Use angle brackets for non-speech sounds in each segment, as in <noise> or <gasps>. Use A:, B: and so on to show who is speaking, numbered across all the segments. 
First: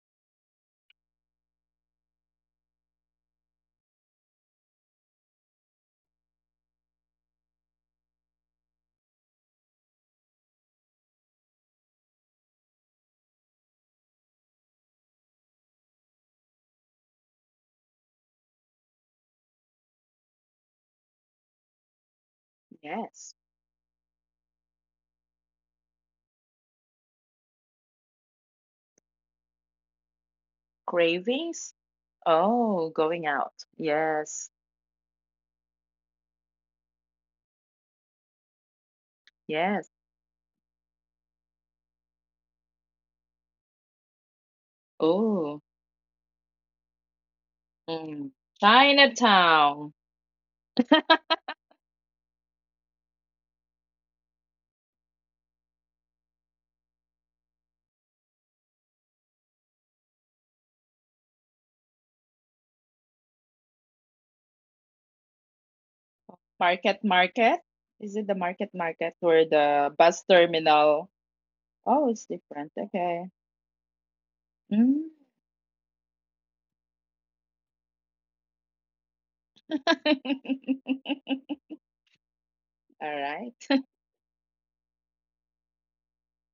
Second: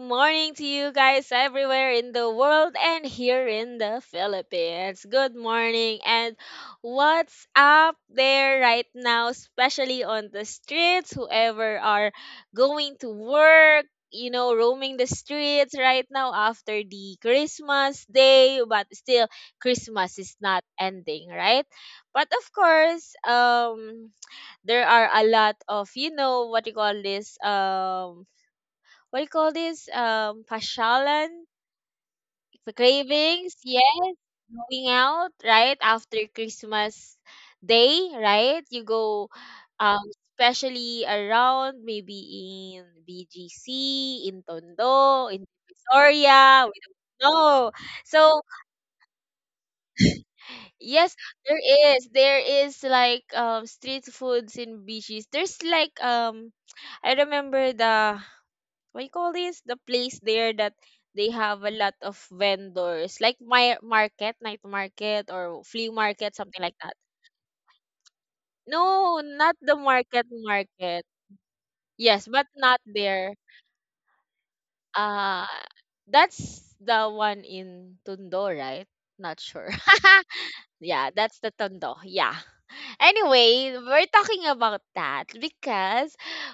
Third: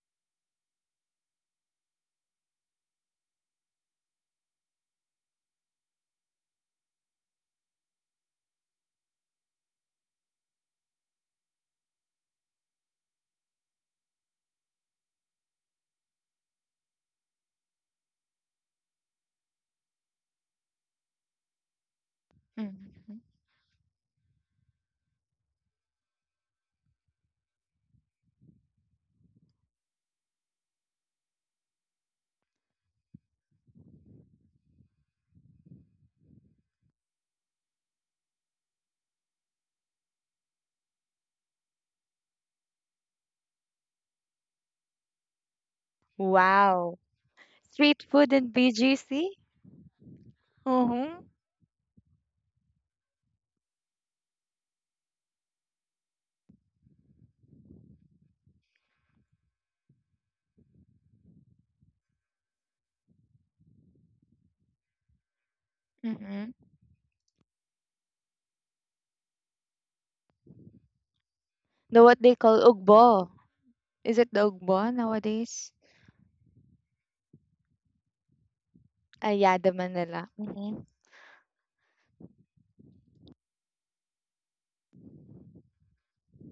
A: morning to you guys everywhere in the world and here in the Philippines. Good morning and what's up there right now, especially on the streets, whoever are going to work, you know, roaming the streets right now after the Christmas day, but still Christmas is not ending, right? But of course,
B: Mhm.
C: Yes.
A: there are a lot of you know what you call this what do you call this? Pasyalan,
C: Cravings? Oh, going
A: cravings.
C: out.
A: Yes,
C: Yes.
A: going out right after Christmas day, right? You go,
C: Yes.
A: um, especially around maybe in BGC, in Tondo, in
C: Oh,
A: Victoria. We
B: Wow.
A: don't know.
B: Street
C: mm.
B: food
A: So
B: in BGC?
C: Chinatown.
A: yes,
B: Mm-hmm.
A: there is. There is like street foods in BGC. There's like I remember the what you call this the place there that they have a lot of vendors like my market night market or flea market
B: Mhm.
A: something like that.
C: Market Market? Is it the Market Market
A: No,
C: where
A: not the
C: the bus
A: market market.
C: terminal?
B: The
C: Oh,
B: what
C: it's
A: Yes,
B: they
A: but
B: call
C: different.
A: not
C: Okay.
B: ugbo.
A: there.
B: Is it the ugbo
C: Mm.
A: uh
B: nowadays?
A: that's the one in Tundo, right?
B: Ah
A: Not
B: yeah,
A: sure.
B: the
A: <laughs>
B: Manila.
C: <laughs>
B: Mm-hmm.
A: Yeah, that's the tondo. Yeah.
C: All right.
A: Anyway, we're talking about that because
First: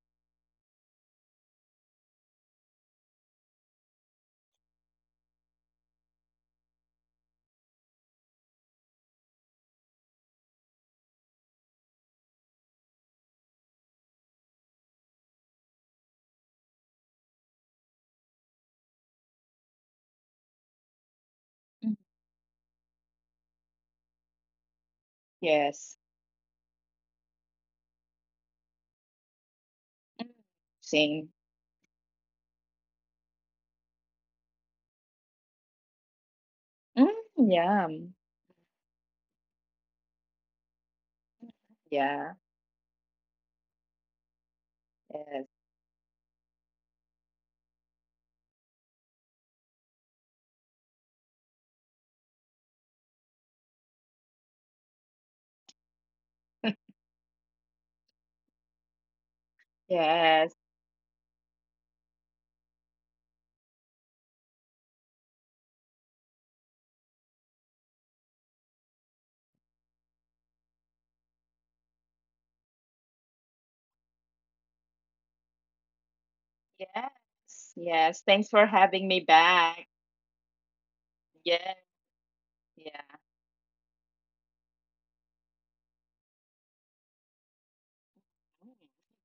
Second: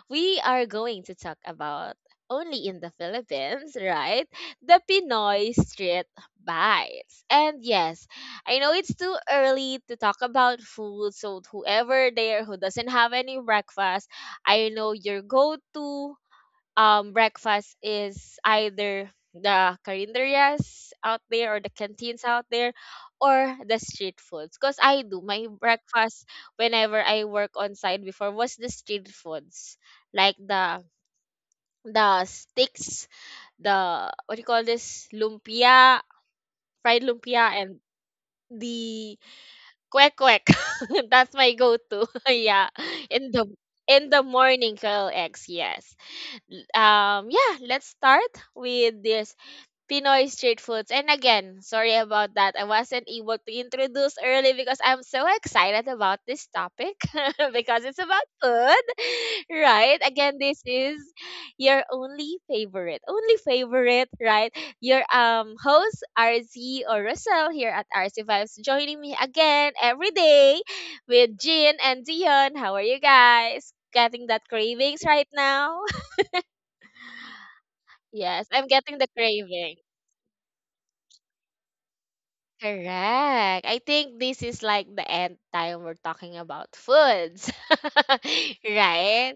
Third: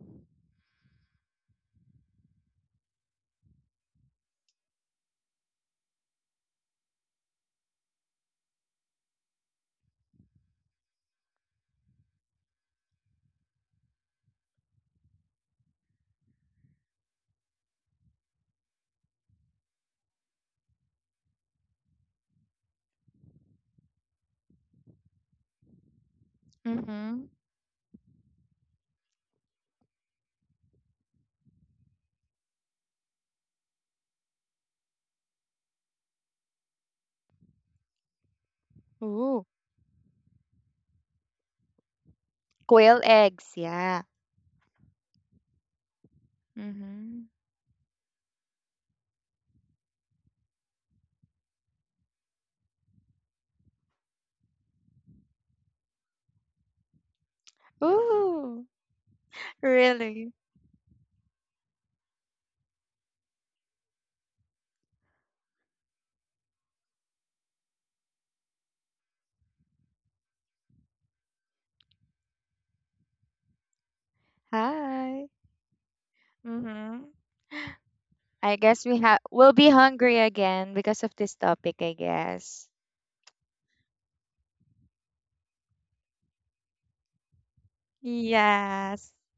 A: we are going to talk about only in the Philippines, right? The Pinoy street bites. And yes, I know it's too early to talk about food, so whoever there who doesn't have any breakfast, I know your go-to breakfast is either the carinderias out there or the
C: Mm.
A: canteens out there or the street foods, because I do my
C: Yes.
A: breakfast whenever I
B: Mhm.
A: work on site. Before was the street foods,
C: Mm.
A: like the
C: Same.
A: sticks, the what do you call this, lumpia, fried
C: Mm,
A: lumpia, and
C: yum.
A: the
B: Ooh.
A: quack quack. <laughs> That's my go-to. <laughs>
C: Yeah.
A: Yeah,
B: Quail
A: in the
B: eggs, yeah.
A: morning, Kyle.
C: Yes. <laughs>
A: Yes.
B: Mhm.
A: Yeah, let's start with this Pinoy street foods. And again, sorry about that. I wasn't able to introduce early because I'm so excited about this topic <laughs> because it's about
B: Ooh.
A: food, right?
B: Really?
A: Again,
C: Yes.
A: this is your only favorite, right? Your host RZ or Russell here at RC Vibes, joining me again every day with Jean and Dion. How are you guys? Getting that cravings
B: Hi.
A: right now?
B: Mhm.
C: Yes.
A: <laughs>
C: Yes.
A: Yes,
B: I
C: Thanks
A: I'm
C: for
B: guess we
A: getting the
B: have
C: having me
B: we'll be
A: cravings.
C: back.
B: hungry again because of this topic,
C: Yes.
B: I guess.
C: Yeah.
A: Correct. I think this is like the end time we're talking about foods. <laughs>
B: Yes.
A: Right?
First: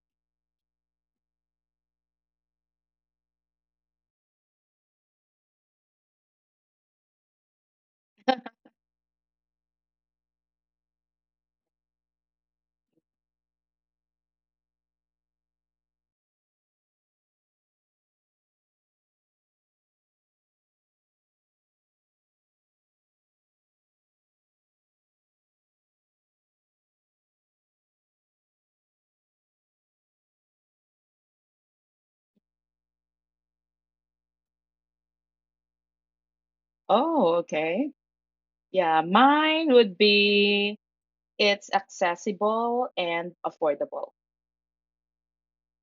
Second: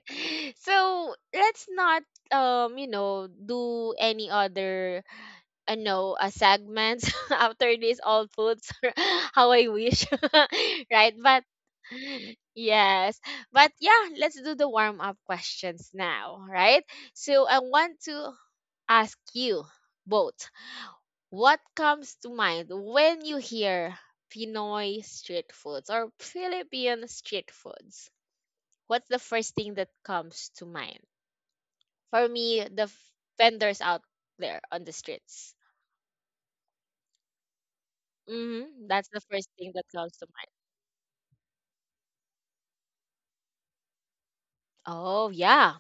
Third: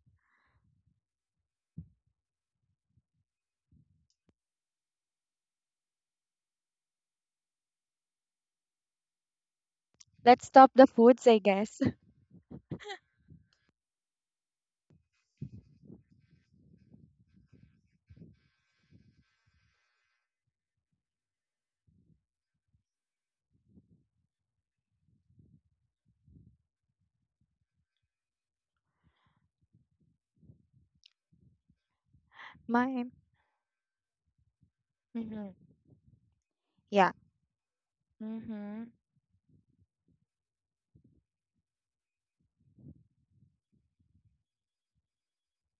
A: So let's not, you know, do any other no segments <laughs> after this, all foods. <laughs> How I wish. <laughs>
B: Let's stop the
A: Right?
B: foods, I
A: But
B: guess. <laughs>
A: yes. But yeah, let's do the warm up questions now, right? So I want to ask you both. What comes to mind when you hear Pinoy street foods or Philippine street foods? What's the first thing that comes to mind? For me, the
B: Mine.
A: vendors out there on the streets.
B: Mhm. Yeah.
C: Oh, okay.
A: Hmm.
B: Mhm.
C: Yeah,
A: That's the first
C: mine
A: thing that
C: would
A: comes to mind.
C: be it's accessible and affordable.
A: Oh, yeah,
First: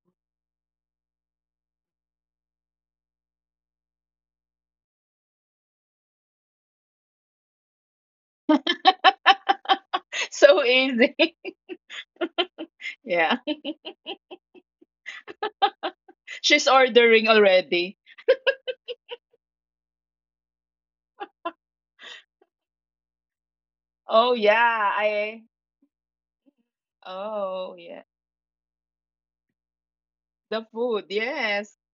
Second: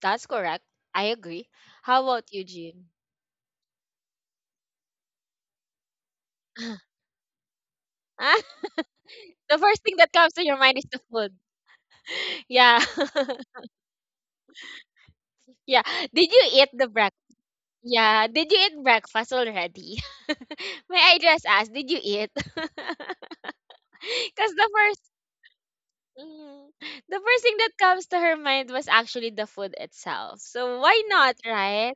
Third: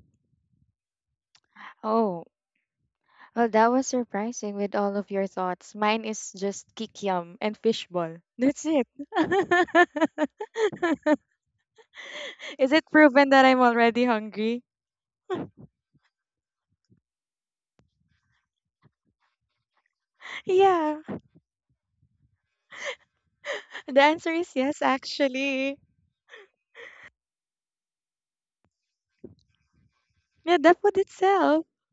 A: that's correct. I agree. How
B: Oh,
A: about you, Jean?
B: well, that was surprising with all of your thoughts. Mine is just
A: <laughs>
B: kikiam and fishball.
A: Ah,
B: That's it.
A: the first thing that
C: <laughs>
A: comes to your
C: So
A: mind is the
C: easy.
B: <laughs>
A: food.
C: <laughs>
A: <laughs>
B: Is
A: Yeah.
B: it
A: <laughs>
B: proven
C: Yeah.
B: that I'm already hungry?
A: Yeah. Did
C: <laughs>
A: you
C: She's
A: eat the breakfast?
C: ordering already.
A: Yeah. Did you eat breakfast already?
B: Yeah,
A: May I just ask, did you eat? <laughs>
B: the answer
C: Oh,
A: Because
B: is
A: the
B: yes,
C: yeah.
A: first,
C: I.
B: actually.
A: mm, the first thing that
C: Oh, yeah.
A: comes to her mind was actually the food itself.
B: Yeah,
C: The
B: the
A: So
B: food
A: why
C: food.
A: not,
B: itself.
C: Yes.
A: right?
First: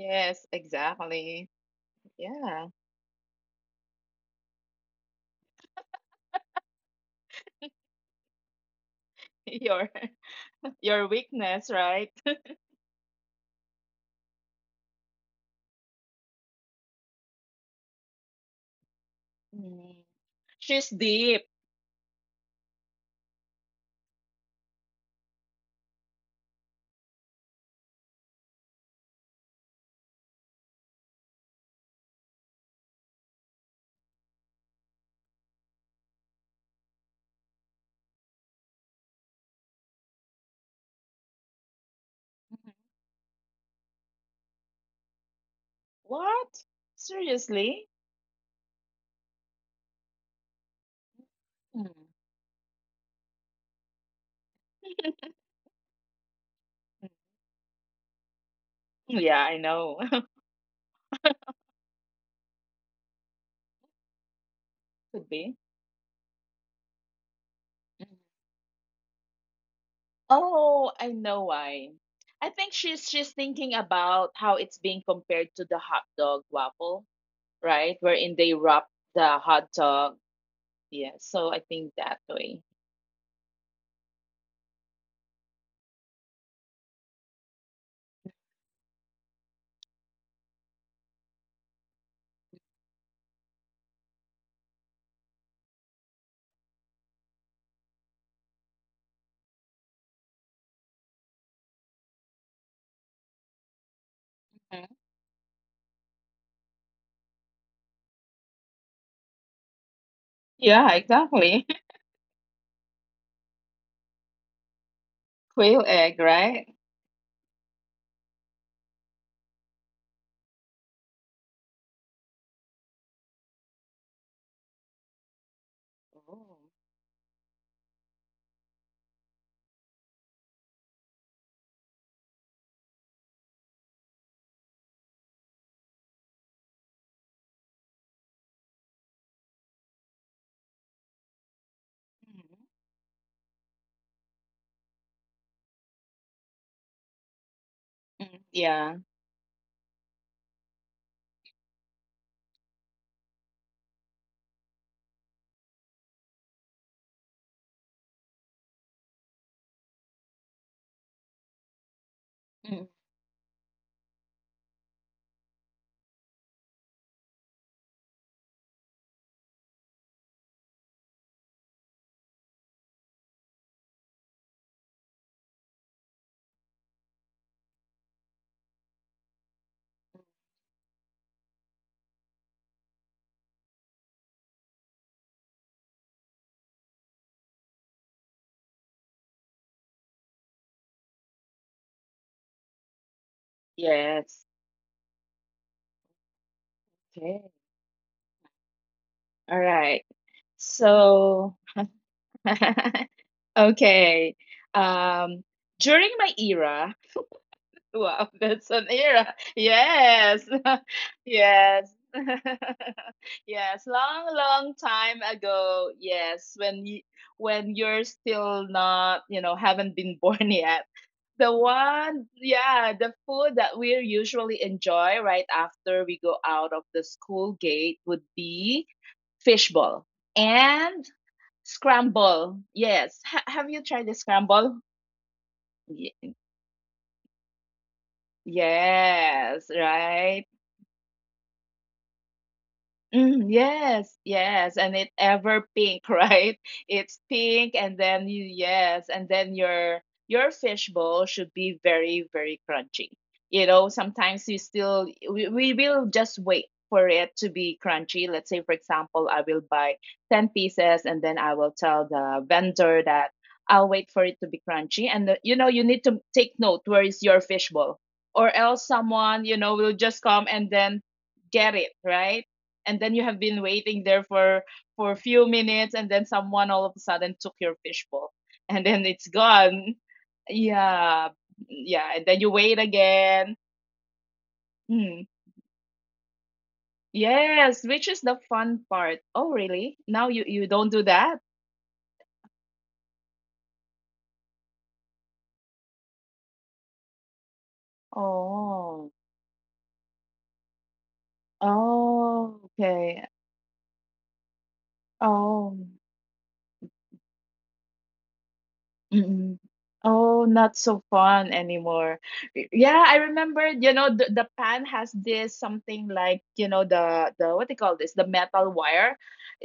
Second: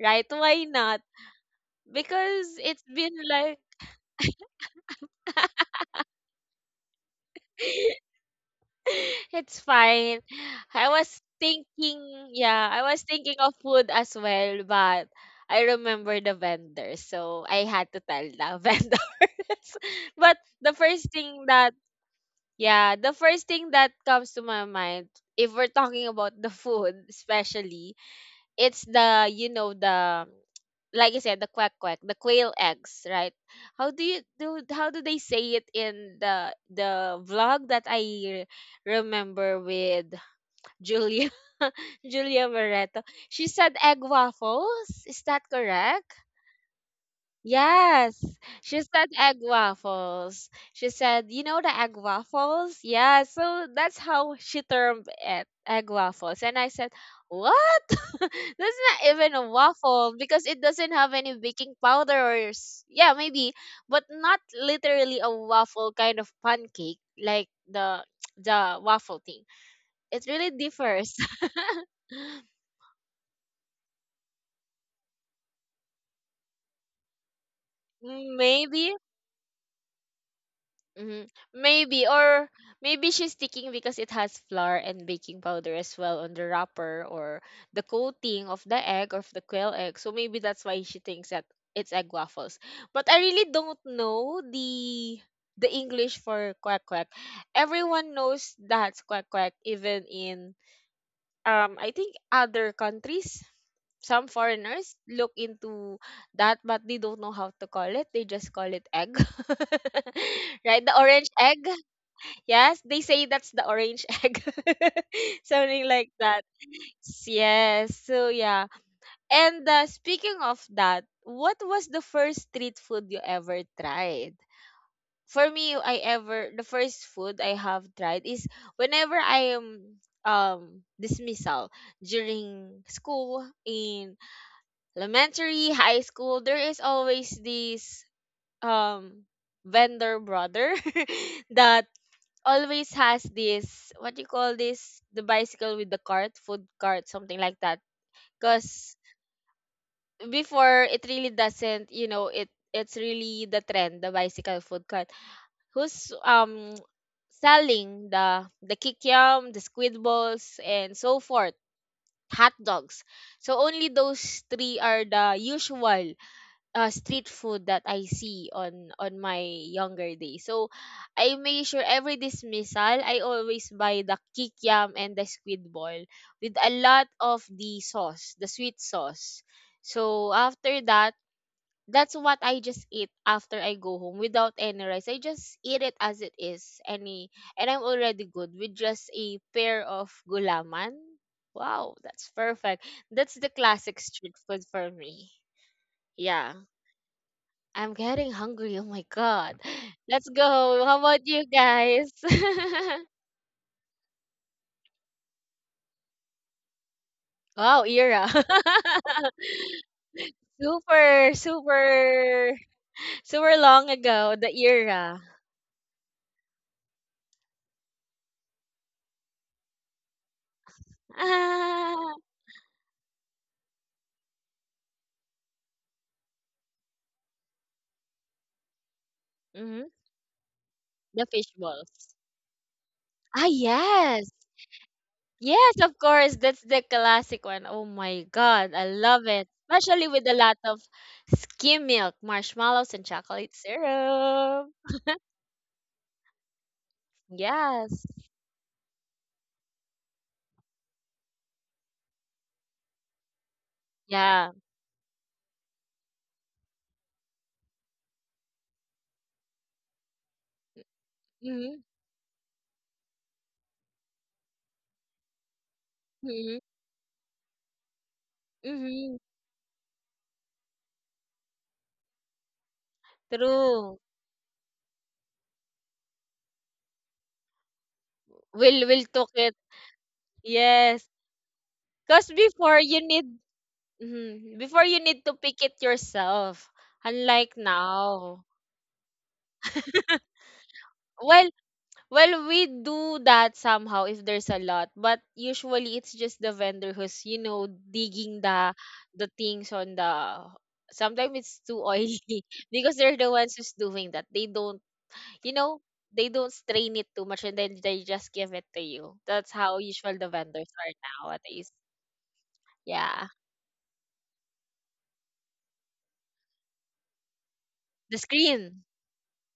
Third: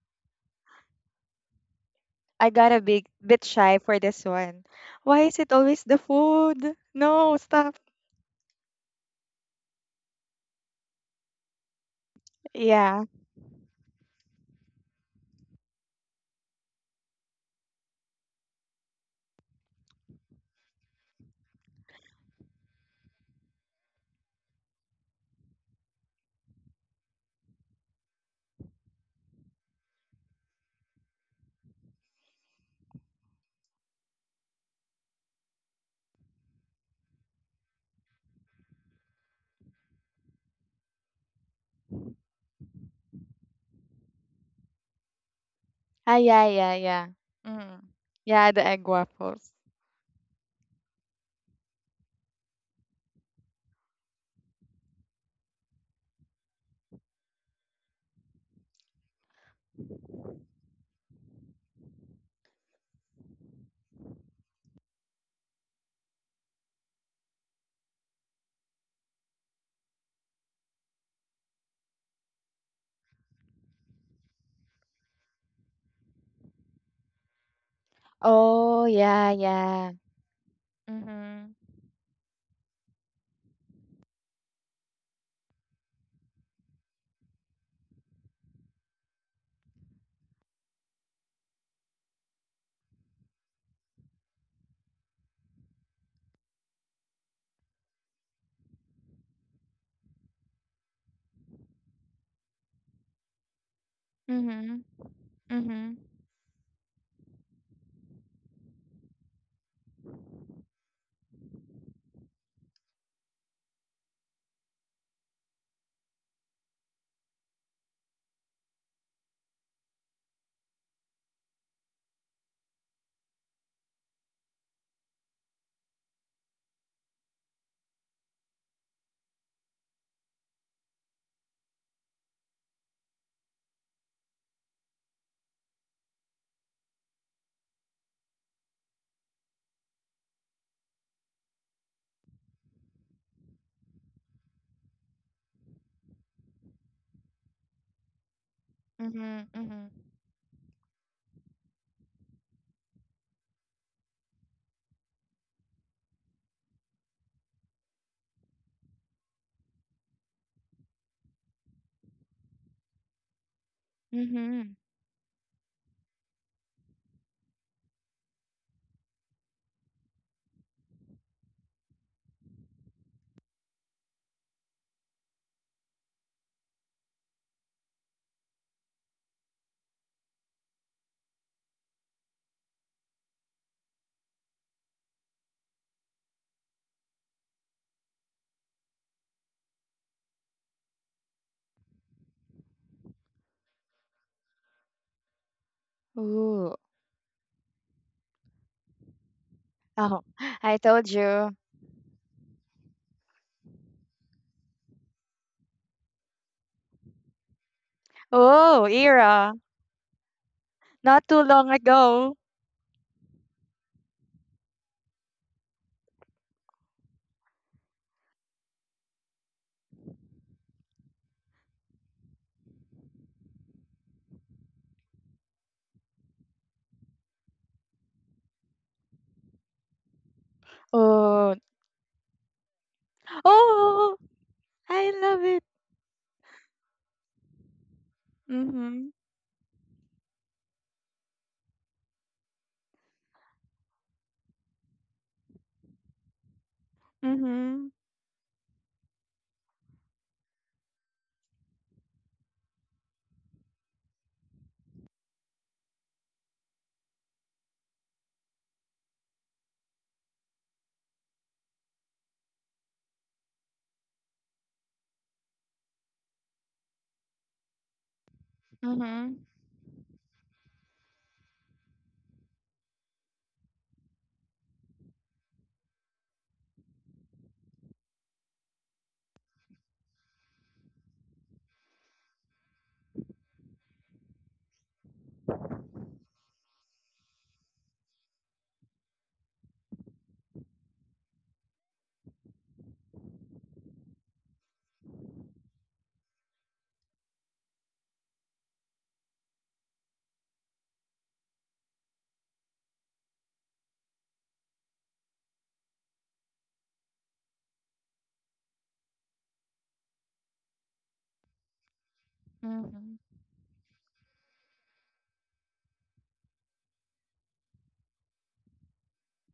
A: Right? Why not?
C: exactly.
A: Because
B: I
C: Yeah.
B: got a
A: it's
B: big
A: been
B: bit
A: like,
B: shy for this one. Why is it always the food? No, stop.
C: <laughs>
A: <laughs> it's
C: Your
A: fine.
C: <laughs>
A: I
C: your
A: was
C: weakness, right? <laughs>
A: yeah, I was
B: Yeah.
A: thinking of food as well, but I remember the vendor, so I had to tell the <laughs> vendors.
C: Mm.
A: But the
C: She's
A: first
C: deep.
A: thing that Yeah, the first thing that comes to my mind, if we're talking about the food, <laughs> especially, it's the, you know, like I said, the quack quack, the quail eggs, right? How do you do? How do they say it in the vlog that I remember with Julia, <laughs> Julia
C: Mhm.
A: Moreto? She said egg waffles. Is that correct?
B: Ah, yeah,
C: What?
B: yeah, yeah.
C: Seriously?
B: Mm.
A: Yes,
B: Yeah, the
A: she
B: egg
A: said egg
B: waffles.
A: waffles. She said, you know the
C: Mm.
A: egg waffles? Yeah, so that's how she termed it, egg waffles. And I said,
C: Mm.
A: what? <laughs> That's not
C: Yeah,
A: even a
C: I know.
A: waffle
C: <laughs>
A: because it doesn't have any baking powder, yeah, maybe, but not literally
C: Could
A: a
C: be.
A: waffle kind of pancake like the
C: Mm-hmm.
A: <tsk> the waffle thing. It really
C: Oh, I
A: differs.
C: know why.
A: <laughs>
C: I think she's thinking about how it's being compared to the hot dog waffle, right? Wherein they wrap
B: Oh,
A: Maybe.
C: the
B: yeah,
C: hot
B: yeah.
C: dog. Yeah,
A: Mhm.
C: so I
B: Mm-hmm.
C: think
A: Maybe,
C: that
A: or
C: way.
A: maybe she's sticking because it has flour and baking powder as well on the wrapper or the coating of the egg, of the quail egg. So maybe that's why she thinks that it's egg waffles. But I really don't know the English for quack quack. Everyone knows that's quack quack, even in I think other countries. Some
B: Mm-hmm.
C: Mhm.
A: foreigners look
B: Mm-hmm.
A: into that, but they don't know how to call it, they just call it egg. <laughs> Right, the
C: Yeah,
A: orange egg.
C: exactly. <laughs>
A: Yes, they say that's the orange egg. <laughs> Something
C: Quail
A: like
C: egg,
A: that.
C: right?
A: Yes, so yeah. And speaking of that, what was the first street food you ever tried? For me, I ever the
C: Oh.
A: first food I have tried is whenever I am, um dismissal during school, in elementary, high school, there is always this um vendor brother <laughs> that
C: Mhm.
A: always has this what do you call this, the bicycle with the cart, food cart, something like that.
C: Mm, yeah.
A: Because
B: Mhm, mhm,
A: before, it really doesn't, you know, it's really the trend, the bicycle food cart, who's selling the kikiam, the squid balls, and so forth, hot
C: Mm.
A: dogs. So only those
B: mhm.
A: three are the usual street food that I see on my younger days. So I make sure every dismissal I always buy the kikiam and the squid ball with a lot of the sauce, the sweet sauce. So after that, that's what I just eat after I go home, without any rice. I just eat it as it is. Any and I'm already good with just a pair of gulaman. Wow, that's perfect. That's the classic
C: Yes.
A: street food for me. Yeah.
B: Ooh.
C: Okay.
A: I'm getting hungry. Oh my
C: All
A: god.
C: right.
A: <laughs>
B: Oh,
A: Let's
B: <laughs> I
A: go.
B: told
A: How about
C: So,
B: you.
A: you guys?
C: <laughs>
A: <laughs>
C: okay. Um, During my era,
A: Wow,
C: wow, <laughs>
A: era.
C: that's an
B: Oh,
C: era.
A: <laughs>
B: era.
C: Yes. <laughs>
B: Not too
A: Super,
B: long
C: Yes.
A: super,
B: ago.
C: <laughs>
A: <laughs> super
C: Yes,
A: long
C: long,
A: ago, the
C: long time
A: era.
C: ago. Yes, when you when you're still not, you know, haven't been <laughs> born yet. The
A: Ah,
C: one, yeah, the food that we usually enjoy right after we go out of the school gate would be
A: mhm.
C: fishball and
A: <laughs> The
B: Oh,
A: fish balls.
C: scramble. Yes. Ha
A: Ah,
C: have you tried the
B: oh,
A: yes.
C: scramble?
B: I love it.
A: Yes, of
C: Ye-
A: course. That's the classic one. Oh my God. I
B: Mhm,
A: love it.
C: Yes,
A: Especially with a
C: right.
A: lot of skim milk, marshmallows, and
C: Mm,
A: chocolate
C: yes,
A: syrup.
C: yes, and it ever pink, <laughs> right? It's pink, and
B: mhm,
A: Yes.
C: then you yes, and then your fishbowl should be very, very crunchy. You know, sometimes you
A: Yeah.
C: still we will just wait for it to be crunchy. Let's say, for example, I will buy ten pieces, and then I will
A: Mm-hmm.
C: tell the vendor that I'll wait for it to be crunchy. And the, you know, you need to take
A: Mm-hmm.
C: note where is your fishbowl, or else
A: Mm-hmm.
C: someone
B: mhm,
C: you know will just come and then get it right, and then you have been waiting
A: True.
C: there for a few minutes, and then someone all of a sudden took your fishbowl and then
A: We'll
C: it's
A: cook it.
C: gone.
A: Yes.
C: Yeah. Yeah, and
A: Because
C: then you wait
A: before you need,
C: again.
A: mhm, before you
C: Hmm.
A: need to pick it yourself. Unlike
C: Yes, which is the
A: now.
C: fun part. Oh, really? Now you don't do that.
A: Well, Well, we do that somehow if there's a lot, but usually it's just the vendor who's, you know, digging
C: Oh.
A: the things on the sometimes it's too oily
C: Oh,
A: <laughs> because
C: okay.
A: they're the ones who's doing that. They don't, you
C: Oh.
A: know, they don't strain it too much and then they just give it to you.
C: Mm-mm.
A: That's how usual the
C: Oh, not
A: vendors
C: so
A: are
C: fun
A: nowadays.
C: anymore. Y- Yeah, I
B: mhm.
A: Yeah.
C: remember, you know, the pan has this something like, you know, the what do you call this? The
A: The
C: metal
A: screen.
C: wire.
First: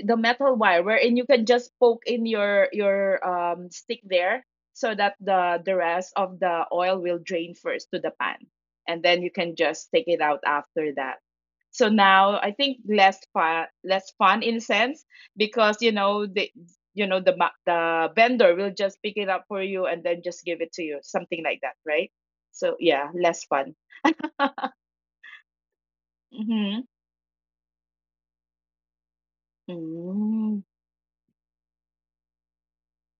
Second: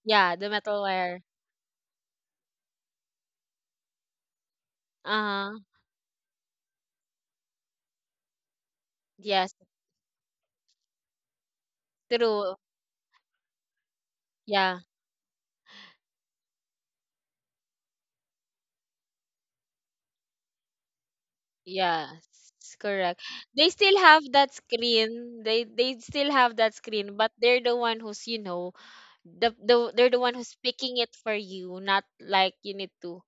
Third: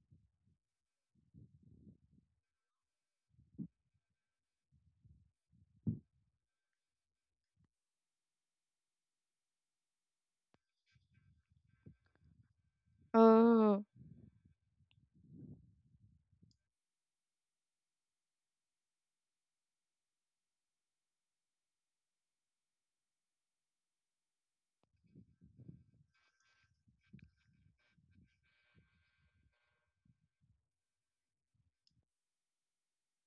C: The
A: Yeah, the
C: metal wire wherein
A: metalware.
C: you can just poke in your stick there so that
A: Uh-huh.
C: the rest of the oil will drain first to the pan. And then you can
A: Yes.
C: just take it out after that. So now I
A: True.
C: think less fun,
B: Oh,
C: less fun in a
A: Yeah.
C: sense because you know the ma- the vendor will just pick it up for you and then just give it to you something like that, right?
A: Yes,
C: So yeah,
A: correct.
C: less
A: They
C: fun.
A: still have that screen. They still have that
C: Mm-hmm.
A: screen, but they're the one who's, you know, the they're the one who's
C: Mm.
A: picking it for you, not like you need to.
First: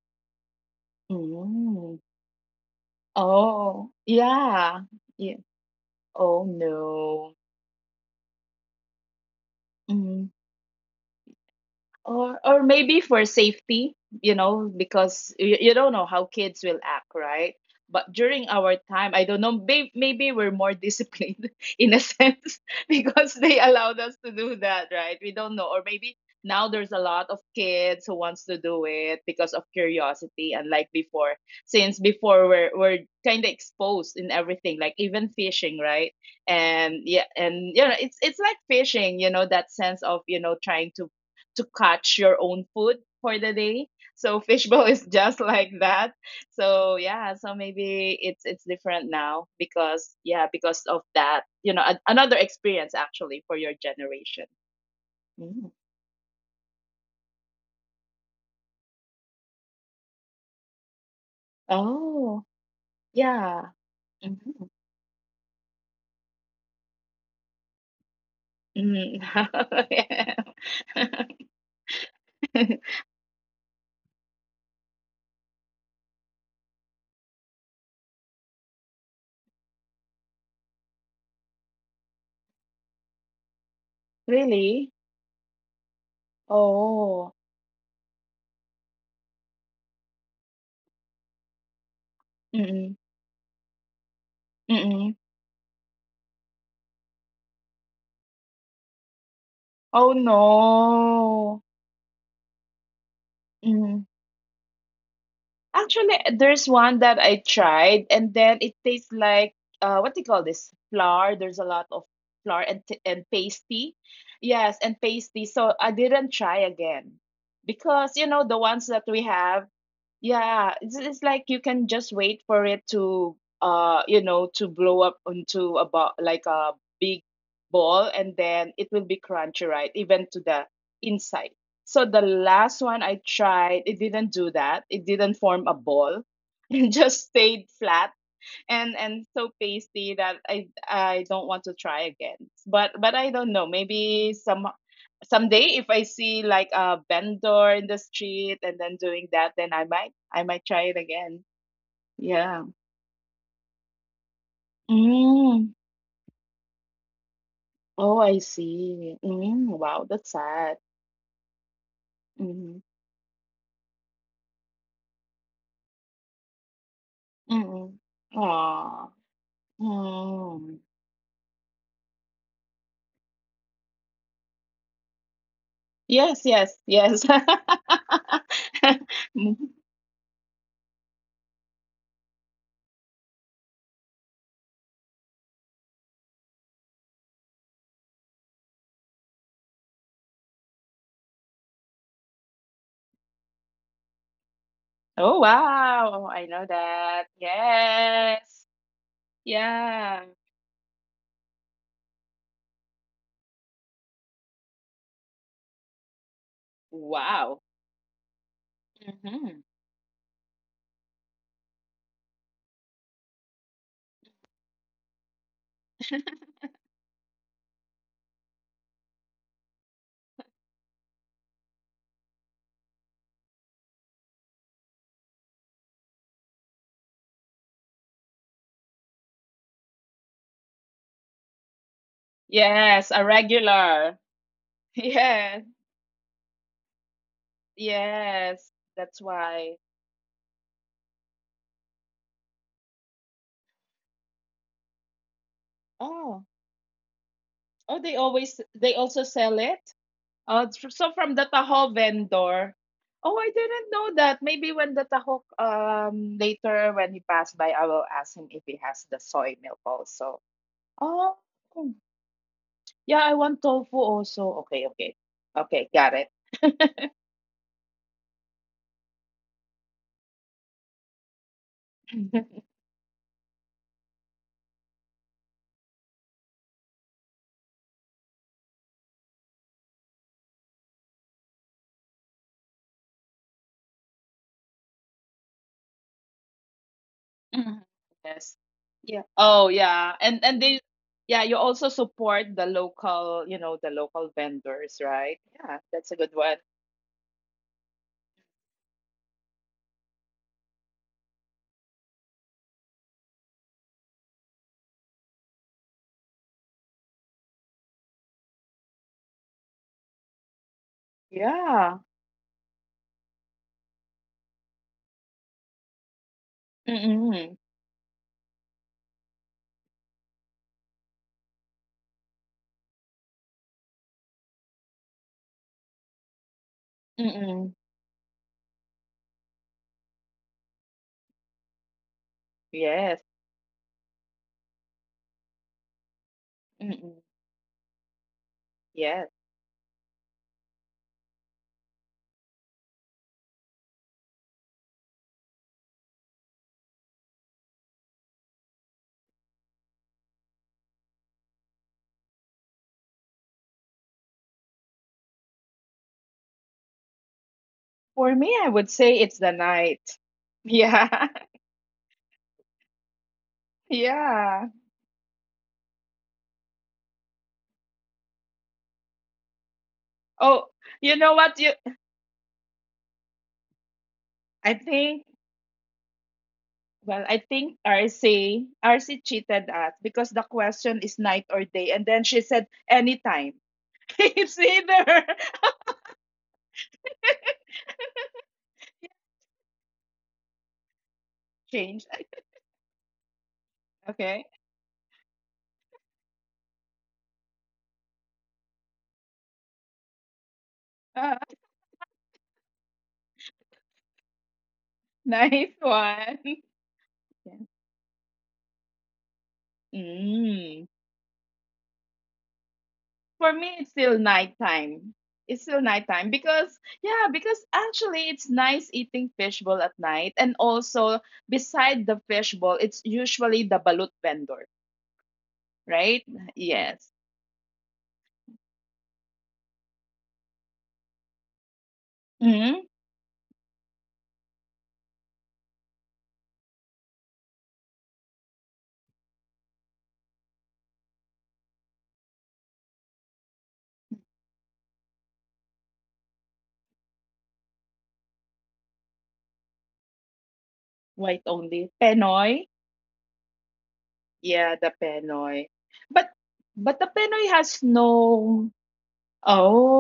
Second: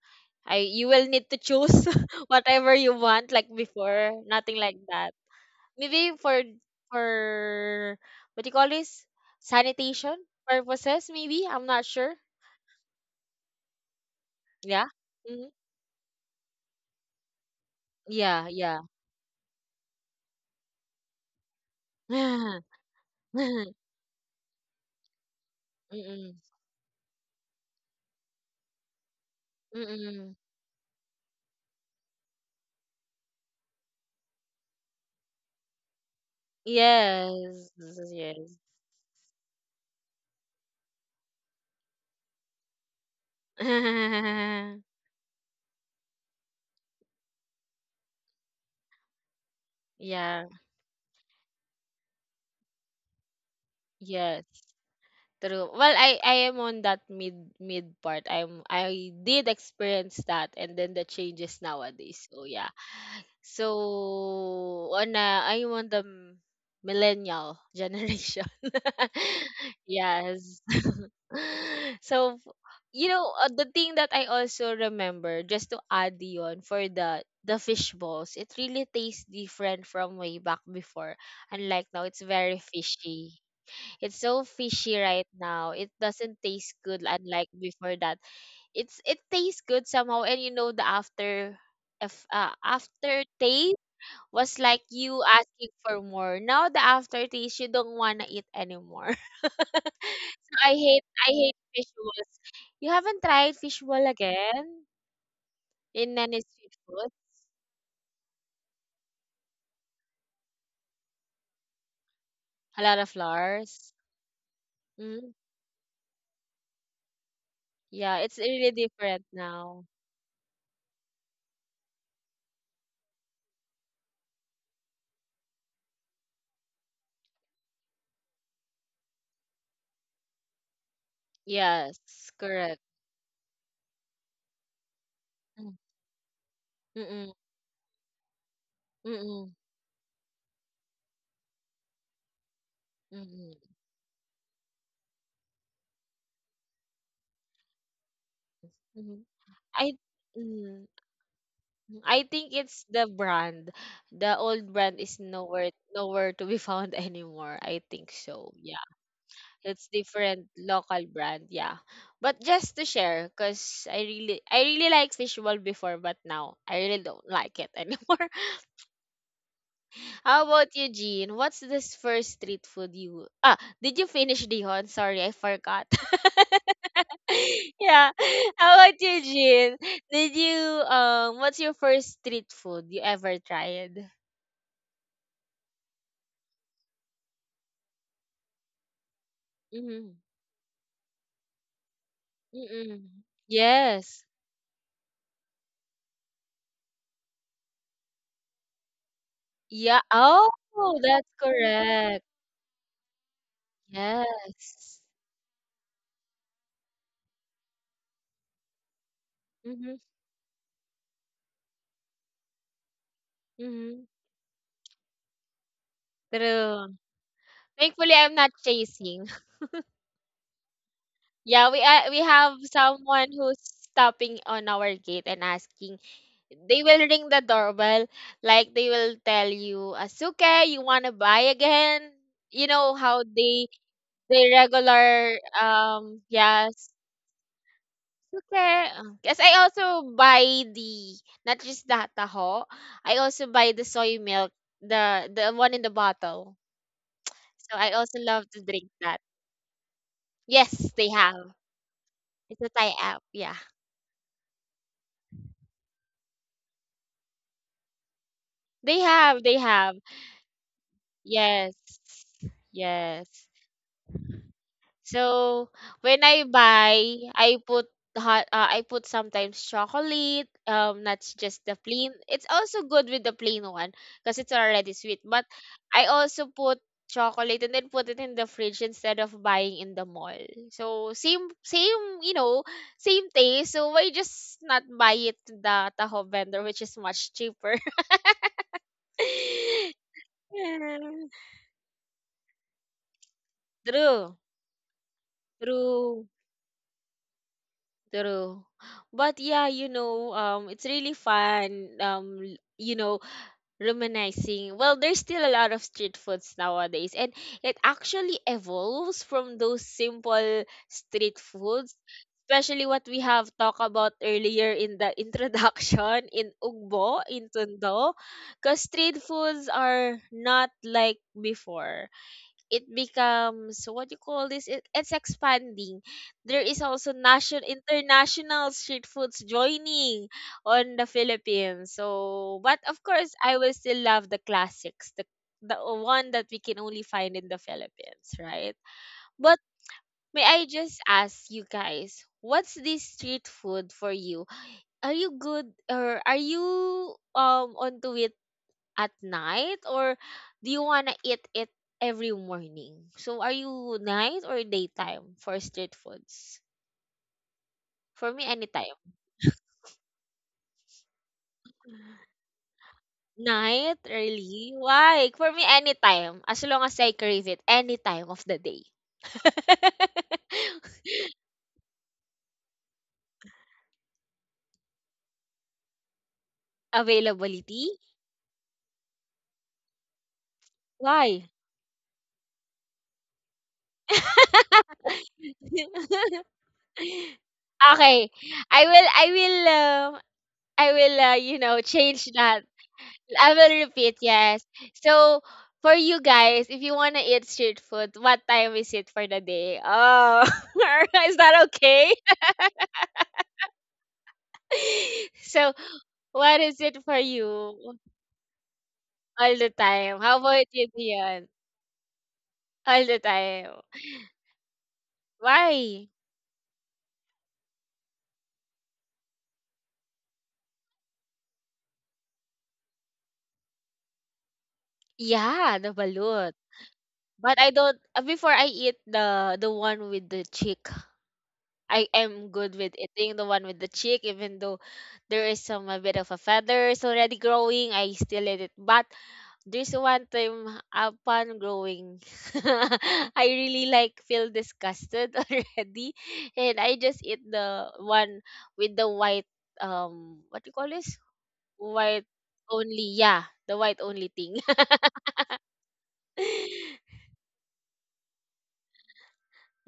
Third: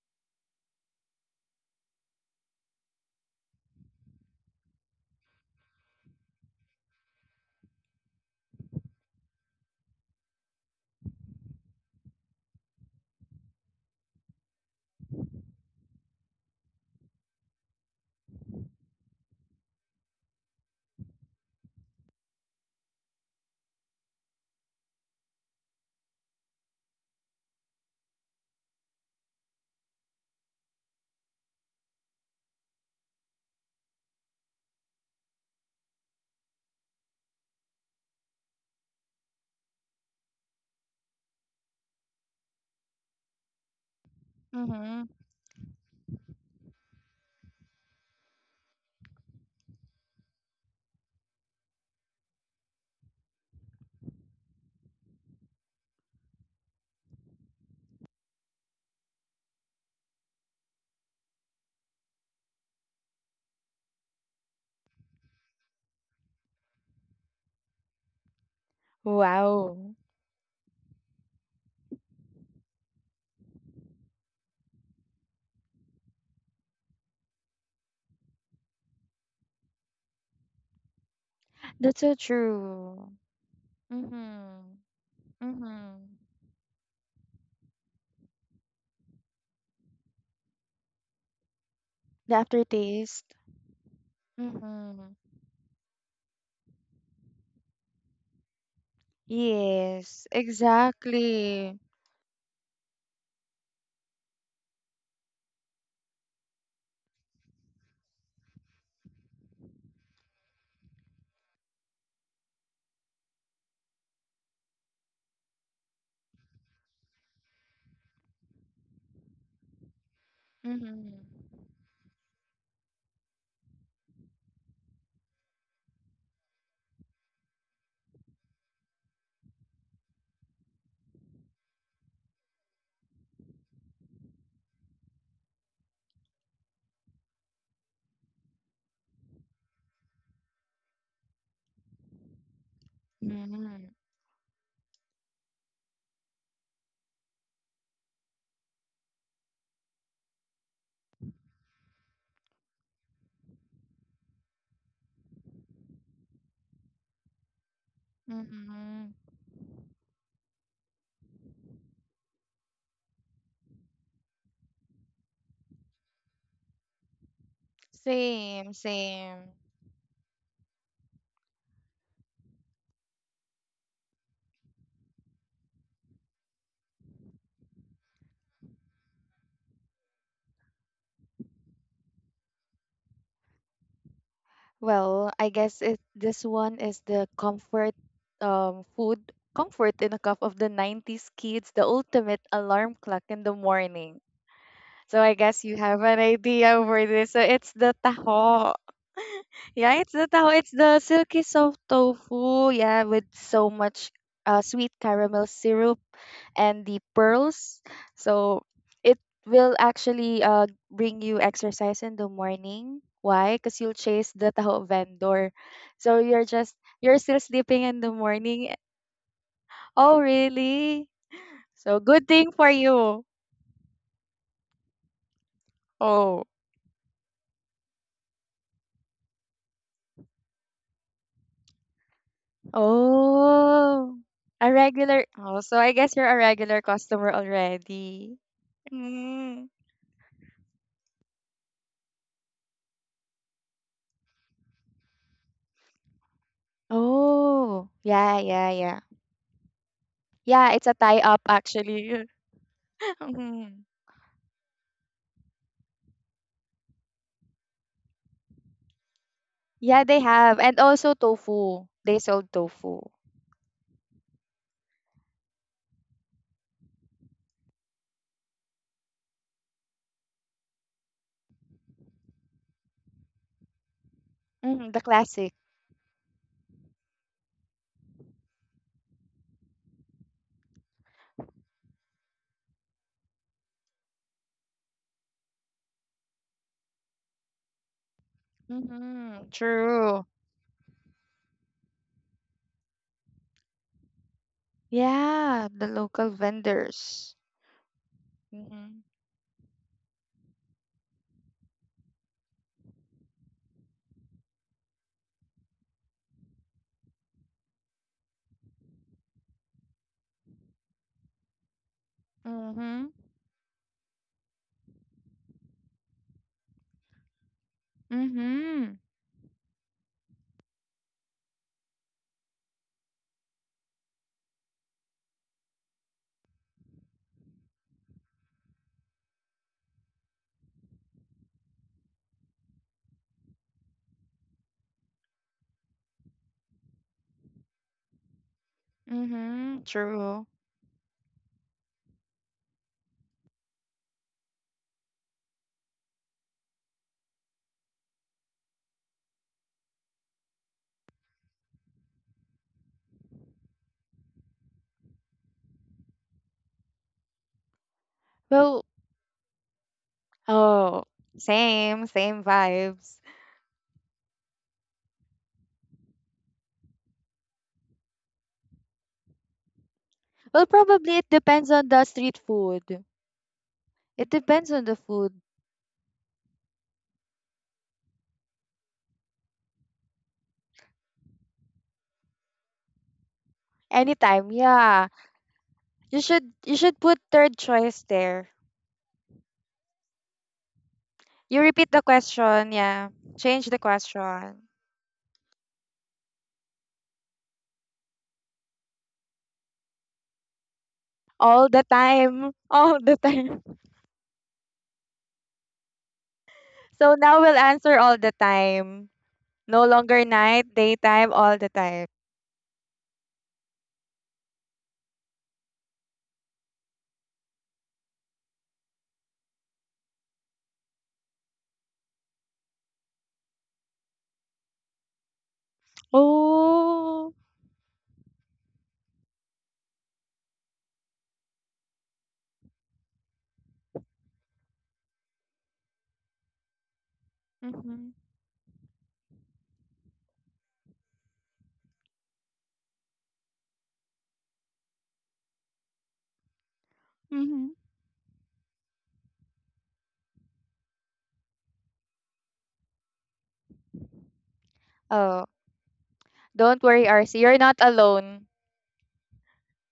A: I you will need to choose
C: Mm.
A: <laughs> whatever you want like
C: Oh,
A: before, nothing
C: yeah.
A: like that.
C: Yeah.
A: Maybe
C: Oh,
A: for
C: no.
A: for what do you call this? Sanitation
C: Mm-hmm.
A: purposes maybe. I'm not sure.
C: Or maybe for safety, you know,
A: Yeah.
C: because
A: Hmm.
C: you don't know how kids will act, right? But
A: Yeah,
C: during our
A: yeah.
C: time, I don't know. Maybe, maybe we're more disciplined <laughs> in a sense
A: <laughs>
C: <laughs> because they
A: Mm-mm.
C: allowed us to do that, right? We don't know. Or maybe now there's a lot of kids who wants to do it because of
A: Mm-mm.
C: curiosity, unlike before. Since before we're kind of exposed in everything, like even fishing, right? And yeah,
A: Yes,
C: and you know it's like
A: yes.
C: fishing, you know, that sense of you know trying to catch your own food for the day. So <laughs>
A: <laughs>
C: fishbowl is
B: mhm.
C: just like that. So yeah, so maybe it's different now because yeah,
A: Yeah,
C: because of that, you know, a, another experience actually for your
A: yes.
C: generation. Mm.
A: True. Well, I am on that mid part. I did experience that and then the changes nowadays. So
C: Oh,
A: yeah.
C: yeah. Mhm.
A: So, ana, I'm on the millennial <laughs> generation.
C: Mm.
A: <laughs>
C: <laughs>
B: Wow,
A: Yes. <laughs>
C: Yeah.
A: So, you know, the thing that I also remember, just to add yon for the fish balls, it really tastes different from way back before. Unlike
B: that's
A: now,
B: so
A: it's very
B: true.
A: fishy. It's
C: <laughs>
A: so
B: Mhm,
C: Really?
A: fishy right now. It
B: mhm.
A: doesn't taste good
C: Oh.
A: unlike before that. It's it tastes good somehow, and you know the after, if
B: The
C: Mm-mm.
A: after
B: aftertaste.
A: was like
C: Mm-mm.
B: Mhm.
A: you asking for more. Now the aftertaste, you don't wanna eat anymore. <laughs> So
C: Oh
B: Yes,
A: I
C: no.
A: hate
B: exactly.
A: fish balls. You haven't tried fish ball again
C: Actually,
A: in any
C: there's
A: street
C: one that
A: food?
C: I tried, and then it tastes like what do you call this? Flour. There's a lot of flour and
A: A
C: t-
A: lot of
C: and pasty.
A: flowers.
C: Yes, and
A: Mm,
C: pasty. So I didn't try again because you
A: yeah,
C: know
A: it's
C: the
A: really
C: ones that we
A: different
C: have
A: now.
C: yeah,
B: Mhm,
C: it's like you can just wait for it to you know to blow up into a bo- like a big ball, and then it will be crunchy, right? Even to the inside. So the
A: Yes,
C: last
A: correct.
C: one I tried, it didn't do that. It didn't form a
A: Mm,
C: ball. <laughs> It just
A: mm-mm,
C: stayed flat and so
A: mm-mm,
C: pasty that I don't want to try again. But I don't
A: mm-mm,
C: know.
B: mhm,
C: Maybe some someday if I see like a vendor in the street and then doing
A: mm-mm.
C: that, then I
A: I
C: might I might try
A: mm,
C: it again.
A: I think
C: Yeah.
A: it's the brand. The old brand is
C: Mm.
A: nowhere to be <laughs> found anymore. I
C: Oh,
A: think
C: I
A: so.
C: see.
B: mhm.
C: Mm.
A: It's
C: Wow, that's
A: different
C: sad.
A: local brand, yeah. But
C: Mm.
A: just to share, because I really like fishbowl before, but now I really don't like it
C: Mm.
A: anymore. <laughs>
B: Same,
C: Aw.
B: same.
A: How
C: Mm.
A: about you, Jean? What's this first street food you ah did you finish Dihon? Sorry, I forgot.
C: Yes, yes, yes.
A: <laughs>
C: <laughs>
A: Yeah. How about you,
C: Mm.
A: Jean? Did you what's your first street food you ever tried?
B: Well, I guess it this one is the comfort food comfort in
A: Mm-hmm.
B: a cup of the 90s kids, the ultimate alarm
A: Mm-mm.
B: clock in the morning.
A: Yes.
B: So
C: Oh
B: I guess you have an
C: wow, I know
B: idea for
C: that.
B: this. So it's the
C: Yes.
B: taho. <laughs> Yeah,
A: Yeah.
B: it's
C: Yeah.
B: the
A: Oh,
B: taho. It's the
A: that's
B: silky soft
A: correct.
B: tofu, yeah, with so much sweet
A: Yes.
B: caramel syrup and the
C: Wow.
B: pearls. So it
C: Hmm.
B: will
A: Mhm,
B: actually bring you exercise in the morning. Why? Because you'll
A: mhm.
B: chase the <laughs> taho vendor. So
A: True.
B: you're still sleeping in the
A: Thankfully, I'm not
B: morning.
A: chasing. <laughs>
B: Oh really?
A: Yeah,
B: So
A: we
B: good thing
A: have
B: for you.
A: someone who's stopping on our gate and asking.
B: Oh.
A: They will ring the doorbell, like they will tell you, "Asuke, you wanna buy again?" You know
C: Yes, a
A: how they
C: regular.
B: Oh, a
C: <laughs>
B: regular.
A: regular
C: Yes,
B: Oh, so I guess you're a regular
A: yes.
B: customer already.
C: yes.
A: Okay.
C: That's
A: Because I
B: Mm.
C: why.
A: also buy the not just the taho, I also buy the soy milk, the one in the
C: Oh,
A: bottle. So
B: Oh,
A: I
C: oh, they
A: also
B: yeah,
A: love
C: always
A: to
B: yeah,
C: they
A: drink
B: yeah.
C: also
A: that.
C: sell it. Oh,
B: Yeah,
C: it's
A: Yes,
C: fr-
B: it's a
C: so
A: they
C: from
B: tie-up
C: the
A: have.
C: Taho
B: actually.
A: It's
C: vendor.
A: a Thai
B: <laughs>
A: app.
C: Oh, I
A: Yeah.
C: didn't
B: Mhm.
C: know that. Maybe when the Taho later when he passed by, I will ask him if he has
A: They
C: the
A: have,
C: soy
A: they
C: milk
A: have.
B: Yeah, they
C: also.
B: have. And also
C: Oh,
A: Yes.
B: tofu. They sold tofu.
C: yeah, I
A: Yes.
C: want tofu also. Okay, okay,
A: So
C: okay, got it.
A: when I buy, I put hot I put sometimes chocolate, not just the plain. It's
C: <laughs>
A: also good with the plain one because it's
B: Mm,
A: already
B: the
A: sweet, but
B: classic.
A: I also put chocolate and then put it in the fridge instead of buying in the mall. So same, same taste. So why just not buy it in the Taho vendor which is much cheaper?
C: Mhm. Yes. Yeah.
B: Mm-hmm.
C: Oh, yeah.
A: <laughs>
B: True.
C: And they, yeah, you also support the local, you know, the local
A: True,
C: vendors, right?
B: Yeah,
C: Yeah,
B: the
C: that's a
A: true,
C: good
B: local
C: one.
B: vendors.
A: true.
B: Mm-hmm.
A: But yeah, it's really fun. Reminiscing. Well, there's still a lot of street foods nowadays, and it actually evolves from those simple street
C: Yeah.
A: foods, especially what
B: Mm-hmm.
A: we have talked about earlier in the <laughs> introduction in Ugbo,
C: Mm-mm.
A: in Tondo, because
B: Mm-hmm.
A: street foods are not like before. It becomes what you call this, it's expanding. There is also
C: Mm-mm.
A: national international street foods joining on the Philippines, so but of
C: Yes.
A: course I will still love the classics, the one that we can
C: Mm-mm.
A: only find in the Philippines, right?
C: Yes.
A: But
B: Mm-hmm. True.
A: may I just ask you guys, what's this street food for you? Are you good or are you onto it at night, or do you want to eat it every morning? So are you night or daytime for street foods?
C: For
A: For
C: me,
A: me,
C: I would
B: Well,
A: anytime.
C: say it's the night.
B: oh,
C: Yeah. <laughs>
B: same, same vibes.
A: Night,
C: Yeah.
A: really? Why? For me, anytime. As long as I crave it, any time of the day. <laughs>
B: Well,
C: Oh,
B: probably
C: you
B: it
C: know what?
B: depends
C: You,
B: on the street food. It depends
C: I
B: on the
C: think.
B: food.
C: Well, I think
A: Availability?
C: RC cheated us because the question is night or
A: Why?
C: day, and then she said anytime. <laughs>
B: Anytime,
C: It's
B: yeah.
C: either.
A: <laughs>
B: You should put third choice there.
A: Okay, I will, I will, um, I will,
B: You
C: <laughs>
B: repeat the
C: Change.
A: change
B: question,
A: that.
B: yeah. Change
A: I
B: the
A: will repeat,
C: Okay.
B: question.
A: yes. So for you guys, if you wanna eat street food, what time is it for the day? Oh,
C: Uh,
A: <laughs> is
C: <laughs>
B: All
A: that
B: the
A: okay?
B: time. <laughs> All the time. <laughs>
A: <laughs>
C: nice
A: So
C: one. <laughs>
A: what is
B: So
A: it for
B: now
C: Yeah.
B: we'll answer
A: you?
B: all the time.
A: All
B: No
A: the
B: longer
A: time? How
B: night,
A: about
C: Mm.
A: you,
B: daytime, all
A: Dion?
B: the time.
A: All the
C: For me, it's
A: time.
C: still nighttime. It's still
A: Why?
C: nighttime because, yeah, because actually it's nice eating fishbowl at night. And also, beside the fishbowl, it's usually the balut vendor,
A: Yeah, the
C: right?
A: balut.
C: Yes.
B: Oh.
A: But I don't before I eat the one with the chick. I am
C: Mm.
A: good with eating the one with the chick even though there is some a bit of a feathers already growing.
B: Mm-hmm.
A: I still eat it. But there's one time upon growing, <laughs> I really like feel disgusted <laughs> already, and I just eat
B: Mm-hmm.
A: the one with the white, what you call this,
C: White only.
A: white
C: Penoy.
A: only, yeah, the white only thing.
C: Yeah, the
B: Oh,
C: Penoy. But
B: don't
C: but the
B: worry,
A: <laughs>
B: RC.
C: Penoy
B: You're
C: has
B: not alone.
C: no.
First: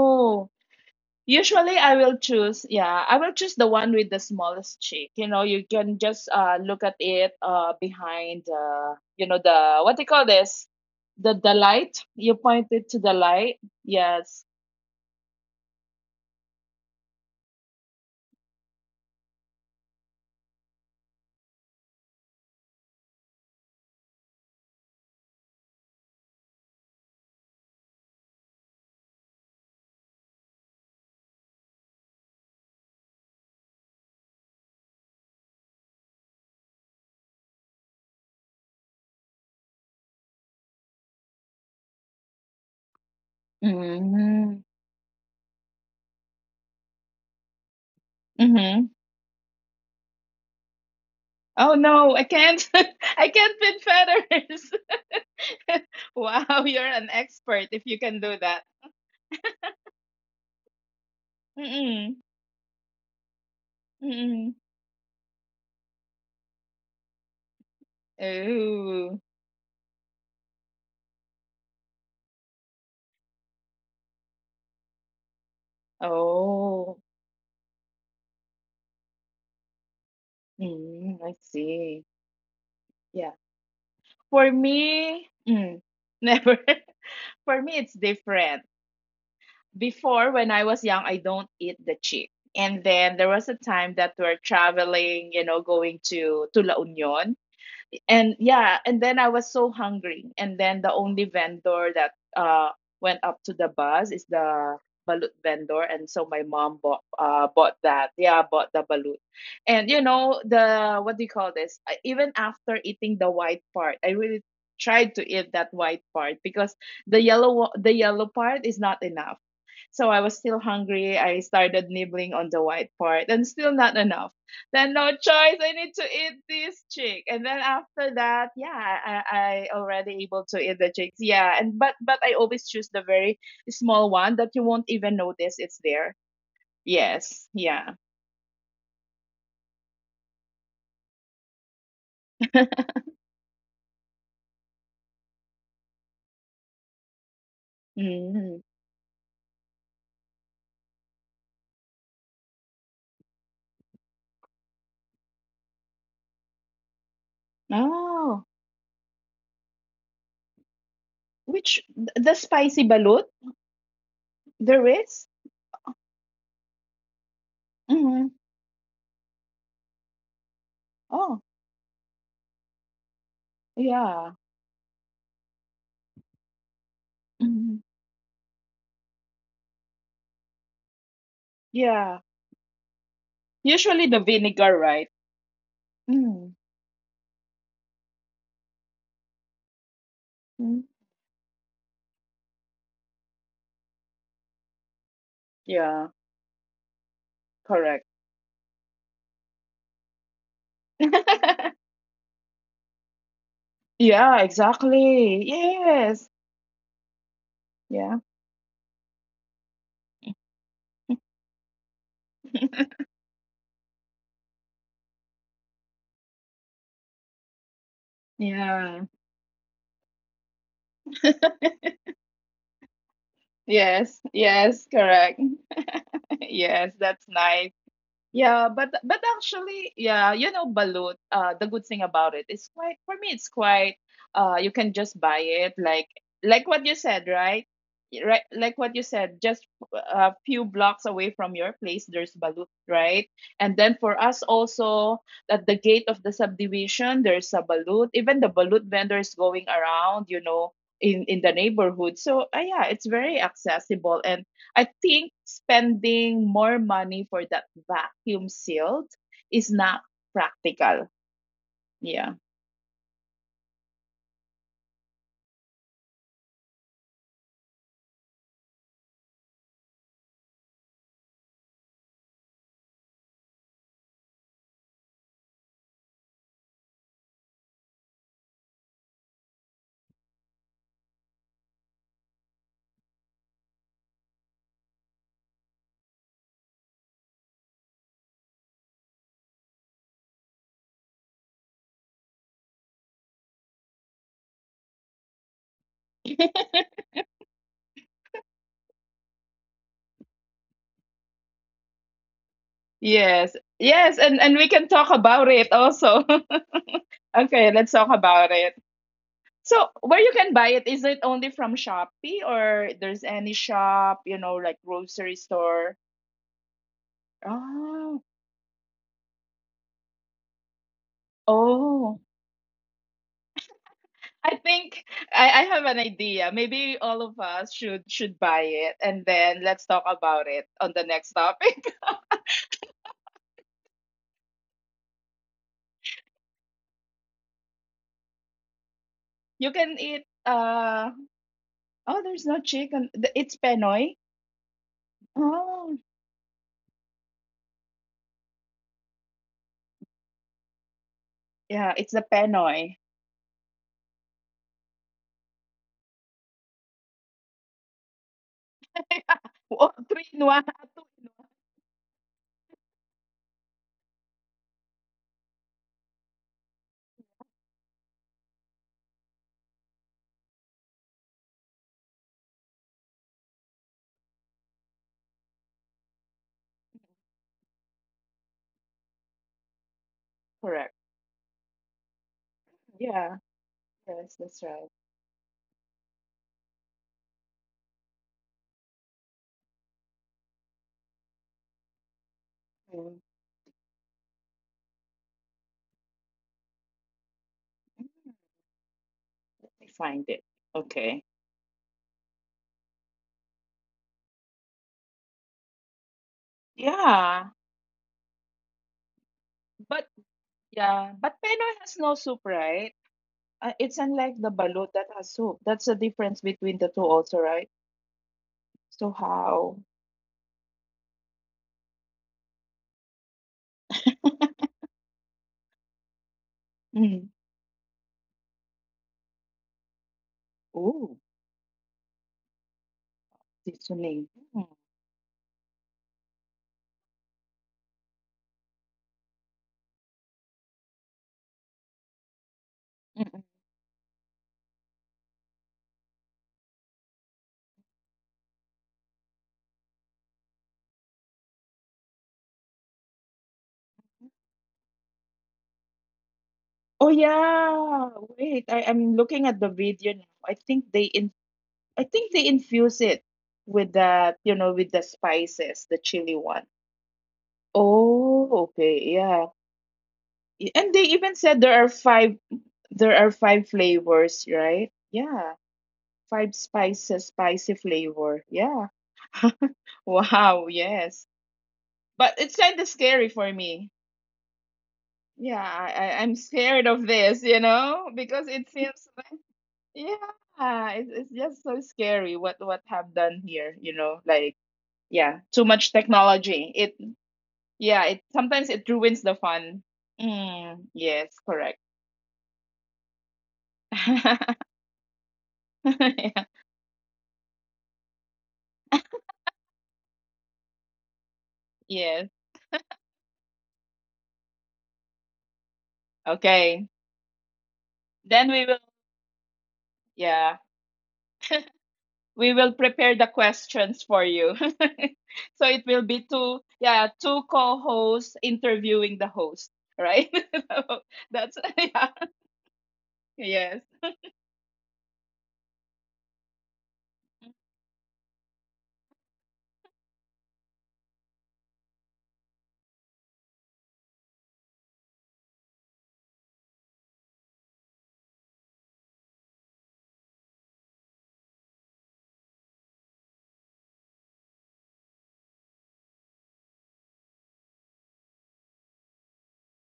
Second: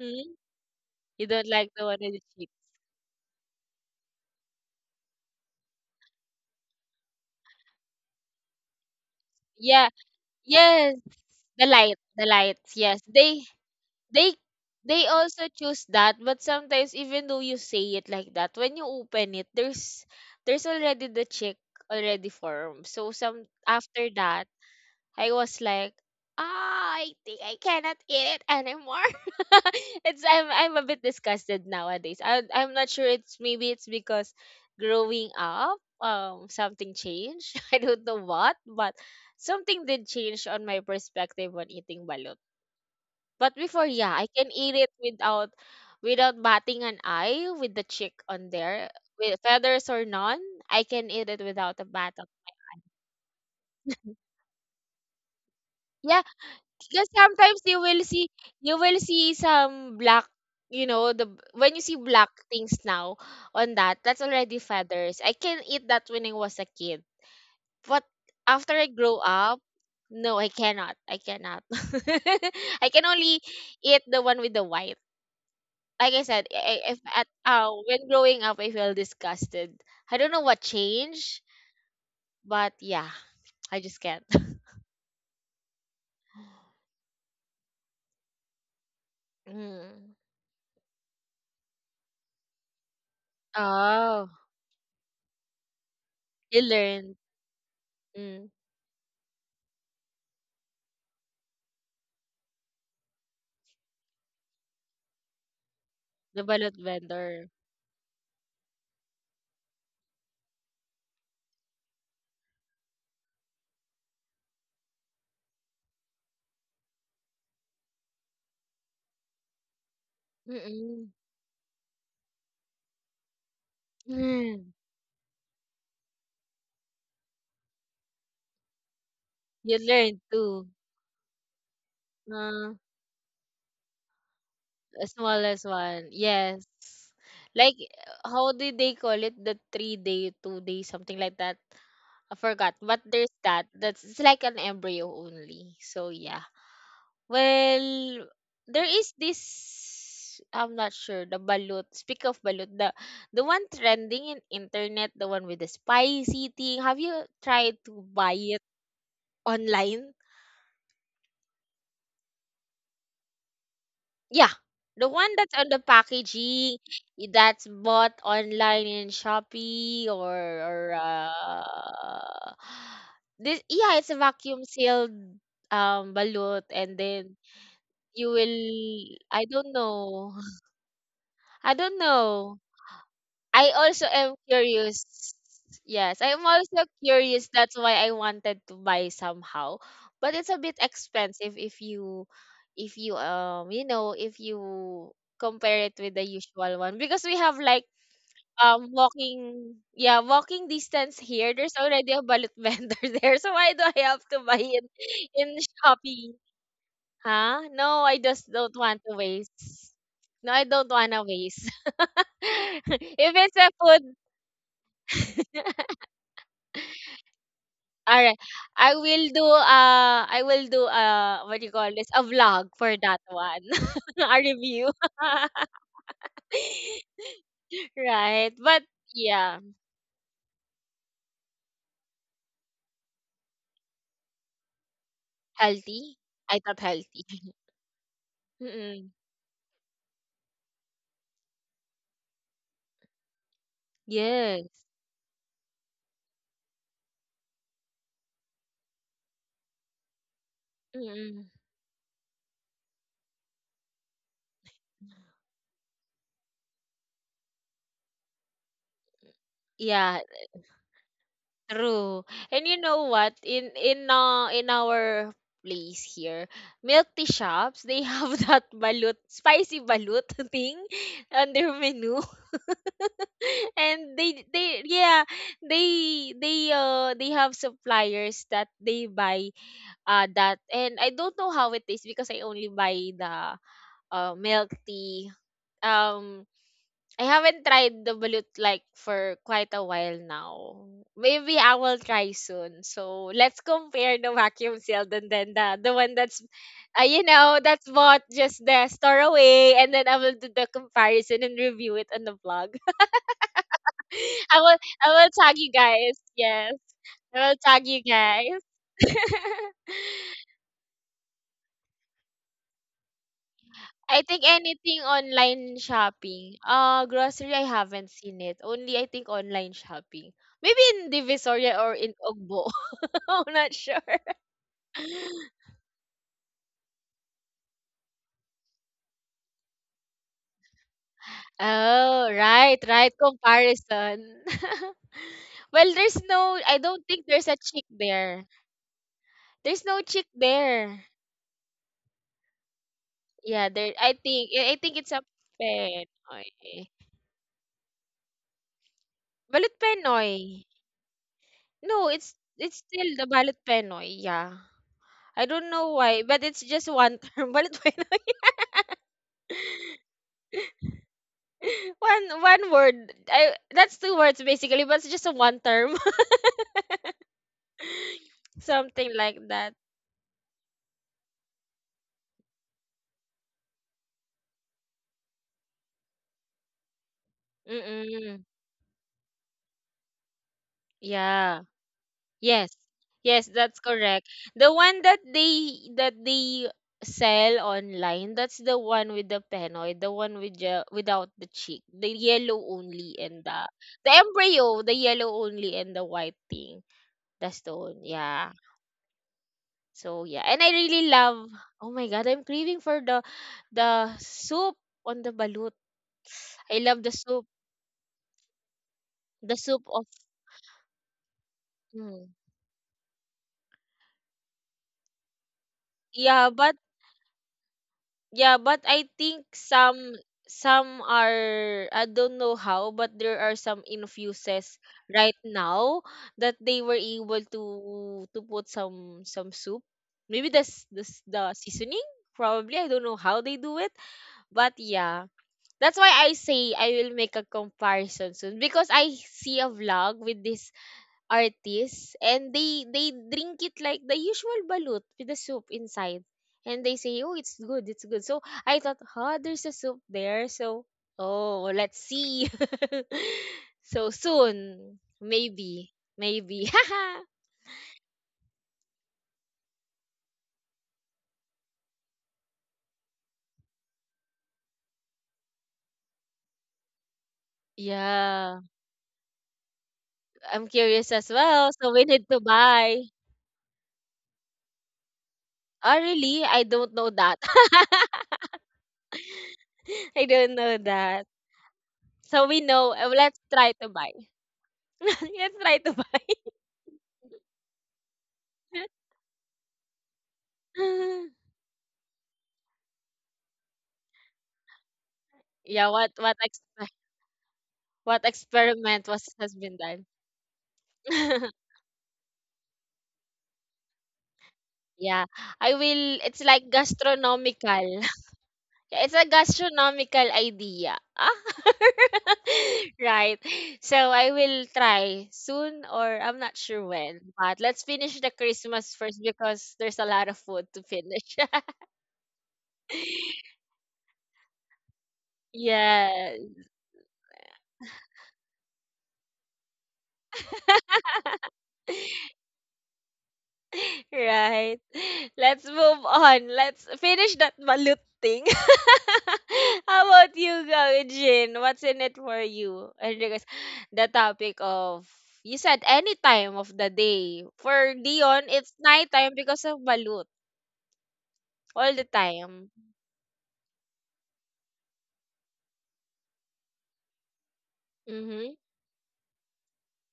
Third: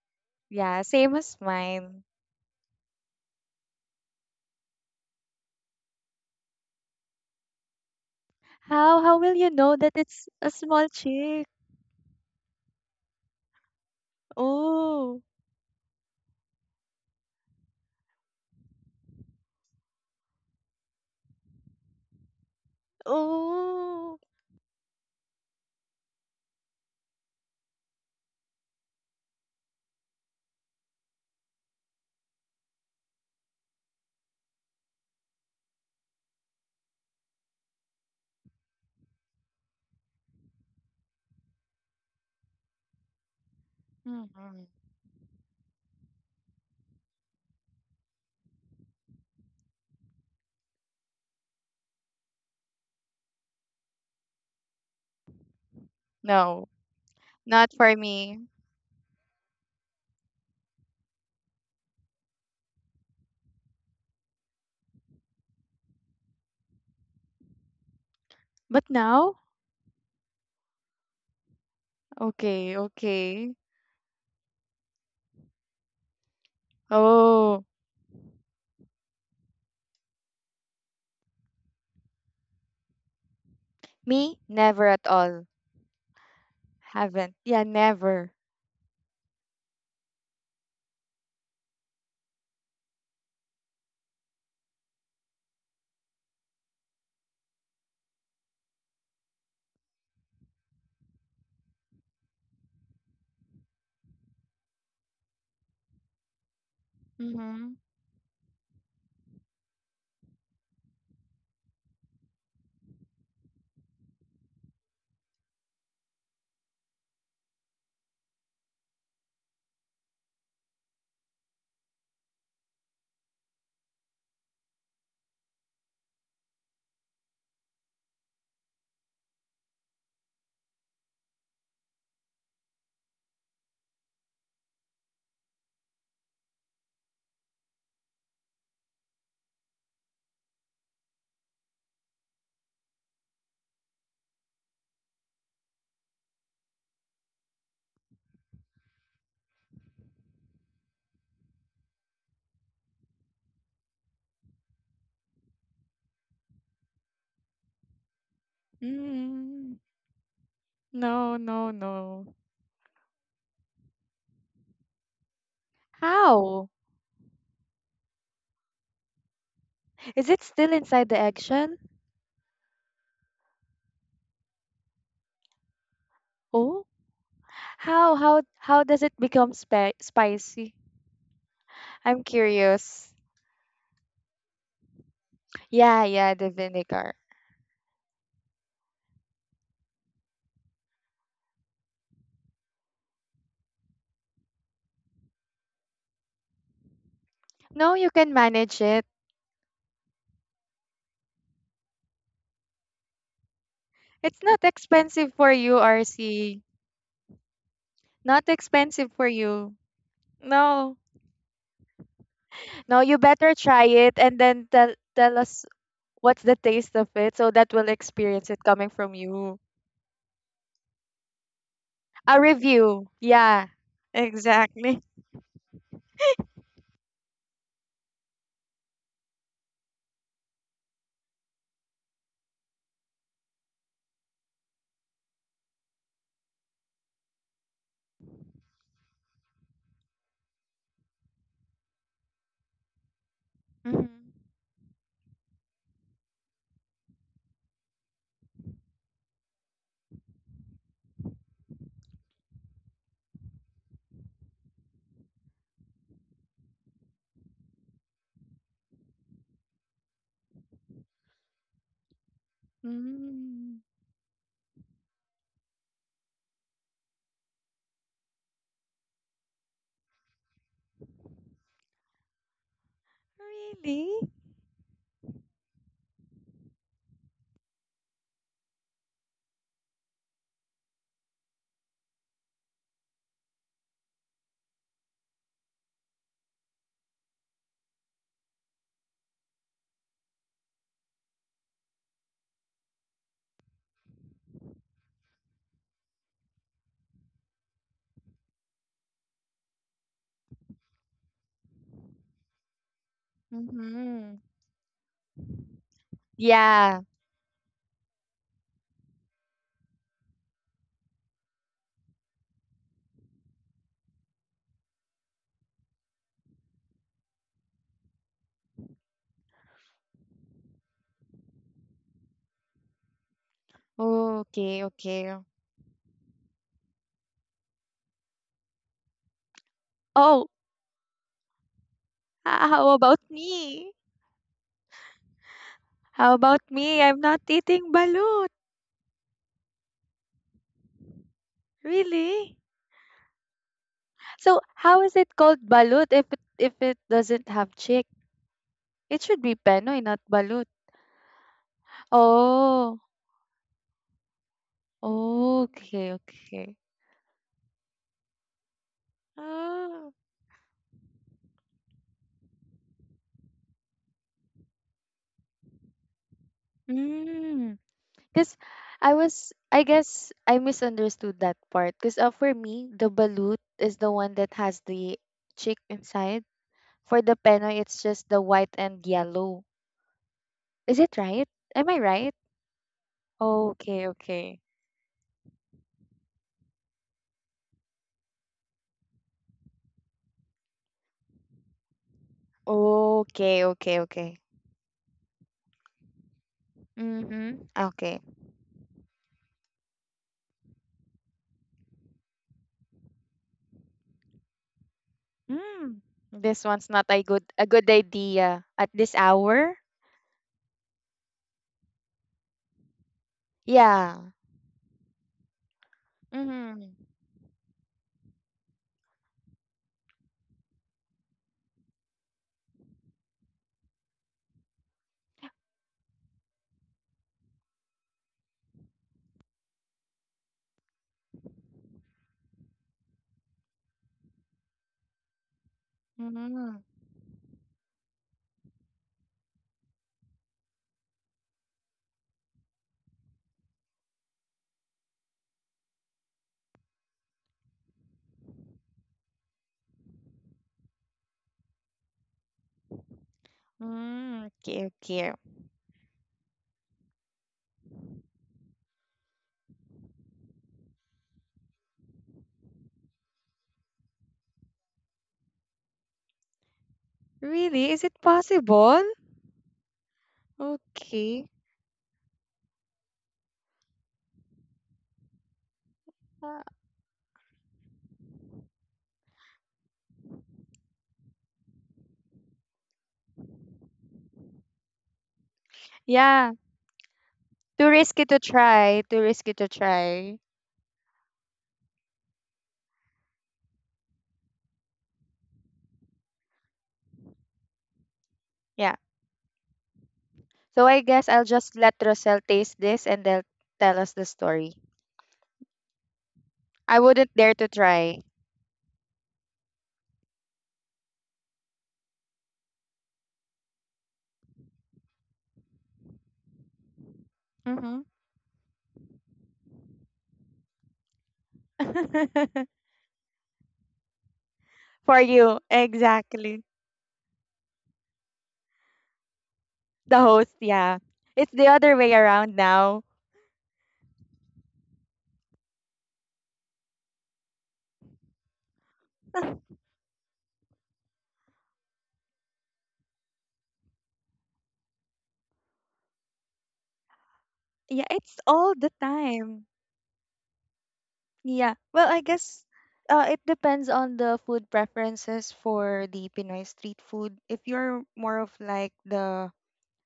A: Hmm?
B: Yeah, same
A: You
B: as
A: don't like
C: usually,
A: the
C: I
A: one
B: mine.
A: with
C: will
A: the chip?
C: choose, yeah, I will choose the one with the smallest cheek. You know, you can just look at it behind,
B: How
C: you
B: will
C: know,
B: you know
C: the,
A: Yeah,
B: that
C: what do you
B: it's
C: call
B: a
C: this?
B: small
A: yes,
B: chick?
C: The
A: the light,
C: light.
A: the
C: You point
A: lights.
C: it to
A: Yes,
C: the light.
A: they
C: Yes.
A: they
B: Oh.
A: also choose that, but sometimes even though you say it like that, when you open it, there's already the chick already formed. So some after
B: Oh.
A: that, I was like, ah, I think I cannot eat it anymore. <laughs> it's I'm a bit disgusted nowadays. I'm not sure. it's Maybe it's because growing up, something changed. <laughs> I don't know what, but something did change on my perspective on eating balot. But before, yeah, I can
C: Mm-hmm.
B: Mm-hmm.
A: eat it without without batting an eye, with the chick on
C: Mm-hmm.
A: there, with feathers or none. I can eat it
C: Oh,
A: without a bat
C: no, I
A: of
C: can't. <laughs> I can't pin
A: <laughs>
C: feathers. <laughs>
A: yeah,
C: Wow,
B: No,
C: you're
A: because
C: an
A: sometimes
C: expert
B: not
A: you
C: if
B: for
A: will
C: you can
A: see,
C: do
B: me.
C: that.
A: some black, you know, when you see
C: Mm-mm.
A: black things now on that, that's already
C: Mm-mm.
A: feathers. I can eat that when I was a kid. But after I
B: But
A: grow
C: Oh.
B: now?
A: up, no, I cannot. I cannot. <laughs>
B: Okay,
A: I can only
B: okay.
A: eat the one with the white. Like I said, I- if
C: Oh.
A: at
B: Oh,
A: when growing up, I feel disgusted. I don't know what
C: Mm,
A: changed,
C: I see.
A: but yeah,
C: Yeah.
A: I just can't.
B: me?
C: For
A: <laughs>
B: Never at
C: me,
B: all.
C: mm, <laughs> never.
B: Haven't. Yeah,
C: For me, it's
B: never.
C: different.
A: Mm.
C: Before, when I was young, I don't eat the chick. And then there was a time
A: Oh,
C: that we're traveling, you know, going
A: you
C: to La
A: learned.
C: Union,
A: mm.
C: and yeah, and then I was so hungry, and then the only vendor that went up to the bus is the balut vendor, and
A: The
C: so my
A: balot
C: mom bought
A: vendor.
B: Mm-hmm.
C: bought that, yeah, bought the balut. And you know the what do you call this? I- even after eating the white part I really tried to eat that white part because the yellow part is not enough. So I was still
A: Mm-mm.
C: hungry. I started nibbling on the white part and still not enough.
A: Mm.
C: Then no choice, I need to eat this chick, and then after that yeah
A: You
C: I
A: learned
C: already able
A: too.
C: to eat the chicks. Yeah, and but I
A: Uh,
C: always choose the very small one that you won't
A: the
C: even
A: smallest
C: notice it's
A: one,
C: there.
A: yes.
C: Yes.
A: Like,
C: Yeah.
A: how did they call it? The 3-day, 2-day, something like that. I forgot.
C: <laughs>
A: But there's that. That's, it's like an embryo only. So yeah. Well,
C: Mm.
A: there is this, I'm not sure, the balut. Speak of balut, the one trending in internet, the one with the spicy thing. Have you tried to buy
C: Oh,
A: it
B: Mm-hmm.
A: online?
B: No, no,
C: which,
B: no.
C: the spicy balut,
A: Yeah,
C: there
A: the one
C: is?
A: that's on the
B: How?
A: packaging, that's bought
C: Mm-hmm.
A: online in Shopee
B: Is
A: or
B: it still
A: or
B: inside the
C: Oh
B: eggshell?
A: uh, this. Yeah, it's a
C: yeah.
A: vacuum sealed balut,
B: Oh,
A: and then
C: Hmm.
B: how
A: you
B: how
A: will
B: how does it
A: I
B: become
A: don't
B: spi
A: know. <laughs>
B: spicy?
A: I don't
B: I'm
C: Yeah.
A: know.
B: curious.
A: I also
C: Usually the
A: am
C: vinegar,
A: curious.
C: right?
B: Yeah,
A: Yes,
B: yeah,
A: I'm
B: the
C: Mm-hmm.
A: also
B: vinegar.
A: curious. That's why I wanted to buy somehow, but it's a bit expensive if you, if you compare it with
C: Yeah,
A: the usual one, because we have like
B: No,
C: correct.
B: you can manage it.
A: walking, yeah, walking distance here. There's
C: <laughs>
A: already a bullet vendor <laughs> there, so why do I have to
C: Yeah,
B: It's
A: buy
B: not
A: in
B: expensive
C: exactly,
B: for you,
A: Shopee?
C: yes.
B: RC.
A: Huh? No, I
C: Yeah.
A: just
B: Not
A: don't want to
B: expensive for you.
A: waste. No, I don't
B: No.
A: want to waste. <laughs>
B: No, you
A: If it's
B: better
A: a
B: try
A: food.
B: it and then tell us what's the taste of it so that we'll
A: All right.
B: experience it
A: I
B: coming
C: Yeah.
B: from
A: will do,
B: you.
A: what
C: <laughs>
A: do you call this? A
B: A
A: vlog for
B: review.
A: that one.
B: Yeah.
A: <laughs>
C: Yes,
A: A review.
C: yes,
B: Exactly.
C: correct. <laughs> Yes,
A: <laughs>
C: that's nice.
A: Right.
C: Yeah,
A: But
C: but
A: yeah,
C: actually, yeah, you know, balut. The good thing about it is quite for me. It's quite. You can just buy it,
A: healthy. I
C: like
A: thought
C: what you said,
A: healthy.
C: right? Y- Right,
A: <laughs>
C: like what you
A: Mm-mm.
C: said, just a few blocks away from your place, there's balut, right? And then for us
A: Yes.
C: also, at the gate of the subdivision, there's a balut. Even the balut vendors going around, you know,
A: Mm-mm.
C: in the neighborhood. So yeah, it's very accessible, and I think spending more money for that vacuum sealed is not
A: Yeah,
C: practical.
A: true.
C: Yeah.
A: And you know what? In
B: Mm-hmm.
A: in uh, in our place here, milk tea shops, they have <laughs> that balut, spicy balut <laughs> thing on their menu. <laughs> And
B: Really?
A: they yeah, they have suppliers that they buy that. And I don't know how it is, because I only buy the milk tea. um I haven't tried the balut like for quite a while now. Maybe I will try soon. So let's compare the vacuum sealed and then the one that's you know, that's bought just the store away, and then I will do the comparison and review it on the vlog.
C: Yes. Yes,
B: Mm-hmm.
A: <laughs> I
C: and we
A: will
C: can
A: I
C: talk
A: will tag
C: about
A: you
C: it
A: guys.
C: also.
A: Yes.
B: Yeah.
C: <laughs>
A: I will
C: Okay,
A: tag
C: let's
A: you
C: talk about
A: guys.
C: it.
A: <laughs>
C: So, where you can buy it, is it only from Shopee or there's any
A: I
C: shop, you
A: think
C: know, like
A: anything
C: grocery
A: online
C: store?
A: shopping. Uh, grocery I haven't
C: Oh.
A: seen it. Only, I think, online shopping. Maybe in Divisoria or in
C: Oh.
A: Ogbo. <laughs> I'm not sure.
C: I
B: Okay,
A: <laughs>
C: think
B: okay.
C: I have an idea. Maybe all of us should buy it and then let's talk about
B: Oh,
C: it on the next topic.
A: Oh,
B: h-
A: right,
B: how
A: right.
B: about me?
A: Comparison. <laughs> Well, there's
B: How
A: no,
B: about
A: I don't
B: me?
A: think
B: I'm
A: there's
B: not
A: a chick
B: eating
A: there.
B: balut.
C: You
A: There's no
C: can
A: chick
C: eat
A: there.
C: uh oh there's
B: Really?
C: no chicken. The- It's
A: Yeah, there.
C: penoy.
A: I think,
B: So
A: I I think
B: how
A: it's
B: is
A: a
B: it called
C: Oh
A: pen.
B: balut if it if
A: Okay.
B: it doesn't have chick? It should be
A: Balot
B: penoy, not
A: Penoy.
B: balut.
C: yeah,
A: No,
C: it's the
A: it's
C: penoy.
B: Oh,
A: still the Balot Penoy. Yeah. I don't know
B: okay,
A: why, but it's
B: okay.
A: just one term. <laughs> Balot Penoy.
C: <laughs> Oh,
B: Oh.
C: three in one, two in one.
A: <laughs> One one word. I, that's two words basically, but it's just a one term.
B: Mm.
A: <laughs>
B: Because
A: Something
B: I
A: like
B: was,
A: that.
B: I guess I misunderstood that part. Because for me, the balut is the one that has the chick inside. For the penoy, it's just
A: Mm-mm.
B: the white and yellow.
C: Correct.
B: Is it right?
A: Yeah.
B: Am I right?
A: Yes.
C: Yeah.
A: Yes, that's
B: Okay,
A: correct.
C: Yes,
B: okay.
C: that's
A: The
C: right.
A: one that they sell online, that's the one with the penoid, the one with the, without the cheek, the yellow only
C: Mm.
A: and
B: Okay, okay,
A: the
B: okay.
A: embryo, the yellow only and the white thing. That's
B: Mm-hmm.
A: the one.
C: Let
B: Okay.
A: Yeah.
C: me
A: So
C: find
A: yeah,
C: it.
A: and I really
C: Okay.
A: love. Oh my god, I'm craving for the soup on the balut.
B: Mm. This
A: I
B: one's
A: love
B: not
A: the
B: a
A: soup,
B: good
C: Yeah.
B: a good idea at this
A: the
B: hour.
A: soup of
C: But yeah, but penoy has no
A: mm.
C: soup, right? It's
B: Yeah.
C: unlike the balut that has soup. That's the difference
A: Yeah, but
C: between the
B: Mm-hmm.
C: two also, right?
A: yeah, but I
C: So
A: think
C: how?
A: some are, I don't know how, but there are some infuses right now that they were able
C: Mm.
A: to put some soup. Maybe that's this
C: Ooh,
A: the seasoning probably. I don't know how they do it,
C: seasoning.
A: but yeah. That's why I say
B: Mm-hmm.
A: I will make a comparison soon, because I see a vlog with this artists and they drink it
C: Mm.
A: like the usual balut with the soup inside, and they say, oh, it's good, it's good, so I thought, huh, there's a soup there, so oh, let's see. <laughs> So
B: Mm, okay,
A: soon
B: okay.
A: maybe, maybe.
C: Oh yeah. Wait, I'm looking at the video now. I think they infuse it with that, with the spices, the chili one.
A: <laughs>
B: Really? Is it
A: Yeah,
C: Oh,
B: possible?
C: okay, yeah.
A: I'm curious
C: And
A: as
C: they
B: Okay.
A: well,
C: even
A: so
C: said
A: we
C: there are
A: need to
C: five
A: buy.
C: there are five flavors, right? Yeah.
A: Oh, really? I
B: Uh,
C: Five
A: don't know that.
C: spices, spicy flavor. Yeah. <laughs>
A: <laughs> I don't know
C: Wow,
A: that,
C: yes.
A: so we
C: But it's
A: know. Uh,
C: kind of
A: let's
C: scary
A: try to
C: for
A: buy.
C: me.
A: <laughs> Let's try
C: Yeah,
A: to buy.
B: yeah,
C: I'm scared of this, you
B: too risky
C: know,
B: to
C: because it
B: try, too
C: seems
B: risky to try.
C: yeah, it's
A: <laughs>
C: just so scary what have done here, yeah, too
A: Yeah,
C: much technology. It
A: what
C: Yeah, it sometimes
B: Yeah.
A: experiment
C: it
A: was
C: ruins
A: has
C: the
A: been
C: fun.
A: done?
B: So I
C: Mm,
B: guess I'll
C: yes,
A: <laughs>
B: just
C: correct.
B: let Rosel taste this and they'll tell us the story.
C: <laughs>
A: Yeah, I will. It's
C: Yeah,
A: like
B: I wouldn't dare to
A: gastronomical.
B: try.
A: <laughs> Yeah, it's a gastronomical idea. Ah,
C: yes.
A: <laughs> right. So I will try soon, or I'm not sure
C: Okay.
A: when. But let's
B: Mm-hmm.
A: finish the
C: Then we
A: Christmas
C: will
A: first because there's a lot of food
C: yeah,
A: to finish. <laughs>
C: we
B: <laughs>
C: will prepare the questions for you.
B: For
C: <laughs>
B: you,
C: So it will be
A: Yes.
B: exactly.
C: two yeah, two co-hosts interviewing the host,
B: The
C: right?
B: host,
C: <laughs>
B: yeah.
A: <laughs>
C: So
B: It's the
C: that's <laughs>
B: other way
C: yeah.
B: around now.
C: Yes.
A: Right. <laughs> Let's move on. Let's finish that balut thing. <laughs> How about you, go, Jin? What's in it for you? And regards the topic of, you said any time of the day. For
B: Yeah, it's
A: Dion, it's
B: all the
A: nighttime because
B: time.
A: of balut,
B: Yeah.
A: all the
B: Well, I
A: time.
B: guess it depends on the food preferences for the Pinoy street food. If you're more
A: Mm-hmm.
B: of like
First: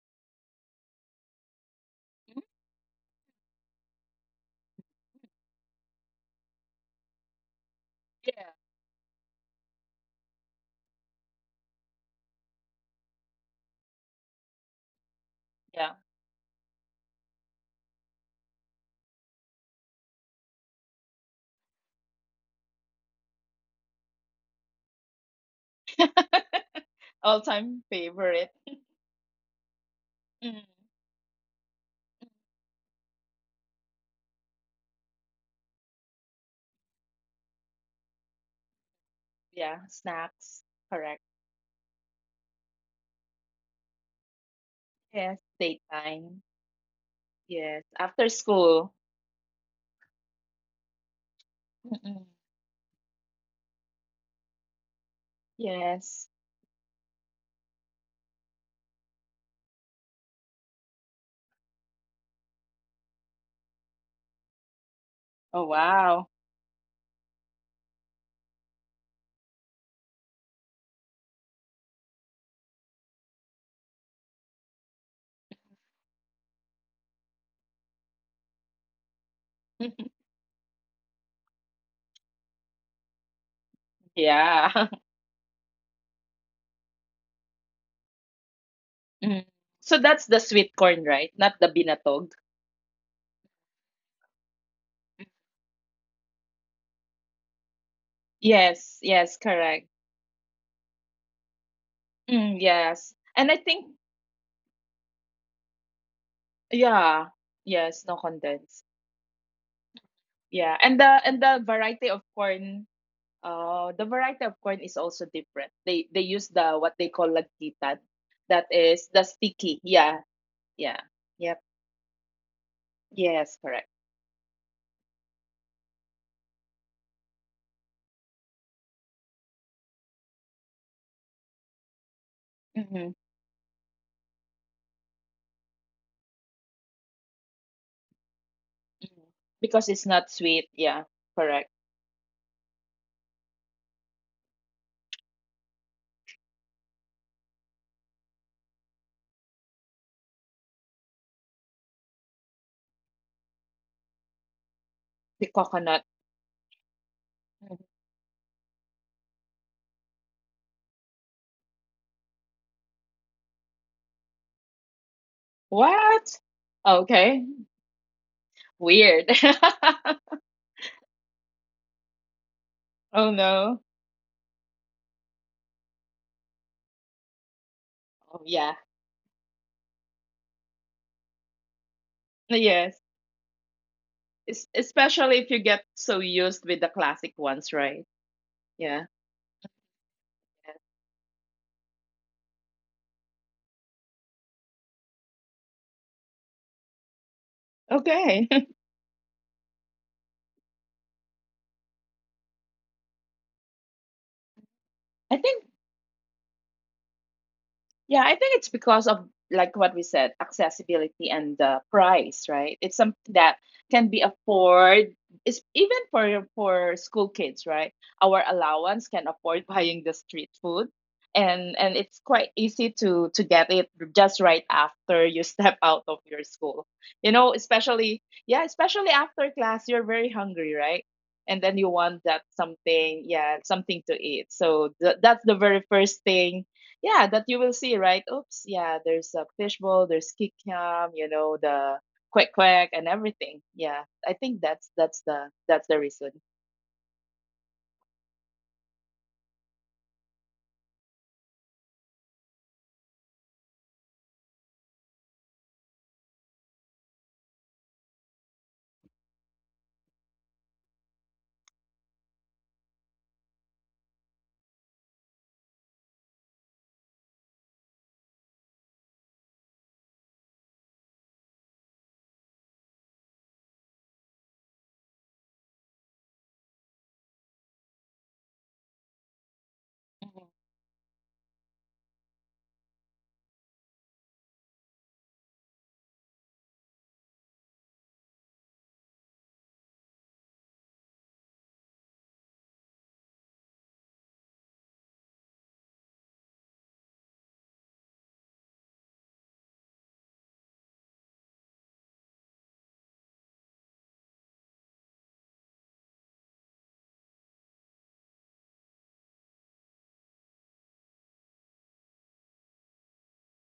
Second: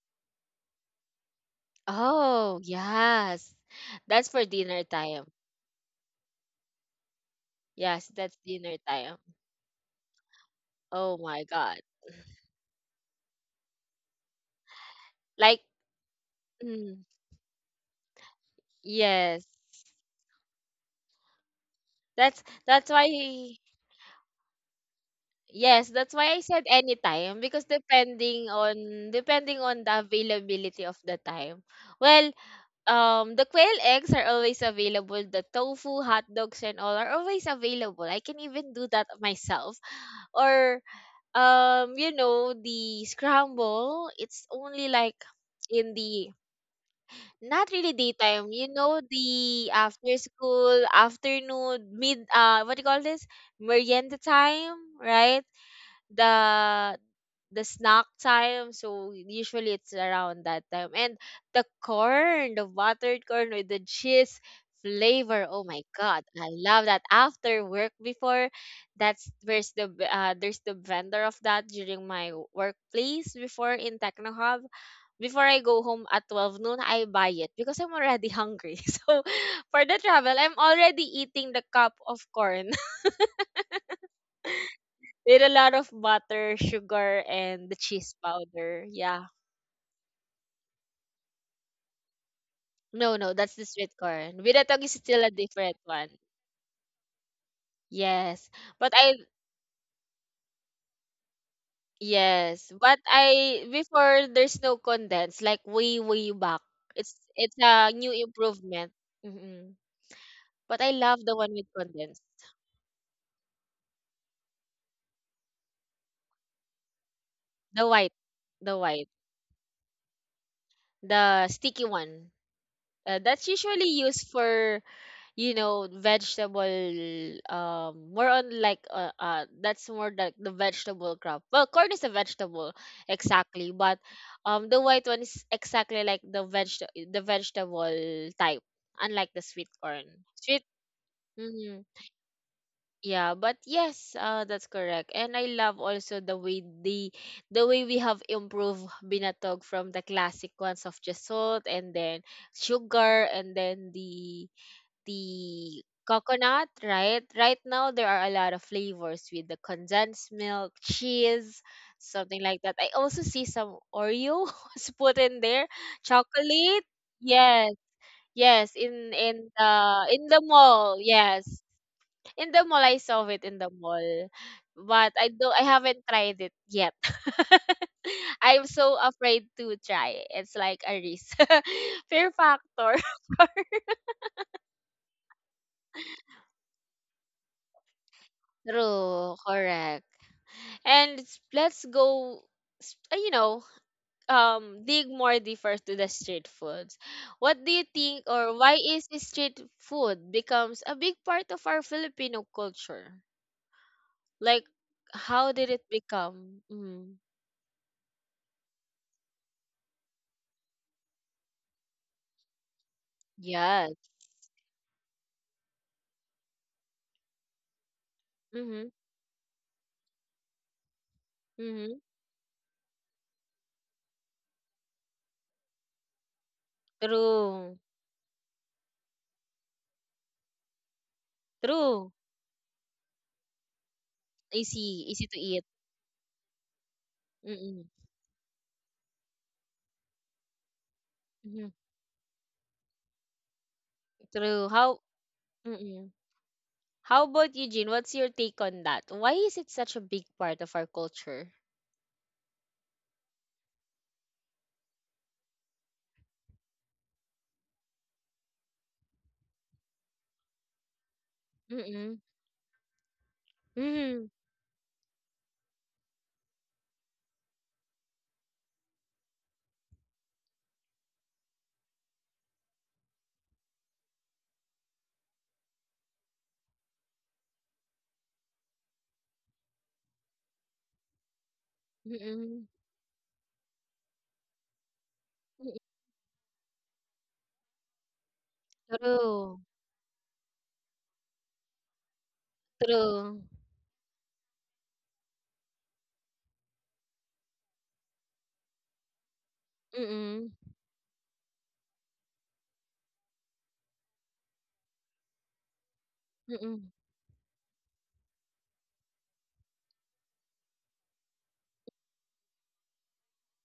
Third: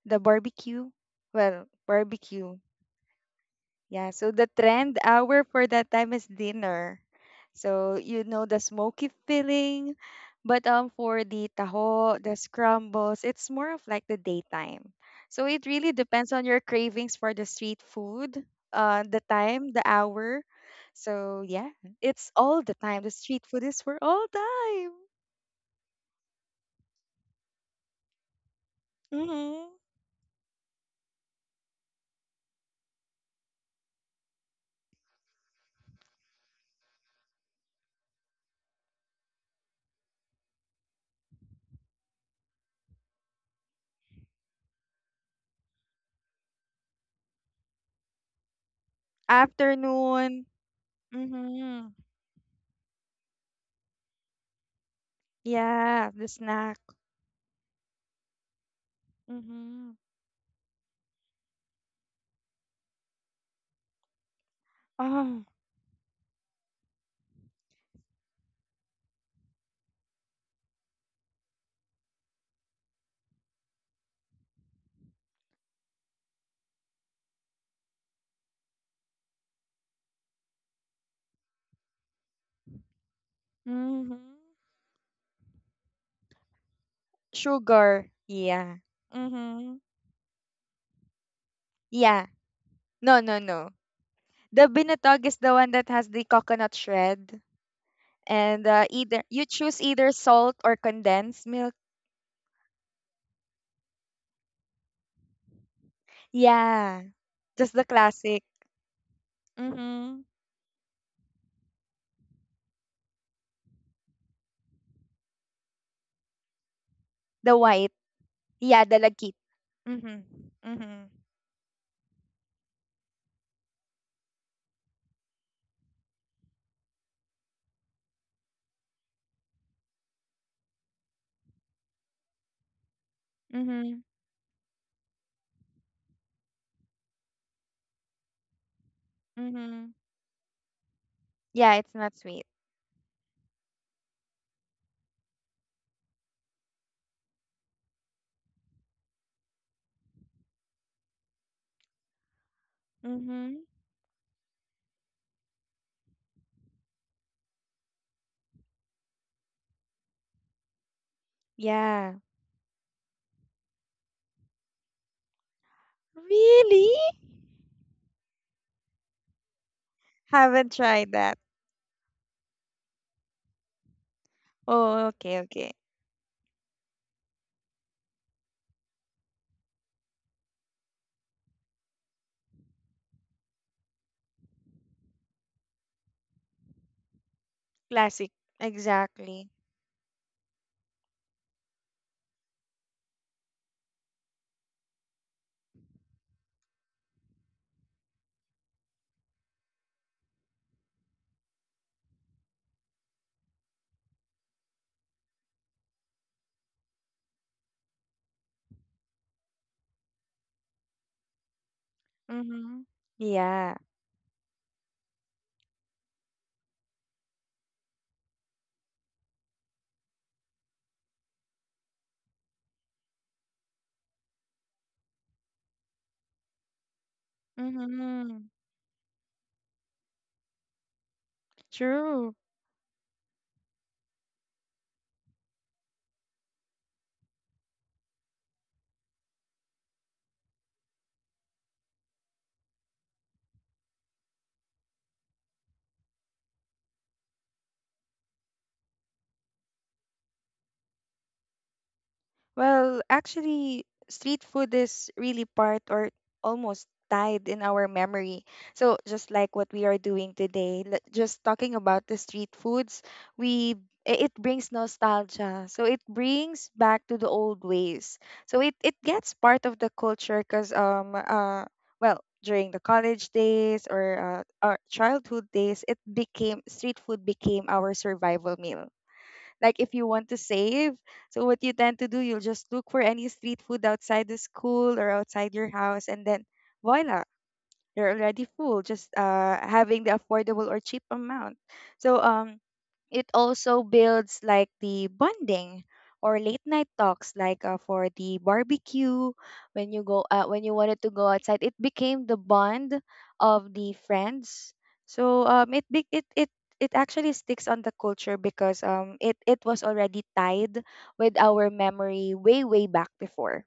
B: the barbecue. Well, barbecue.
A: Oh, yes.
B: Yeah, so
A: That's
B: the
A: for dinner
B: trend
A: time.
B: hour for that time is dinner. So
A: Yes,
B: you
A: that's
C: Yeah.
B: know the
A: dinner
B: smoky
A: time.
B: feeling. But
A: Oh
B: for
A: my
B: the
A: god.
B: taho, the scrambles, it's more of like the daytime. So
A: Like
B: it
C: Yeah.
B: really depends on your
A: mm,
B: cravings for the street food, the
A: yes.
B: time, the hour. So yeah, it's all the
A: That's
B: time. The
A: why,
B: street food is for all time.
A: yes, that's why I said anytime, because
C: All-time favorite.
A: depending on depending
B: Mhm.
A: on the
C: Mm,
A: availability of the time. Well, the quail eggs are always available, the tofu, hot dogs and all are always available. I can even do that
C: yeah,
A: myself.
C: snacks,
A: Or
C: correct.
A: you know, the scramble, it's only like
C: Yes,
A: in the,
C: daytime.
A: not
C: Yes,
A: really
C: after
A: daytime, you
C: school.
A: know, the after
B: Afternoon.
A: school, afternoon,
B: Mhm.
C: Mm-mm.
A: mid, what do you call this? Merienda time, right?
B: Yeah,
C: Yes.
B: the snack.
A: the the snack time, so usually it's
B: Mhm.
A: around that time. And the corn, the buttered corn with the cheese flavor,
B: Oh,
C: Oh,
A: oh my
C: wow.
A: god,
C: <laughs>
A: I love that after work. Before, that's where's the, there's the vendor of that during my workplace before in techno hub. Before I go home at 12 noon, I buy it because I'm already hungry. <laughs> So for the travel, I'm already eating the cup of corn
B: mhm.
C: Yeah. <laughs>
A: with a lot of butter, sugar, and the
B: Sugar.
A: cheese
B: Yeah.
A: powder. Yeah.
C: Mm.
B: Mhm.
C: So that's the sweet corn, right? Not the binatog.
B: Yeah.
A: No,
B: No,
A: no,
B: no,
A: that's the
B: no.
A: sweet corn.
B: The
A: Binatog is still a
B: binatog is the one
A: different
B: that
A: one.
B: has the coconut shred,
A: Yes.
B: and
C: Yes,
A: But I
B: either
C: yes,
B: you
C: correct.
B: choose either salt or condensed milk.
C: Mm,
A: yes, but
C: yes. And I
A: I
C: think
A: before there's no condensed like way way back.
B: Yeah,
A: It's
C: yeah,
A: it's
B: just the
A: a
C: yes, no
A: new
B: classic.
C: condensed.
A: improvement. Mm-mm.
B: Mhm.
C: Yeah.
A: But I
C: And the
A: love
C: and
A: the one
C: the
A: with
C: variety of
A: condensed.
C: corn, the variety of corn is also different. They use the what they call
B: The
A: The
C: lagkitan.
B: white.
A: white,
C: That
A: the
B: Yeah, the
C: is
A: white,
C: the
B: lagkit.
C: sticky. Yeah,
B: Mhm.
C: yeah.
B: Mhm.
A: the
C: Yep.
A: sticky one. That's
C: Yes, correct.
A: usually used for vegetable. More on like, that's more like the vegetable crop. Well, corn is a vegetable
C: Mm-hmm.
A: exactly, but
B: Mhm.
A: the white one is exactly like the vegetable type,
C: hmm
A: unlike the sweet
C: Because
B: Mhm.
C: it's
A: corn.
C: not sweet.
A: Sweet.
C: Yeah, correct.
B: Yeah,
A: Mhm.
B: it's not sweet.
A: Yeah, but yes, that's correct. And I love also the way the way we have improved binatog from the classic ones of just salt, and then sugar, and
B: Mhm.
A: then the
C: The
A: the
C: coconut.
A: coconut, right? Right
C: Mhm.
A: now there are a lot of flavors with the condensed milk, cheese,
B: Yeah.
A: something like that. I also see some Oreo <laughs> was put in there,
C: What?
A: chocolate.
B: Really?
C: Okay.
A: Yes. Yes, in
C: Weird.
A: in the in
C: <laughs>
A: the
B: Haven't
A: mall.
B: tried that.
A: Yes. In the mall, I saw
C: Oh
A: it in the
C: no.
A: mall.
B: Oh,
A: But
B: okay,
A: I
B: okay.
A: haven't tried it yet. <laughs>
C: Oh
A: I'm
C: yeah.
A: so afraid to try. It's like a risk. <laughs> Fear factor.
C: Yes.
A: <laughs>
C: Especially if you get so used with the classic ones, right?
B: Classic.
C: Yeah.
A: True,
B: Exactly.
A: correct. And let's go, s- uh, you know, dig more deeper to the street foods. What do you think,
C: Okay.
A: or
C: <laughs>
A: why is the street food becomes a big part of our Filipino culture? Like,
C: I
A: how
C: think
A: did it become? Mm,
C: Yeah, I think it's because of like what we said, accessibility and the price, right?
B: Mhm.
C: It's something that
B: Yeah.
A: yes.
C: can be afford. It's even for school kids, right? Our
A: Mm-hmm.
C: allowance can afford <laughs> buying the street food, and and
A: Mm-hmm.
C: it's quite easy to get it just right after you <laughs> step out of your school. You know,
A: True.
C: especially
B: Mhm.
C: yeah, especially after class, you're very hungry, right? And then you
A: True.
C: want
B: True.
C: that something, yeah, something to eat. So
A: Easy. Easy
C: that's
A: to
C: the
A: eat.
C: very first thing, yeah, that you will
A: Mm-mm.
C: see, right? Oops, yeah, there's a fishbowl, there's kikiam. You know,
A: Mm-hmm.
C: the quack quack and everything. Yeah, I think
A: True.
C: that's
A: How?
C: that's the that's the
A: Mm-mm.
C: reason.
A: How about Eugene? What's your take on that? Why is it such a big part of our culture?
B: Well, actually, street food is really part or almost tied in our memory. So, just like what we are doing today, just talking about the
A: Mm-mm.
B: street foods, we
A: Mm-hmm.
B: it brings nostalgia. So, it brings back to the old ways. So, it gets part of the culture because well, during the college days or our childhood days, it became street food became our survival meal like if you want to
C: Mhm.
B: save so what you tend to do you'll just
A: Mm,
B: look for any street food outside the school or outside your
A: mm,
B: house and then voila you're already full just
A: true,
B: having the affordable or cheap amount so it
A: true.
B: also builds like the bonding or late night talks like for the barbecue when you go
A: Mm,
B: when you wanted to go outside it became the bond of the friends so it be- it it
A: mm,
B: it actually sticks on the culture because it was already tied with our memory way, way back before.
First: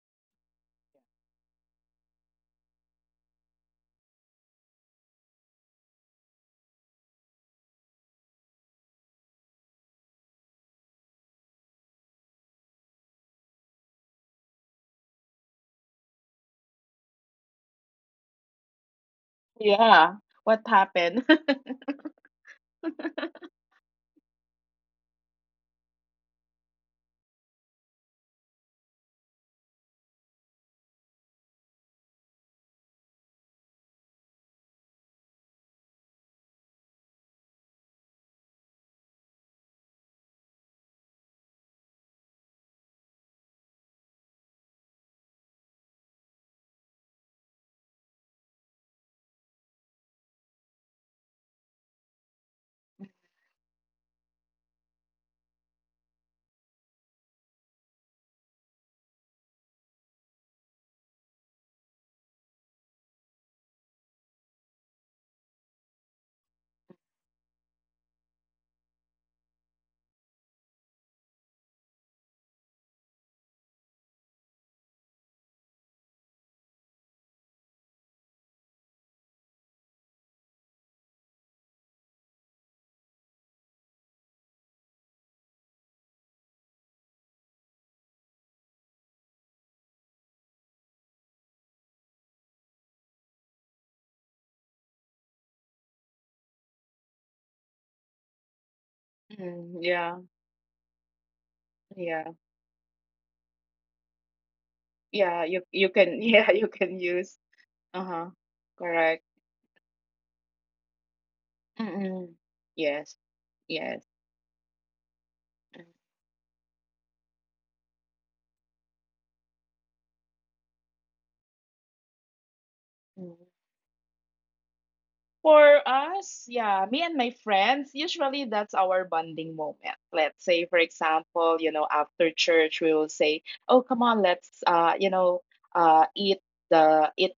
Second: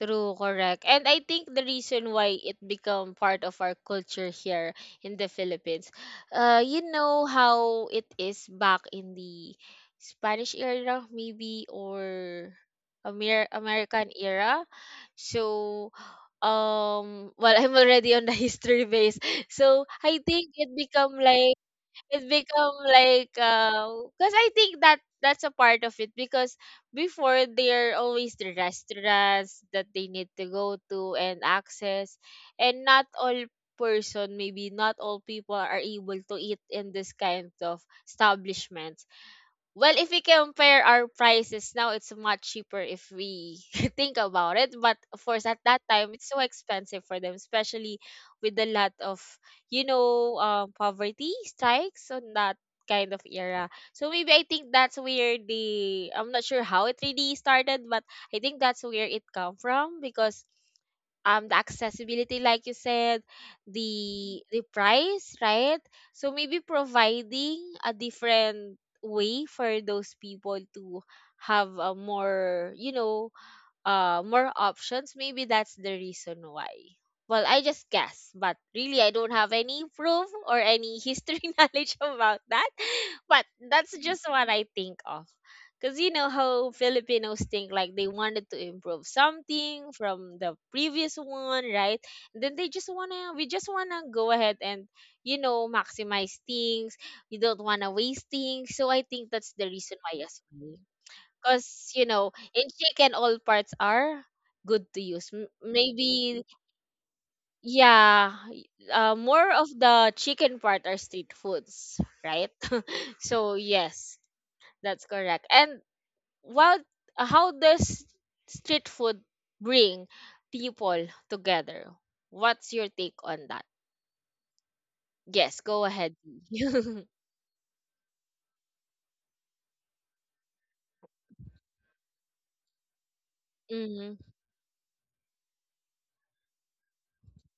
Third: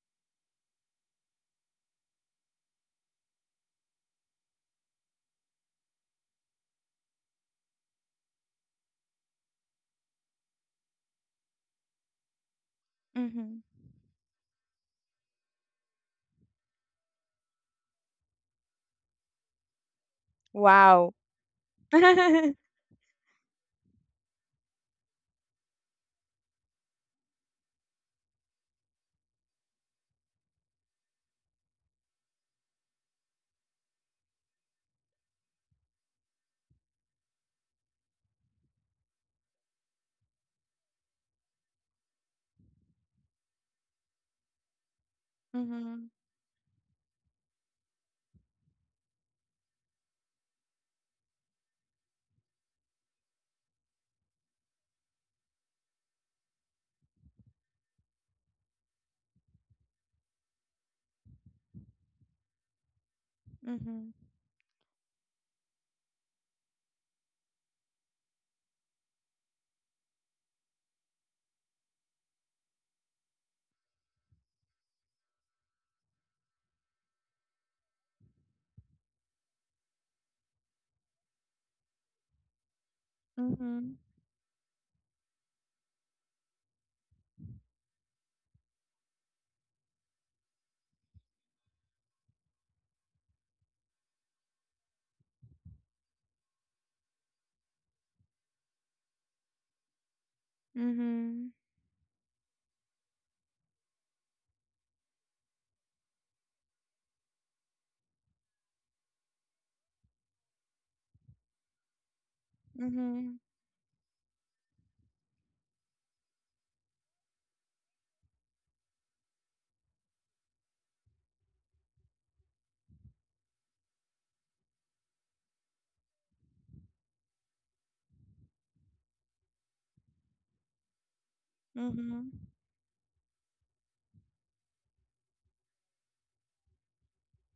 A: true, correct. And I think the reason why it become part of our culture here in the Philippines, you know how it is back in the Spanish era, maybe, or
B: Mm-hmm.
A: American era. So, well, <laughs> I'm already on the <laughs> history base. So I
C: Yeah.
A: think
C: What
B: Wow.
C: happened? <laughs>
A: it
B: <laughs> mm-hmm.
A: become like, because I think that that's a part of it. Because before, there are always the restaurants that they need to go to and access, and not all people are able to eat in this kind of establishments. Well, if we compare our prices now, it's much cheaper if we <laughs> think about it. But of course, at that time, it's so expensive for them, especially with a lot of, poverty strikes on that kind of era. So maybe I think that's where the, I'm not sure how it really started, but I think that's where it come from because the accessibility like you said,
B: Mm-hmm.
A: the price, right? So maybe providing a different way for those people to have a more you know more options, maybe that's the reason why. Well, I just guess, but really I don't have any proof or any history <laughs> knowledge about that, but
B: Mm-hmm.
A: that's just what I think of. Because you know how Filipinos think, like they wanted to improve something from the previous one, right? Then we just wanna go ahead, and, maximize things. We don't wanna waste things. So I think that's the
C: Mm,
A: reason why
C: yeah.
A: as well.
B: Mm-hmm.
A: Because,
C: Yeah.
A: in chicken, all parts are good to use.
C: Yeah. You can <laughs>
A: Maybe,
C: yeah, you can use. Uh huh.
A: yeah,
C: Correct.
A: more of the chicken part are street foods,
C: Mm-mm.
A: right? <laughs>
C: Yes.
B: Mm-hmm.
A: So,
C: Yes.
A: yes. That's correct. And what how does street food bring people together? What's your take on that?
C: Mm-hmm.
A: Yes, go
C: For
A: ahead.
C: us, yeah,
A: <laughs>
C: me and my friends, usually that's our bonding moment. Let's say, for example, after church, we will say, "Oh,
A: Mm-hmm.
C: come on, let's, eat the eat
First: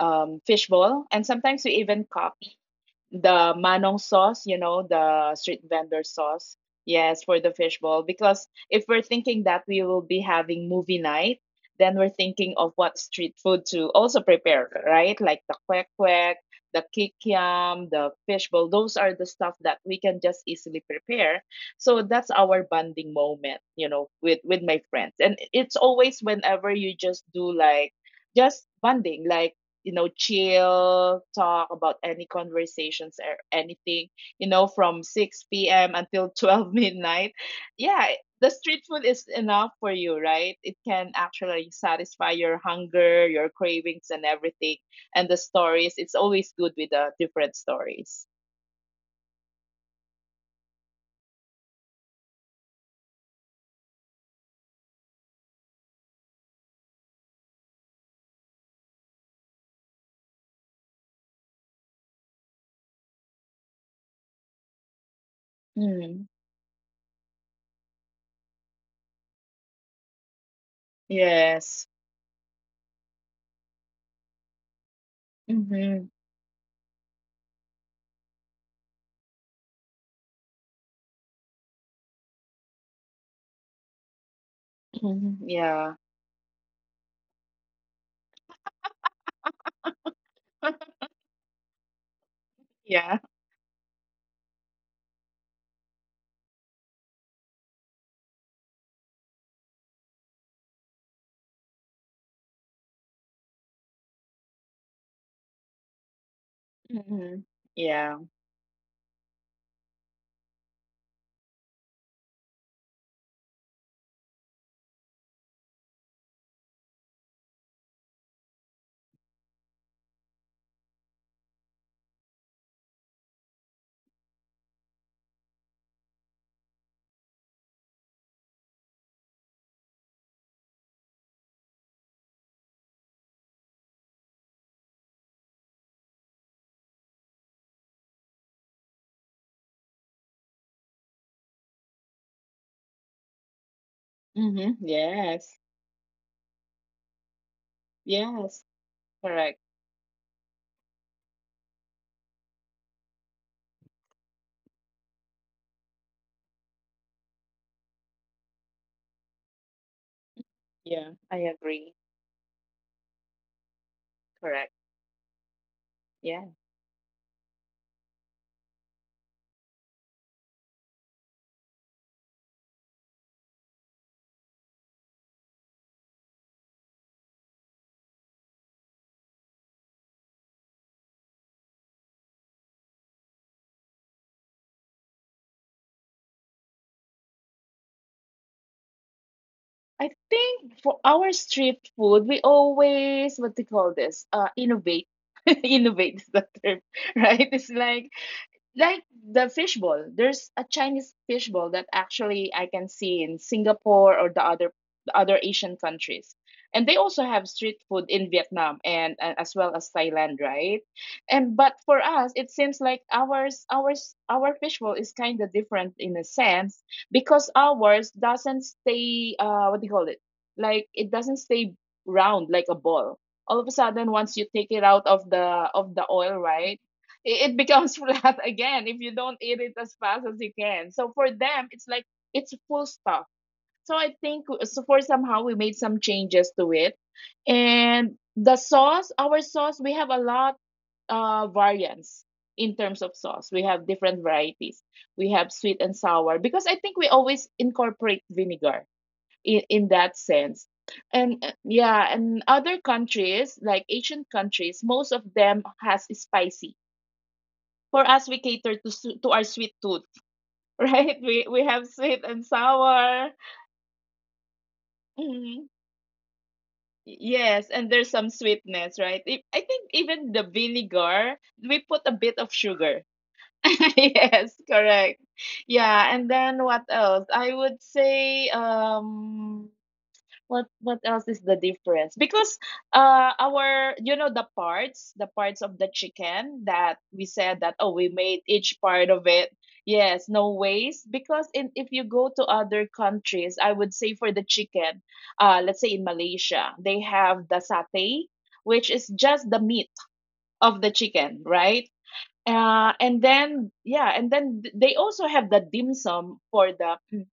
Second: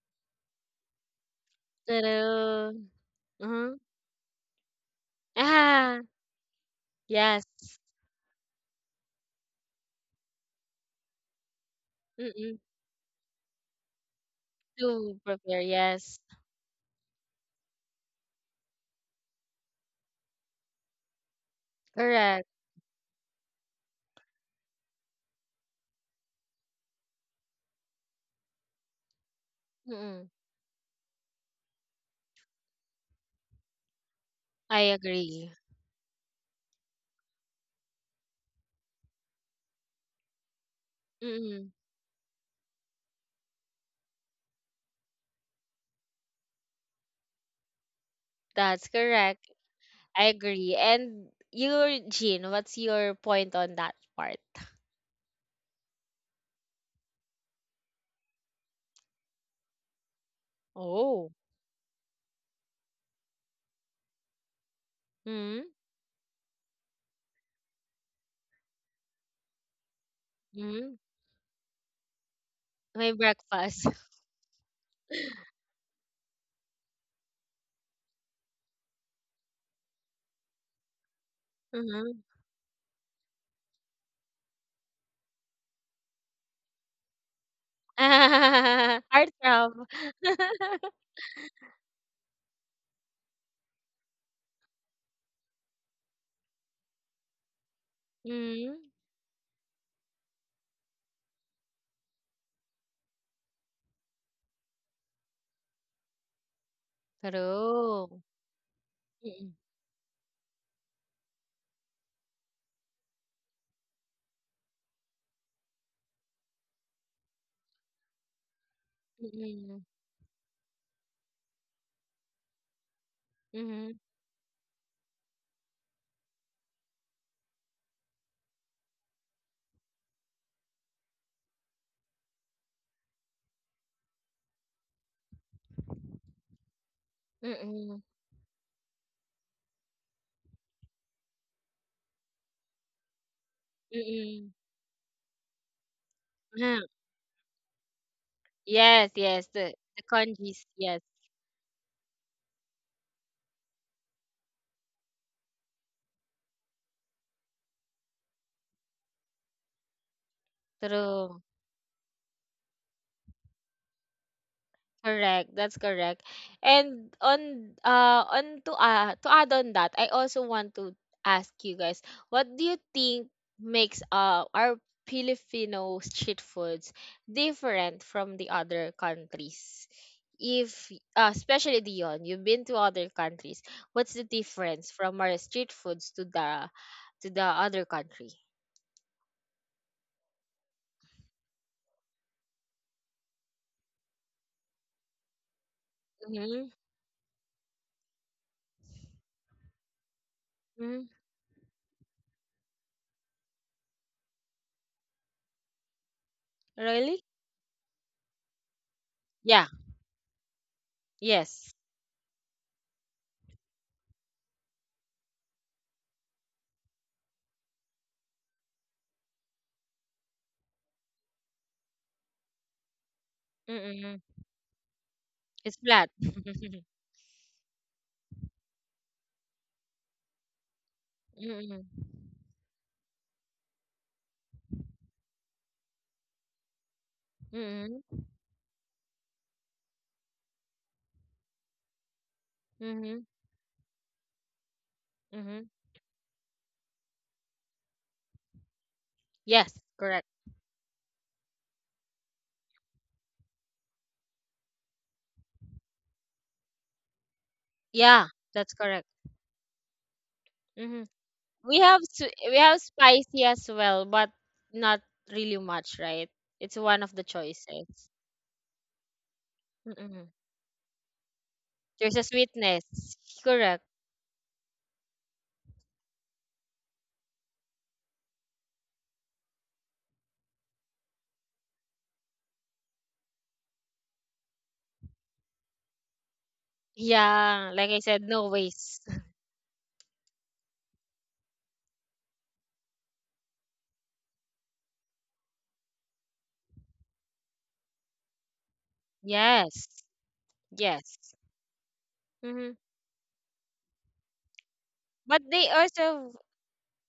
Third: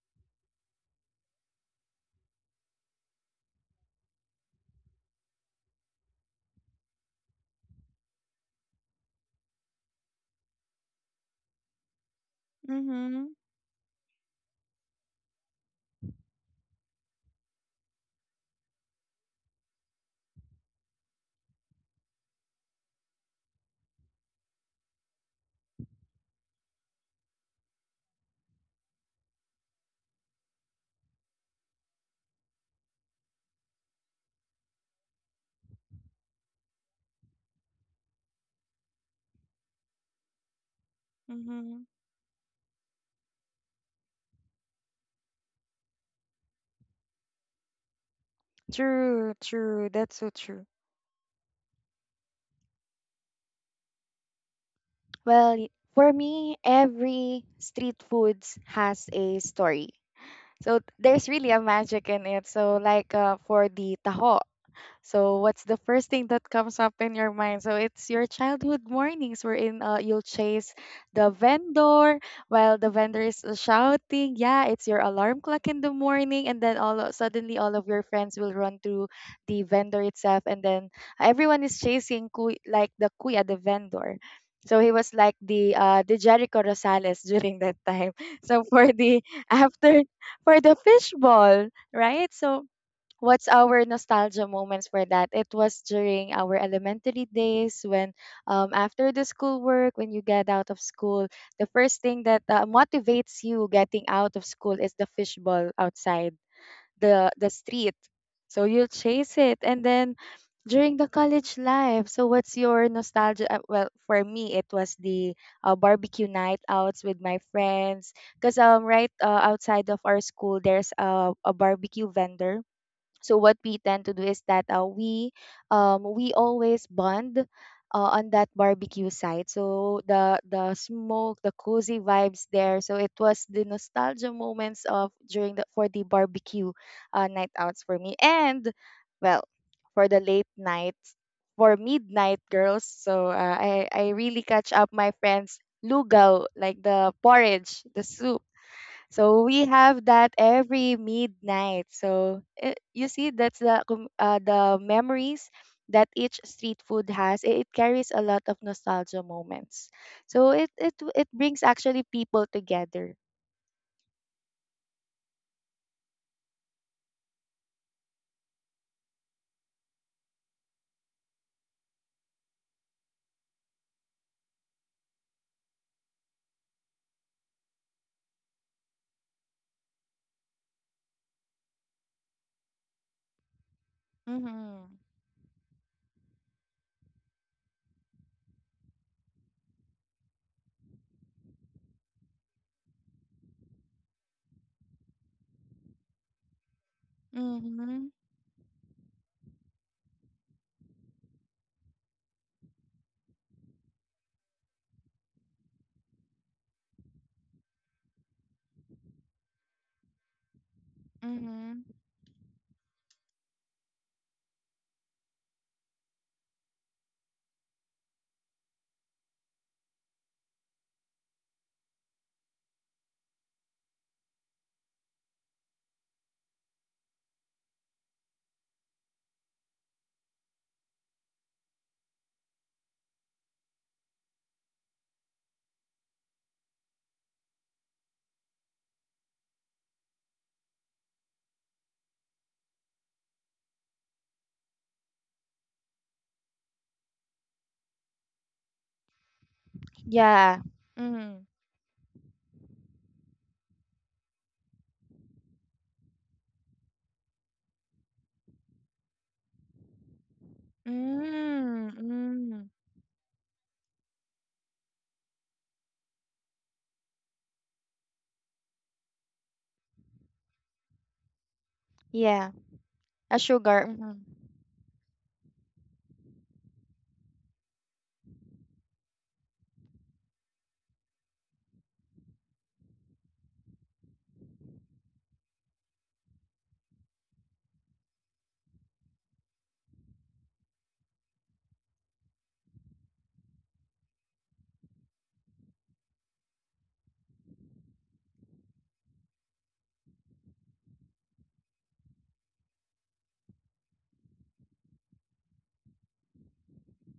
C: fishbowl," and sometimes we even copy
A: True.
C: the
A: Hmm.
C: manong sauce, the street
A: Ah,
C: vendor
A: <laughs>
C: sauce. Yes, for the
A: yes.
C: fishbowl. Because if we're thinking that we will be having movie night, then we're thinking
A: Mm-mm.
C: of what
B: Mm-hmm.
C: street food to also prepare, right?
A: To
C: Like the
A: prepare,
C: kwek
A: yes.
C: kwek, the kikiam, the fishbowl. Those are the stuff that we can just easily prepare. So that's
A: Correct.
C: our bonding moment, with my friends. And it's always whenever you just do like just bonding, like,
A: Mm-mm.
C: chill, talk about any conversations or anything
A: I
C: from
A: agree.
C: 6 p.m. until <laughs> 12 midnight. Yeah, the street food is enough for you, right? It can actually
A: Mm-mm.
B: Mm-hmm.
C: satisfy your hunger, your cravings and everything. And the stories, it's always good with the different stories.
A: That's
B: True,
A: correct.
B: true. That's
A: I
B: so true.
A: agree. And your Jean, what's your point on that part?
B: Well, for me, every street foods has a story. So there's
A: Oh.
B: really a magic in it. So like for the taho, so
A: Mm-hmm.
B: what's the first
C: Mm.
B: thing that comes up in your mind? So it's your childhood mornings wherein you'll chase
A: Mm-hmm.
B: the
C: Yes.
B: vendor while the
A: My
B: vendor is
A: breakfast. <laughs>
B: shouting. Yeah, it's your alarm clock in the
C: Mm-hmm.
B: morning, and then suddenly all of your friends will run to the vendor itself, and then everyone is
A: Mhm.
B: chasing kuy, like the kuya, the vendor. So he was like
C: Mm-hmm. Yeah,
B: the Jericho Rosales <laughs> during that time. <laughs> So for
A: <laughs>
B: the
A: Heartthrob.
B: after for the
A: <laughs>
B: fishball, right? So
C: yeah.
B: what's our nostalgia moments for that? It was during our elementary days when,
A: Mm,
B: after the school work, when you get out of school, the first thing that motivates you getting out of school is the fishball outside
C: Mm-hmm.
B: the street.
C: Yeah.
A: true.
B: So you'll chase
A: Mm,
B: it, and then during the college life. So what's your nostalgia? Well, for me, it was the barbecue night outs with my friends. Cause right
A: mm,
B: outside of our school, there's a barbecue vendor so what we
A: mhm,
B: tend to do is that we always bond on that barbecue site. So the smoke, the cozy vibes there. So it was the nostalgia moments of during the for the barbecue night outs for
A: mm,
B: me, and well, for the late nights for midnight girls. So I really
A: mm.
C: Mm-hmm.
B: catch up my
C: Yes,
B: friends lugaw like
A: Huh.
B: the porridge, the soup
C: yes,
A: Yes,
B: so
A: yes,
C: correct.
B: we have
A: the
B: that
A: congees.
B: every
A: Yes,
B: midnight. So eh, you see, that's the the memories that each street food has. It carries a lot of nostalgia moments. So it it
C: Yeah,
B: it
C: I
A: true.
B: brings
C: agree.
B: actually people together.
C: Correct.
A: Correct. That's correct.
C: Yeah.
A: And on to add on that, I also want to ask you guys, what do you think makes our Filipino street foods different from the other countries? If especially Dion, you've been to other countries. What's the
B: Mm-hmm.
A: difference from our street foods to the other country?
C: I think for our street food, we always what do you call this? Innovate, <laughs> innovate is the
A: Mm-hmm.
C: term, <laughs> right? It's like
B: Mm-hmm.
C: like the fishbowl. There's a Chinese
A: Hmm.
C: fishbowl that actually I can see in Singapore or the other Asian countries. And they also
A: Really?
C: have street food in Vietnam and as well
A: Yeah.
C: as Thailand, right? And but
A: Yes.
C: for
B: Mm-hmm.
C: us, it seems like our fishbowl is kind of different in a sense because ours doesn't stay, what do you call it? Like it doesn't stay round like a ball. All of a sudden
A: Mm-hmm.
C: once you take it out of the,
A: It's flat. <laughs>
C: oil, right? It becomes <laughs> flat again if you don't eat it as fast as you can. So for them, it's like
A: Mm-hmm.
C: it's full stuff. So I think, so for somehow we made some changes to it, and
A: Mm-hmm.
C: the sauce, our sauce, we have a lot, variants in terms of
A: Mm-hmm.
C: sauce. We have different varieties. We have sweet
A: Mm-hmm.
C: and sour because I think we always incorporate vinegar in
A: Yes,
C: that
A: correct.
C: sense.
B: Yeah,
C: And
B: Mm-hmm.
C: yeah, and other countries like Asian countries, most of them has spicy. For us we
A: Yeah,
C: cater to
A: that's correct.
C: to our sweet tooth, <laughs> right,
A: Mm-hmm.
C: we have
A: We have
C: sweet and
A: we
B: Mm-hmm.
A: have
C: sour.
A: spicy as well, but not
C: Mhm.
A: really much, right? It's one of the
C: Yes, and
A: choices.
C: there's some sweetness, right? I think even
A: Mm-hmm.
C: the vinegar we put a
A: There's
C: bit
A: a
C: of
B: yeah,
A: sweetness.
C: sugar.
B: a
C: <laughs>
A: Correct.
B: sugar. Mm-hmm.
C: Yes, correct. Yeah, and then what else I would say, what else is the difference? Because our you know the parts of the chicken that we said that,
A: Yeah,
C: oh,
A: like
C: we
A: I said,
C: made
A: no
C: each part of
A: waste.
C: it.
A: <laughs>
C: Yes, no waste. Because in if you go to other countries, I would say for the chicken, let's say in Malaysia, they have the satay, which is just the meat
A: Yes.
C: of the chicken,
A: Yes.
C: right?
A: Mm-hmm.
C: And then Yeah, and then they also have the
A: But
C: dim
A: they
C: sum
A: also,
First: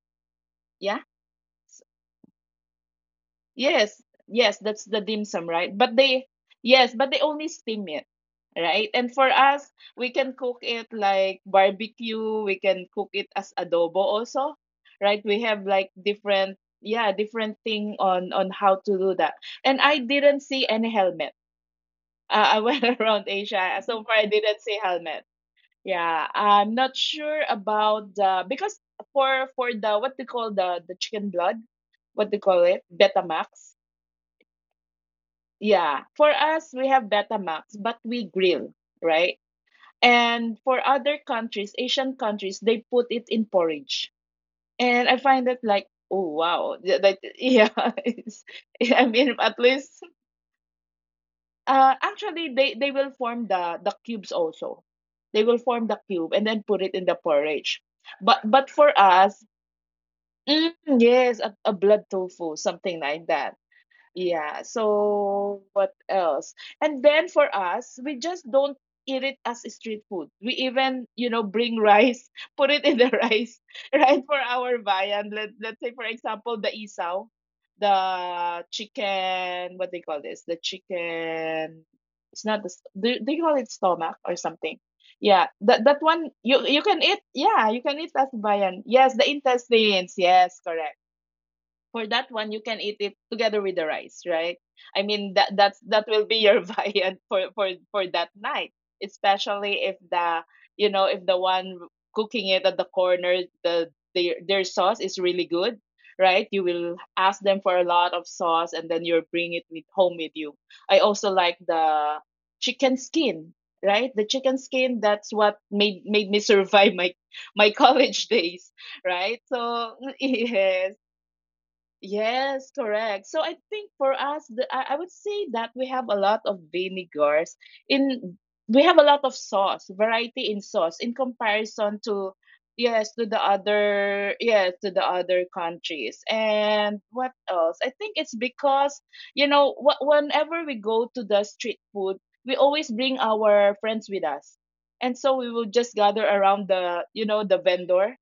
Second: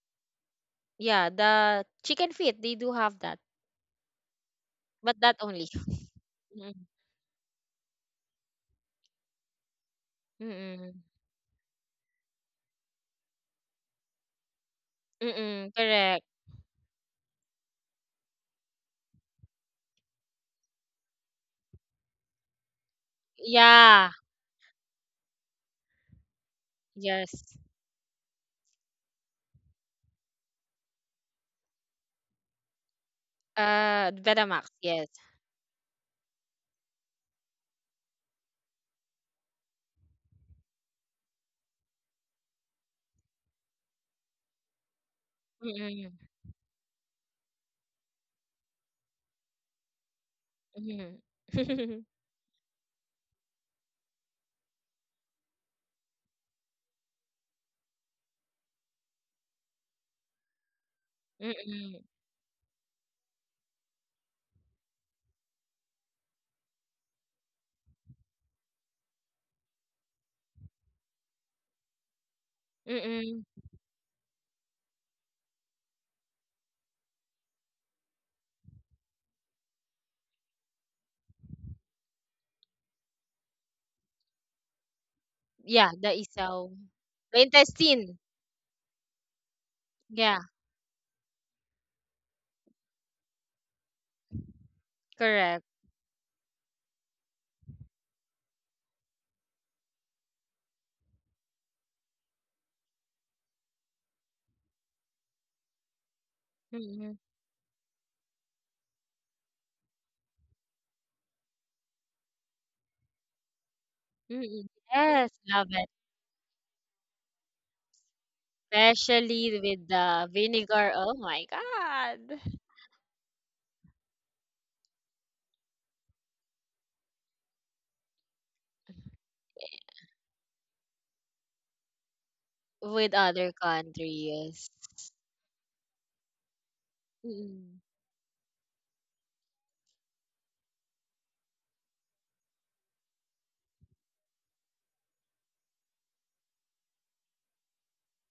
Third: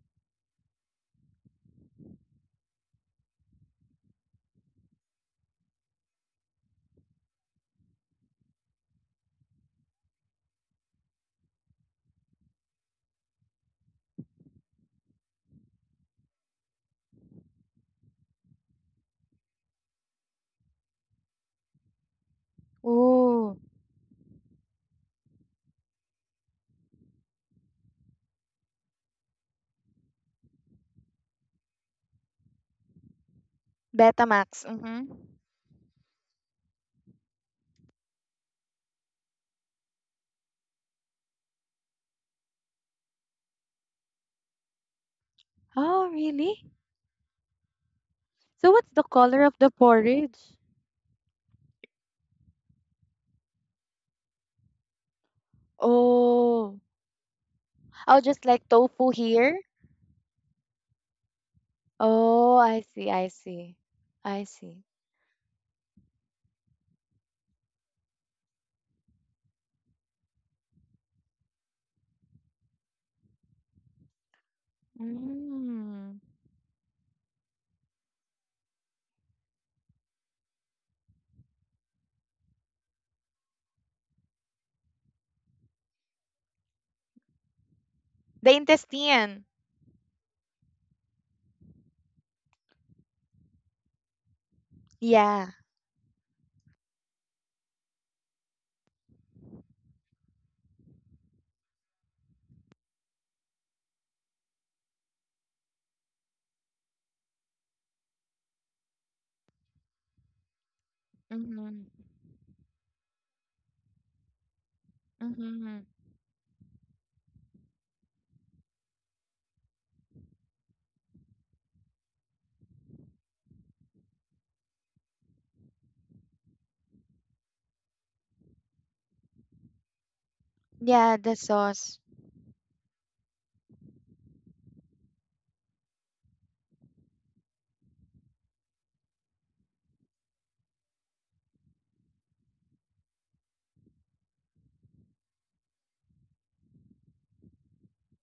C: yeah.
A: yeah, the chicken feet, they do have that.
C: Yes, yes, that's the
A: But
C: dim
A: that
C: sum,
A: only.
C: right?
A: <laughs> Mm-mm.
C: Yes, but they only steam it, right? And for us, we can cook it
A: Mm-mm.
C: like barbecue, we can cook it as adobo also, right? We have
A: Mm-mm.
C: like
A: Correct.
C: yeah, different thing on how to do that. And I didn't see any helmet. <laughs> I went <laughs> around
B: Ooh,
C: Asia. So
A: Yeah.
C: far I didn't see helmet. Yeah, I'm not
A: Yes.
C: sure about the, because for the, what they call, the chicken blood, what they call it, Betamax.
A: Ah,
B: Betamax.
A: Betamax,
B: Mm-hmm.
A: yes.
C: Yeah. For us, we have Betamax, but we grill, right? And for other countries, Asian countries, they put it in porridge. And I find that like,
A: Mm,
B: Oh,
C: oh
B: really?
C: wow, <laughs> that, yeah, <laughs> it's —
B: So what's the
C: I mean
B: color of
C: at
B: the
C: least,
B: porridge?
A: mhm.
C: actually they will form the cubes also. They will form the cube and then put
B: Oh.
C: it in the porridge.
B: Oh,
C: But
B: just like
C: but for
B: tofu
C: us,
B: here?
C: yes, a
A: Mm,
C: blood tofu,
B: Oh, I
C: something
B: see,
C: like
B: I
C: that.
B: see. I
C: Yeah,
B: see.
C: so what else? And then for us, we just don't eat it as street food. We even, bring rice, <laughs> put it in the
A: mm.
C: rice,
A: <laughs>
C: <laughs> right? For our viand. Let's say, for
B: Mm.
C: example, the isaw, the chicken, what they call this? The chicken, it's not they call it stomach or something. Yeah, that
A: Yeah,
C: that
A: the
C: one
A: isaw.
C: you can eat.
A: The
C: Yeah, you can eat
A: intestine.
C: as
B: The
C: viand. Yes, the
B: intestine.
C: intestines.
A: Yeah,
C: Yes, correct. For that one you can eat it together with the rice, right? I mean
B: Yeah.
A: correct.
C: that will be your <laughs> viand for that night, especially if the one cooking it at the corner, their sauce is really good, right? You will
A: Mm,
C: ask them for a lot of sauce and then you'll bring it with home with you. I also like
B: Mm-hmm.
C: the chicken skin, right? The chicken
A: mm.
C: skin,
A: Yes,
C: that's what
A: love
B: Mm-hmm.
A: it.
C: made me <laughs> survive my college days, right?
A: Especially with
C: So <laughs>
A: the vinegar.
C: yes.
A: Oh my God.
C: Yes, correct. So I think for us, I would say that we have a lot of vinegars in, we have a lot of sauce, variety in sauce
B: Yeah,
C: in
B: the sauce.
C: comparison to,
A: With
C: yes, to
A: other
C: the other
A: countries.
C: yes, to the other countries. And what
A: Mm,
C: else? I think it's because, wh whenever we go to the street food, we always bring our friends with us. And so we will just gather around the vendor,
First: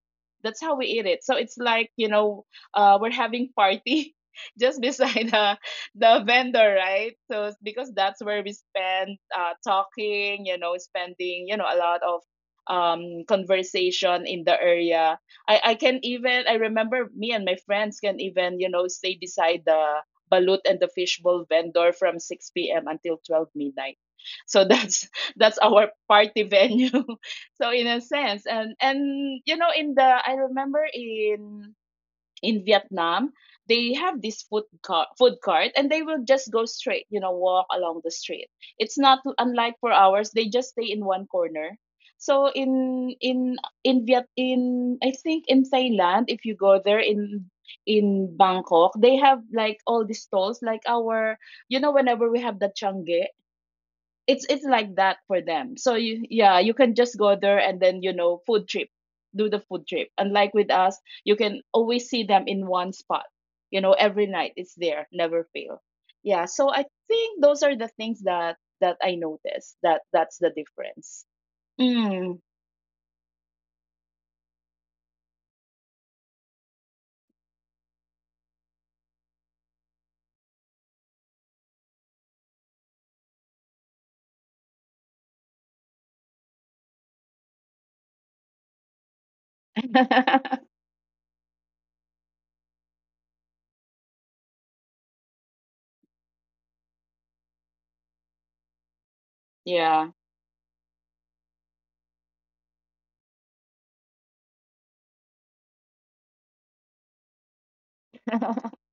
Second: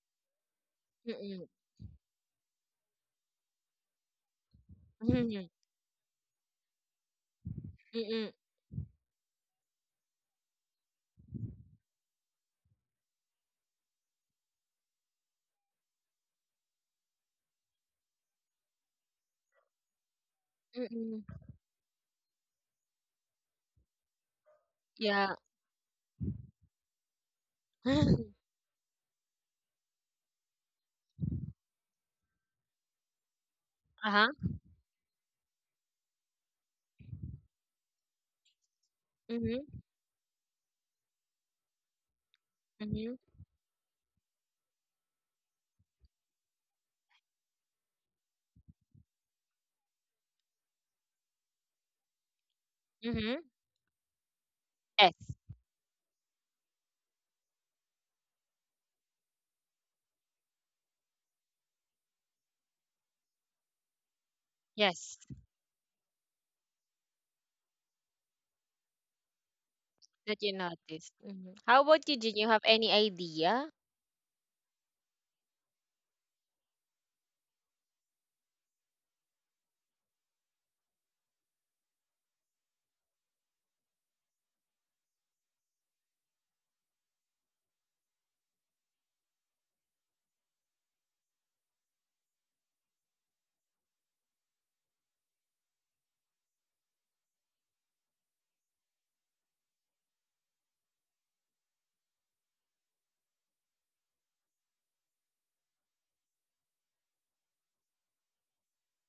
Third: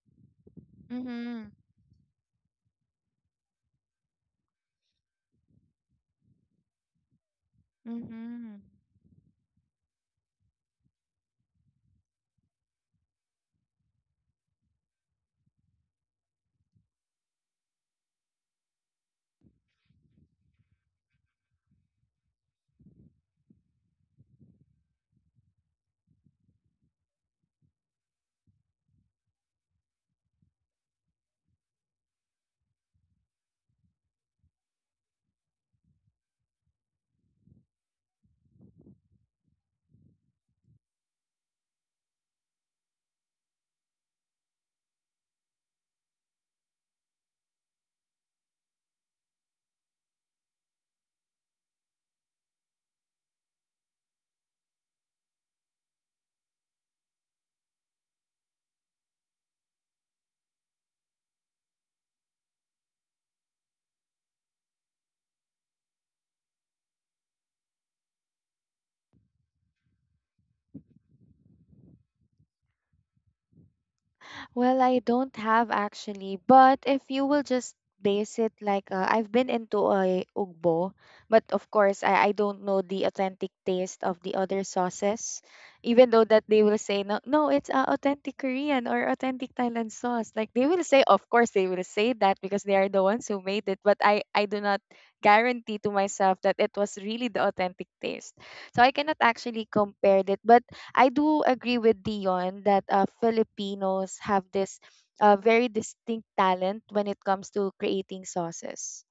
C: that's how we eat it. So
B: Mm-hmm.
A: mm,
C: it's like, we're having party <laughs> just beside
A: mm,
C: the vendor, right? So because
B: Mm-hmm.
A: mm,
C: that's where we spend, talking, spending a lot of conversation in the area. I can even I remember me and my friends can even stay beside the balut and the
A: mm.
C: fishbowl vendor from 6 p.m. until 12 midnight. So that's
A: Yeah.
C: <laughs> that's our party venue. <laughs> So in a
A: <laughs>
C: sense, and you know in the I remember in Vietnam, they have
A: Uh-huh.
C: this food cart, and they will just go straight, walk along the street. It's not unlike
A: Mm-hmm.
C: for ours; they just stay in one corner. So
A: Mm-hmm.
C: in Viet in I think in Thailand, if you go there in Bangkok, they have like all these stalls, like our, you know, whenever we have the change,
A: Mm-hmm.
C: it's like
A: Yes.
C: that for them. So you yeah, you can just go there and then food trip, do the food trip. Unlike with us, you can always see them in one spot. Every night it's there,
A: Yes.
C: never fail. Yeah, so I think those are the things that I noticed. That's
A: That
C: the
A: you noticed.
C: difference.
A: Mhm. How about you, Jin?
C: Mm.
A: You have any idea?
B: Well, I don't have actually, but if you will just base it like I've been into a ugbo, but of course I don't know the authentic taste of the other sauces, even though that they will say no, no, it's authentic Korean or authentic Thailand sauce. Like they will
C: <laughs>
B: say, of course they will say that because they are the ones who made it, but I do not guarantee to myself that it was really the authentic taste. So I cannot actually compare
C: Yeah.
B: it, but I do agree with Dion that Filipinos have this very distinct talent when it comes to creating
C: <laughs>
B: sauces.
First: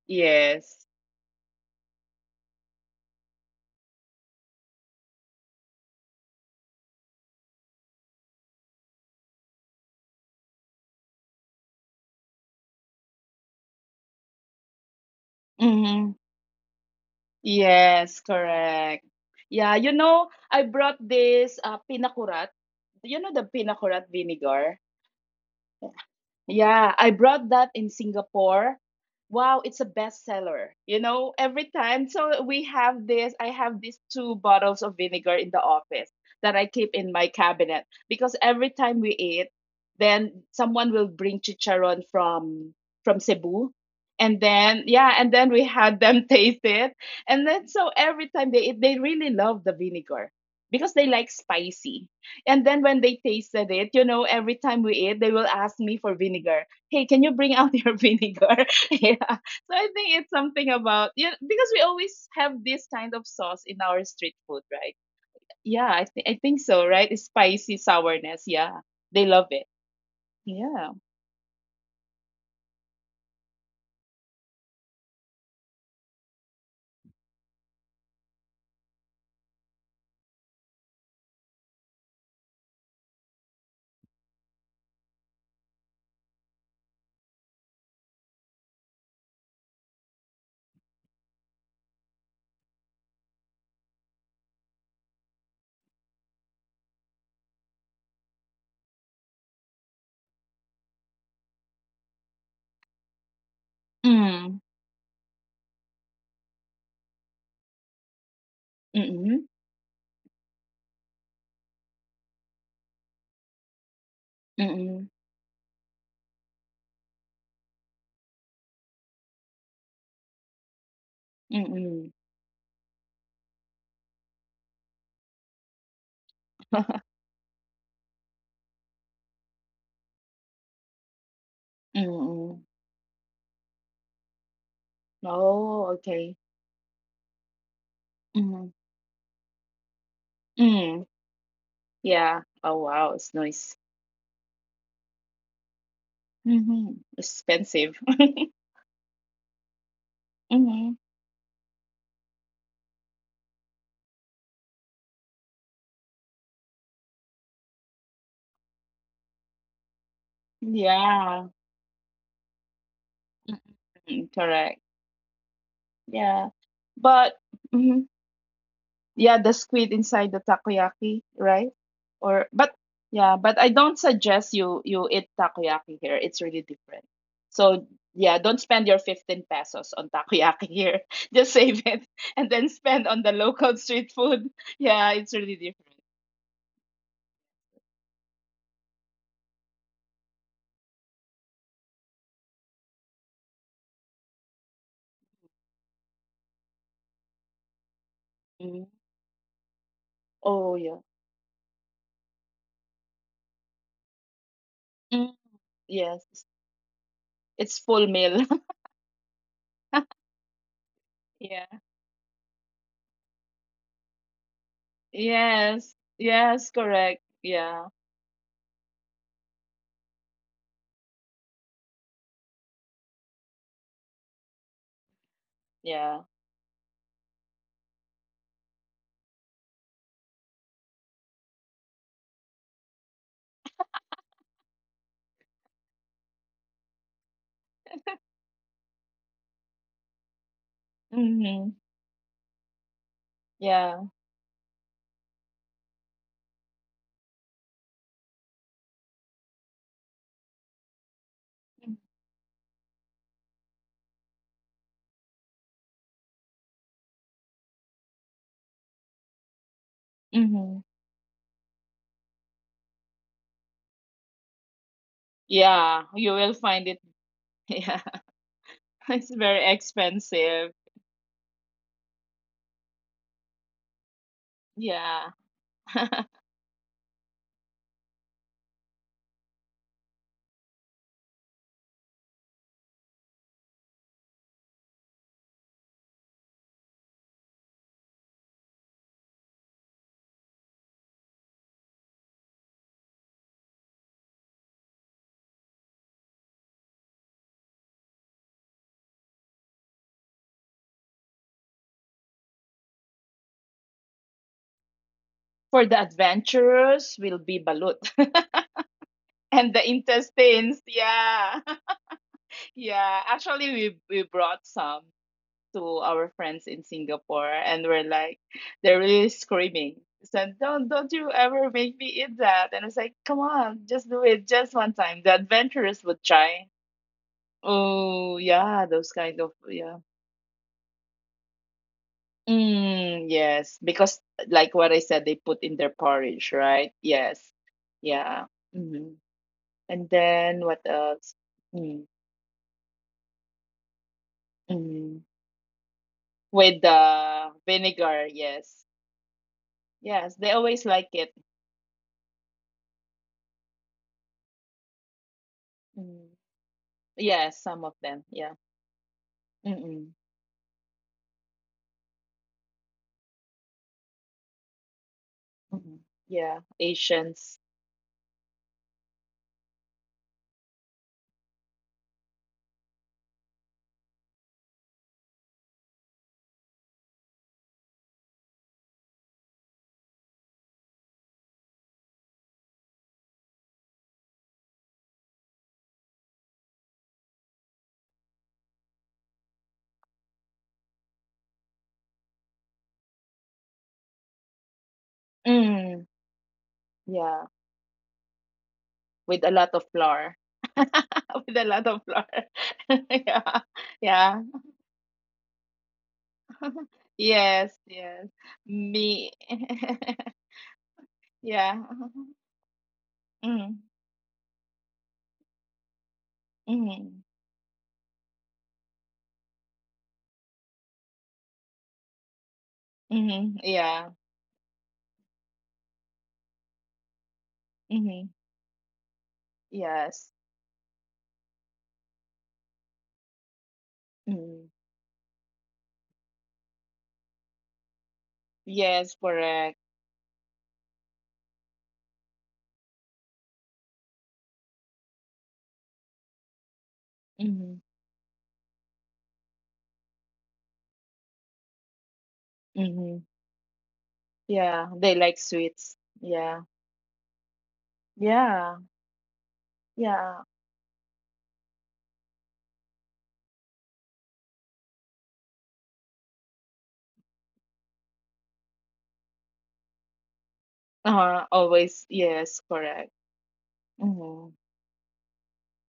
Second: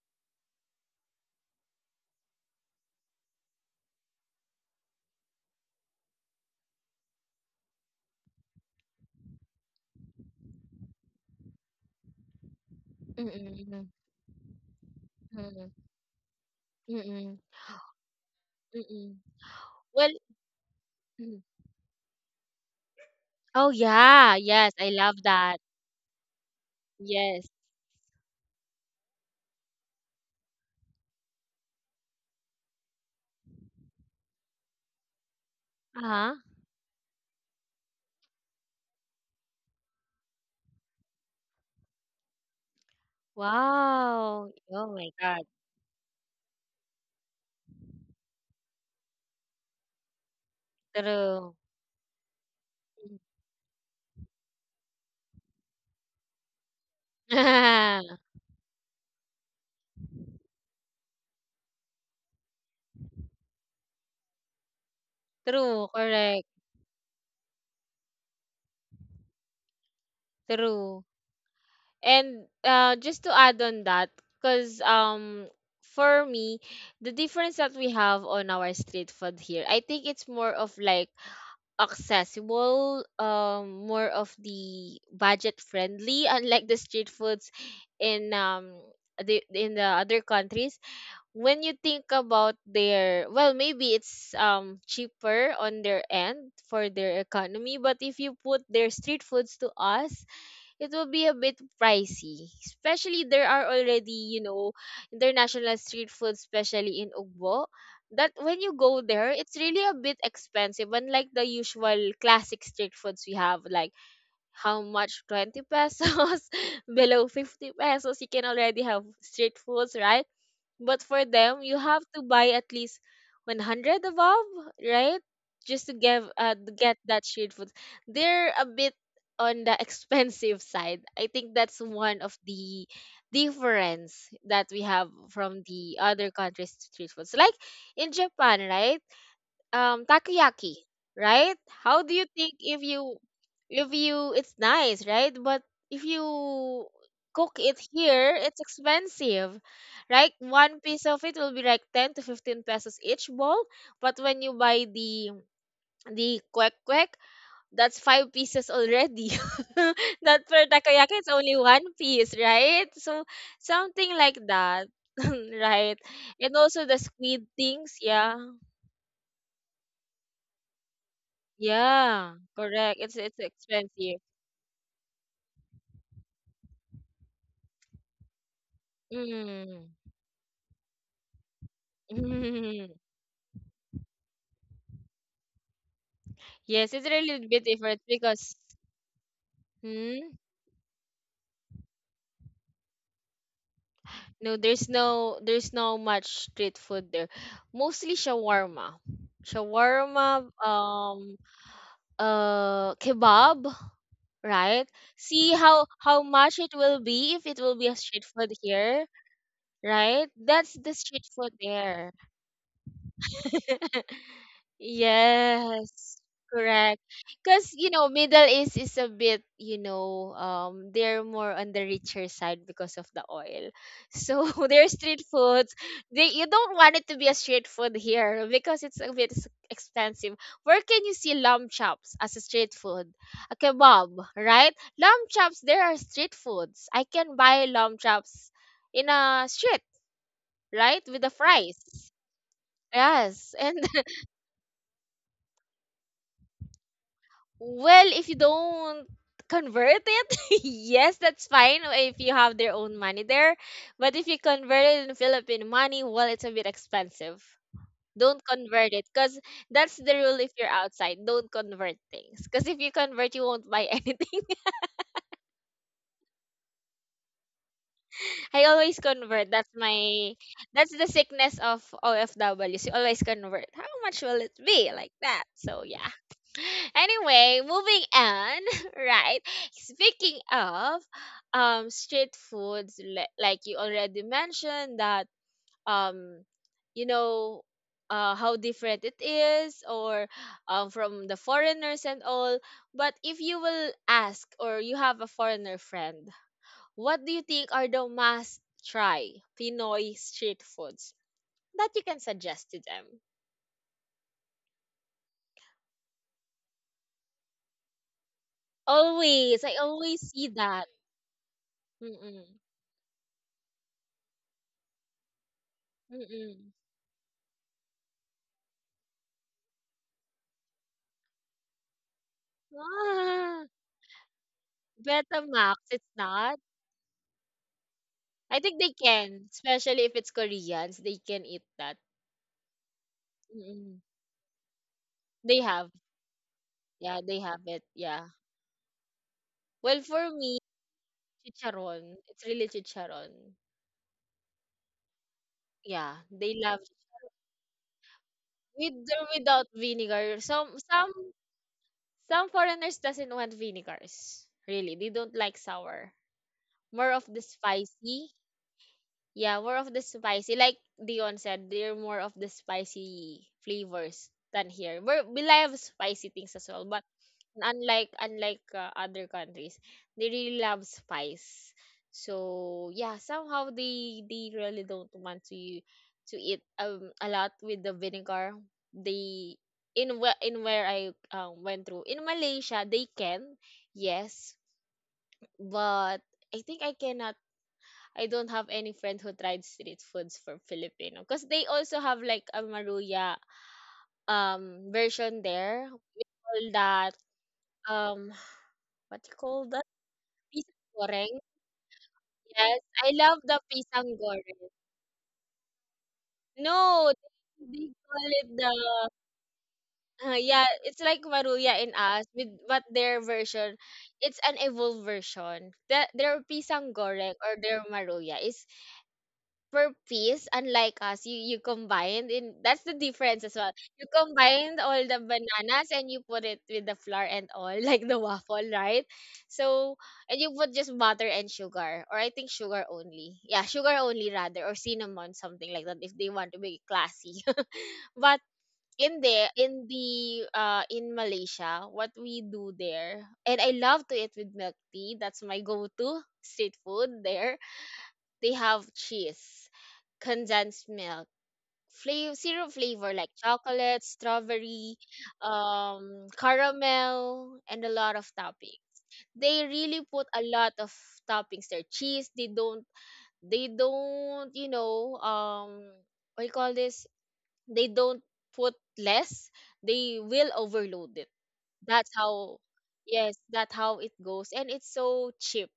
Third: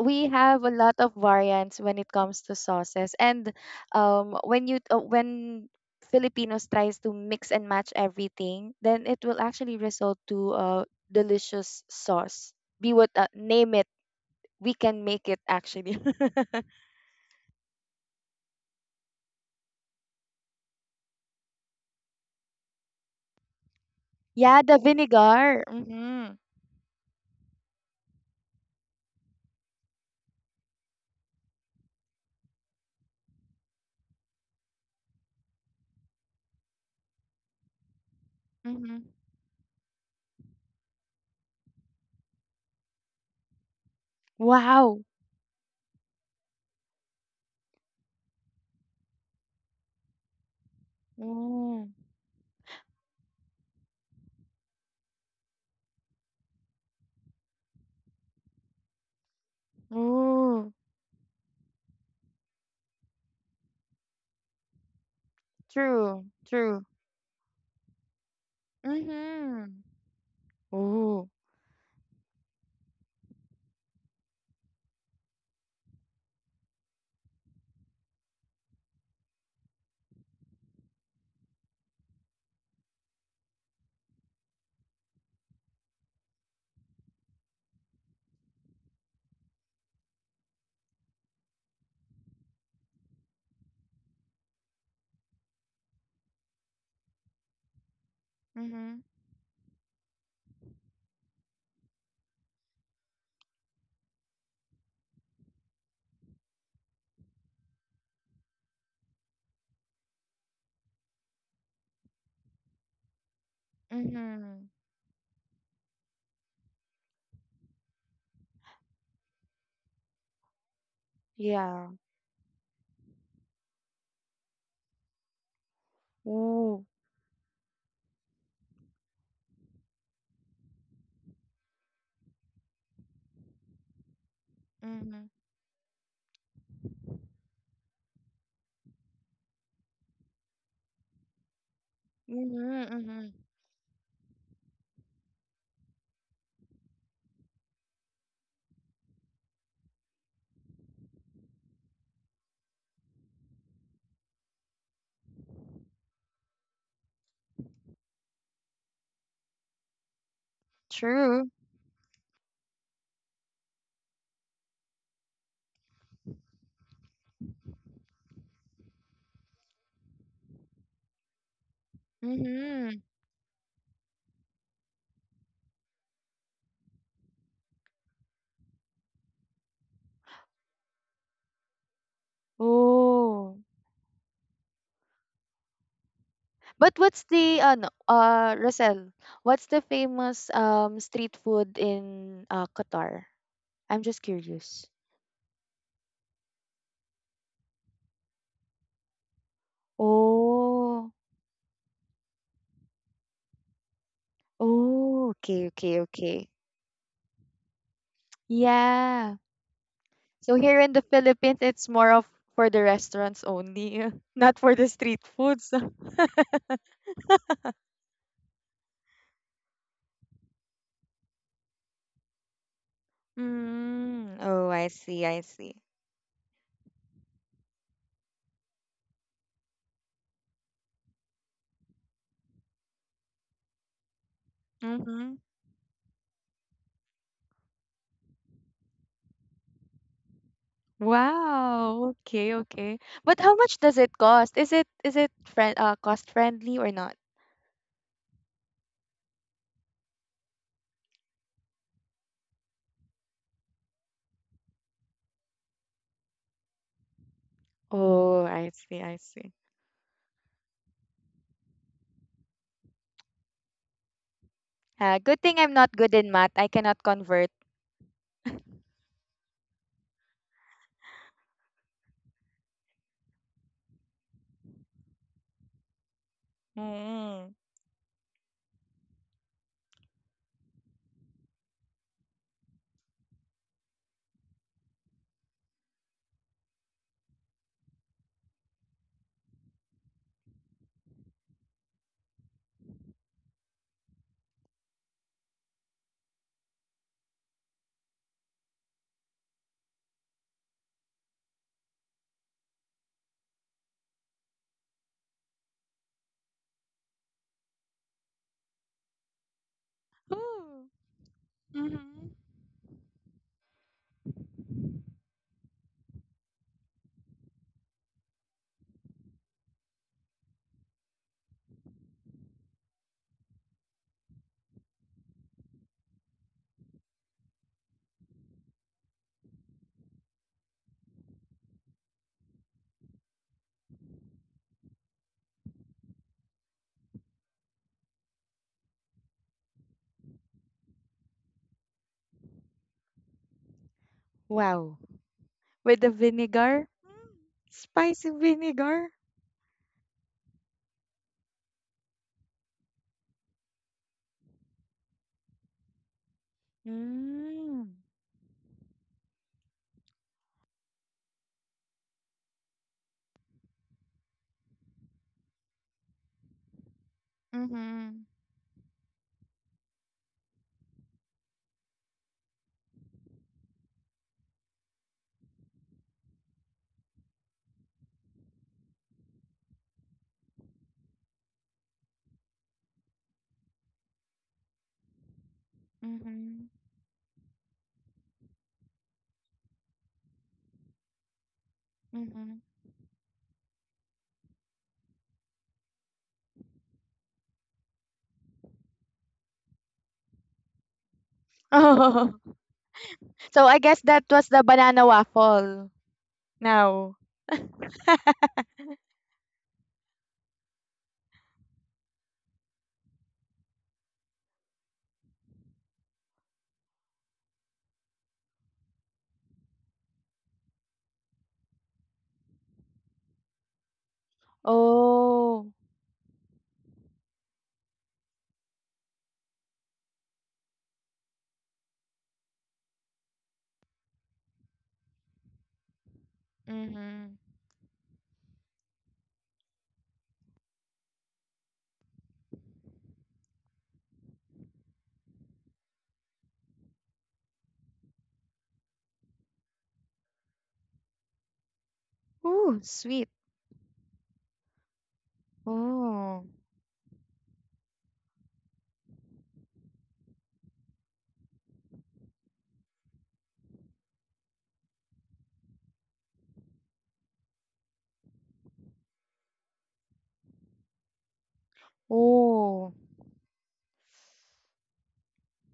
B: We have a
C: Yes.
B: lot of variants when it comes to sauces, and when you when Filipinos tries to mix and match everything, then it will actually result to a delicious sauce. Be what name
A: Mm-mm,
B: it, we can make it
A: mm-mm,
B: actually.
C: Mm-hmm.
B: <laughs>
A: mm-mm,
C: Yes, correct.
A: mm-mm.
C: Yeah, you
A: Well,
C: know, I brought
A: mm.
C: this pinakurat. You know the
A: Oh
C: pinakurat
A: yeah,
B: yeah,
C: vinegar?
A: yes,
B: the
A: I love that.
B: vinegar. Mm-hmm.
C: Yeah, I brought
A: Yes.
C: that in Singapore. Wow, it's a bestseller. You know, every time. So we have this, I have these two bottles of vinegar in the office
A: Uh-huh.
C: that I keep in my cabinet because every time we
B: Mm-hmm.
C: eat, then someone will bring chicharron from Cebu. And
A: Wow.
C: then
A: Oh
C: yeah,
B: Wow.
A: my
C: and then
A: God.
C: we had them <laughs> taste it. And then so every time they eat, they really love the vinegar because they like
A: True.
C: spicy.
B: Mm.
C: And then when they
A: Mm.
C: tasted it, you know, every time we eat, they will ask me for vinegar. Hey, can you bring out <laughs> your
A: <laughs>
C: vinegar? <laughs> yeah. So I think it's something
B: Ooh,
C: about yeah, because we always have this kind of sauce in our street food, right? Yeah, I
A: True,
C: think I
B: true,
C: think
A: correct.
C: so,
B: true.
C: right? It's spicy sourness. Yeah. They love it.
B: Mhm.
C: Yeah.
A: True.
B: Ooh.
A: And just to add on that, because for me, the difference that we have on our street food here, I think it's more of like accessible, more of the budget friendly, unlike the street foods in the in the other countries. When you think about their, well, maybe it's cheaper on their end for their economy, but if you put their
B: Mhm.
A: street foods to us, it will be a bit pricey. Especially there are already,
C: Mm.
A: international street food, especially in Ugbo, that when you go there,
C: Mm-mm.
A: it's really a bit expensive. Unlike the usual classic street foods we have, like
B: Mhm.
A: how
C: Mm-mm.
A: much? 20 pesos, <laughs> below 50 pesos, you can already have street foods, right? But for them, you
B: Yeah.
C: Mm-mm.
A: have to buy at least 100 above, right? Just to
B: Ooh.
A: get
C: <laughs>
A: that street food. They're a bit on the <laughs> expensive side. I think that's one of
C: Mm-mm.
A: the difference that we have
B: Mhm.
A: from
C: Oh,
A: the
C: okay.
A: other countries street foods. Like in
C: Mm.
A: Japan, right? Takoyaki,
C: Mm.
A: right? How do
C: Yeah.
A: you think,
C: Oh
B: Mhm.
C: wow, it's
B: Mhm.
C: nice.
A: if you it's nice, right? But if
C: Mm-hmm.
A: you cook
C: Expensive.
A: it
C: <laughs>
A: here, it's expensive. Right?
C: mm-hmm.
A: One piece of it will be like 10 to 15 pesos each bowl, but when you buy the kwek kwek, that's five pieces already. <laughs> That for takoyaki
C: Yeah.
A: it's
B: True.
A: only one piece, right? So
C: Mm,
A: something like
C: correct.
A: that. <laughs> Right.
C: Yeah.
A: And also the
C: But
A: squid
C: mhm,
A: things, yeah.
C: yeah, the squid inside the takoyaki, right? Or
A: Yeah,
C: but
A: correct.
B: Mhm.
C: yeah,
A: It's
C: but
A: it's
C: I don't
A: expensive.
C: suggest you eat takoyaki here. It's really different. So yeah, don't spend your 15 pesos on
A: Mm.
C: takoyaki here. <laughs> Just save it <laughs> and then spend
A: <laughs>
C: on the local
B: Ooh.
C: street food. <laughs> Yeah, it's really different.
A: Yes,
B: But
A: it's
B: what's
A: really a
B: the
A: bit
B: ano,
A: different because
B: Rosel, what's the
A: hmm,
B: famous street food in Qatar? I'm just
A: no,
B: curious.
A: there's no much street food there. Mostly
C: Mhm.
A: shawarma. Shawarma,
C: Oh yeah.
B: Oh.
A: kebab, right?
C: Mm,
B: Oh,
A: See
B: okay,
A: how
B: okay,
C: yes.
A: how
B: okay.
A: much it will be if
C: It's
A: it will
C: full
A: be a
C: meal.
A: street food
C: <laughs>
A: here,
B: Yeah.
A: right?
B: So
A: That's
B: here in
A: the
B: the
A: street
C: Yeah.
A: food
B: Philippines, it's more
A: there.
B: of for the restaurants only, <laughs> not for the street foods.
C: Yes.
A: Yes,
C: Yes,
A: correct.
C: correct. Yeah.
A: Because, Middle East is a bit, they're more on the richer side because of the oil.
B: Mm,
A: So
B: oh,
A: <laughs>
B: I
A: their
B: see,
A: street
B: I see.
A: foods,
C: Yeah.
A: they you don't want it to be a street food here <laughs> because it's a bit expensive. Where can you see lamb chops as a street food? A kebab, right? Lamb
B: Mm-hmm.
A: chops, there are street foods. I can buy lamb chops in a street, right? With the
C: Mhm.
A: fries.
B: Wow. Okay, okay. But how
A: Yes,
B: much
A: and
C: Yeah.
B: does it cost? Is it friend cost friendly or not?
A: well, if you don't convert it, <laughs> yes, that's
C: Mm.
A: fine if you have their own money there. But if you convert it in Philippine money, well, it's a bit expensive. Don't
B: Oh, I
A: convert
B: see,
A: it
B: I
A: because
B: see.
A: that's the rule if
C: Mhm.
A: you're outside. Don't convert things because if you convert, you won't buy <laughs> anything.
B: Good thing I'm not
C: Yeah,
B: good
C: you
B: in
C: will
B: math. I
C: find it. <laughs>
B: cannot convert. <gasps>
C: Yeah.
A: I always
C: It's
A: convert.
C: very expensive.
A: That's the sickness of OFWs. You always convert. How much will it be? Like
C: Yeah.
A: that. So yeah.
C: <laughs>
A: <laughs> Anyway, moving on, <laughs> right? Speaking of street foods, like you already mentioned that um you know how different it is, or from the foreigners and all, but if you will ask, or you have a foreigner friend, what do you think are the must try Pinoy street foods that you can suggest to them?
C: For the adventurers will be balut. <laughs> And
A: Always,
C: the
A: I always see
C: intestines,
A: that.
B: Mm.
C: yeah.
B: Mm-hmm.
A: Mm-mm.
C: <laughs> Yeah. Actually we brought some to our friends in
A: Mm-mm.
C: Singapore and we're like they're really screaming. Said, don't you ever make me eat that. And I was like, come
A: Ah,
C: on, just do it just one time. The
A: Betamax,
C: adventurers
A: it's
C: would try.
A: not.
C: Oh
A: I
C: yeah,
A: think they
C: those kind of
A: can,
C: yeah.
A: especially if it's Koreans, they can eat that.
C: Mm, yes, because
A: Mm-mm.
C: like what I said, they put in
A: They
C: their
A: have,
C: porridge, right? Yes.
A: yeah, they have it,
C: Yeah.
A: yeah.
C: Mm-hmm. And
A: Well, for
C: then
A: me,
C: what else? Mm,
A: chicharon, it's really chicharon.
B: Wow.
C: mm.
B: With the
A: Yeah, they
C: With
A: love
B: vinegar,
C: the vinegar,
B: spicy
C: yes.
A: with
B: vinegar.
A: or without
C: Yes, they
A: vinegar.
C: always
A: Some
C: like
A: some
C: it.
A: Some foreigners doesn't want vinegars. Really, they don't like sour.
C: Mm.
A: More of the
C: Yes, some of
B: Mm.
C: them.
A: spicy.
C: Yeah.
A: Yeah, more of
C: Mm-mm.
A: the spicy. Like Dion said, they're more of the spicy flavors than here. We love
C: Mm-mm.
A: spicy
C: Yeah,
A: things as well, but
C: Asians.
A: unlike
B: Mm-hmm.
A: unlike uh, other countries. They really love spice. So yeah, somehow they really don't want to eat a lot with the vinegar. They, in where I went through in Malaysia, they can, yes, but I
B: Mm-hmm.
A: think I cannot. I don't have any friend who tried street foods for Filipino because they also have like
B: Mm-hmm.
A: a maruya version there.
C: Mm,
A: Call that,
C: yeah,
A: um what do you
C: with a lot
A: call,
C: of flour.
A: pisang
C: <laughs>
A: goreng?
C: With a lot of flour.
B: Oh. <laughs>
A: Yes,
C: <laughs>
A: I love
C: Yeah.
A: the
B: So I guess
A: pisang
B: that
C: Yeah.
B: was the
A: goreng.
B: banana waffle
C: <laughs>
A: No,
B: now.
C: Yes,
A: they
C: yes.
A: call it
B: <laughs>
A: the
C: Me. <laughs>
A: yeah, it's like
C: Yeah.
A: maruya in us with, but their
C: Mm,
A: version, it's an evolved version. That their pisang
C: mm,
A: goreng or their maruya is per piece, unlike us, you combined in, that's the difference
C: mm,
A: as well.
C: yeah.
A: You combined all the
B: Oh.
A: bananas and you put it with the flour and all, <laughs> like the
C: Mm,
A: waffle, right? So,
C: yes.
A: and you put just butter and sugar, or I think sugar only. Yeah, sugar only
C: Mm,
A: rather, or cinnamon, something like that, if they want to be classy.
B: Mm-hmm.
A: <laughs> But
C: yes,
A: in there,
C: correct.
A: in the in Malaysia, what we do there, and I love to eat with milk tea. That's my go-to street food there.
C: Mm,
A: They have cheese, condensed milk, flavor, syrup
B: Ooh,
C: mm,
A: flavor like
B: sweet.
A: chocolate,
C: yeah.
A: strawberry,
C: They like sweets. Yeah.
B: Oh.
A: caramel, and a lot of
C: Yeah.
A: toppings. They really put
C: Yeah.
A: a lot of toppings there. Cheese, they don't, what you call this? They don't put less. They will overload it.
C: Always.
A: That's
C: Yes,
A: how,
B: Oh.
C: correct.
A: yes, that's how it
C: Mm-hmm.
A: goes. And it's so cheap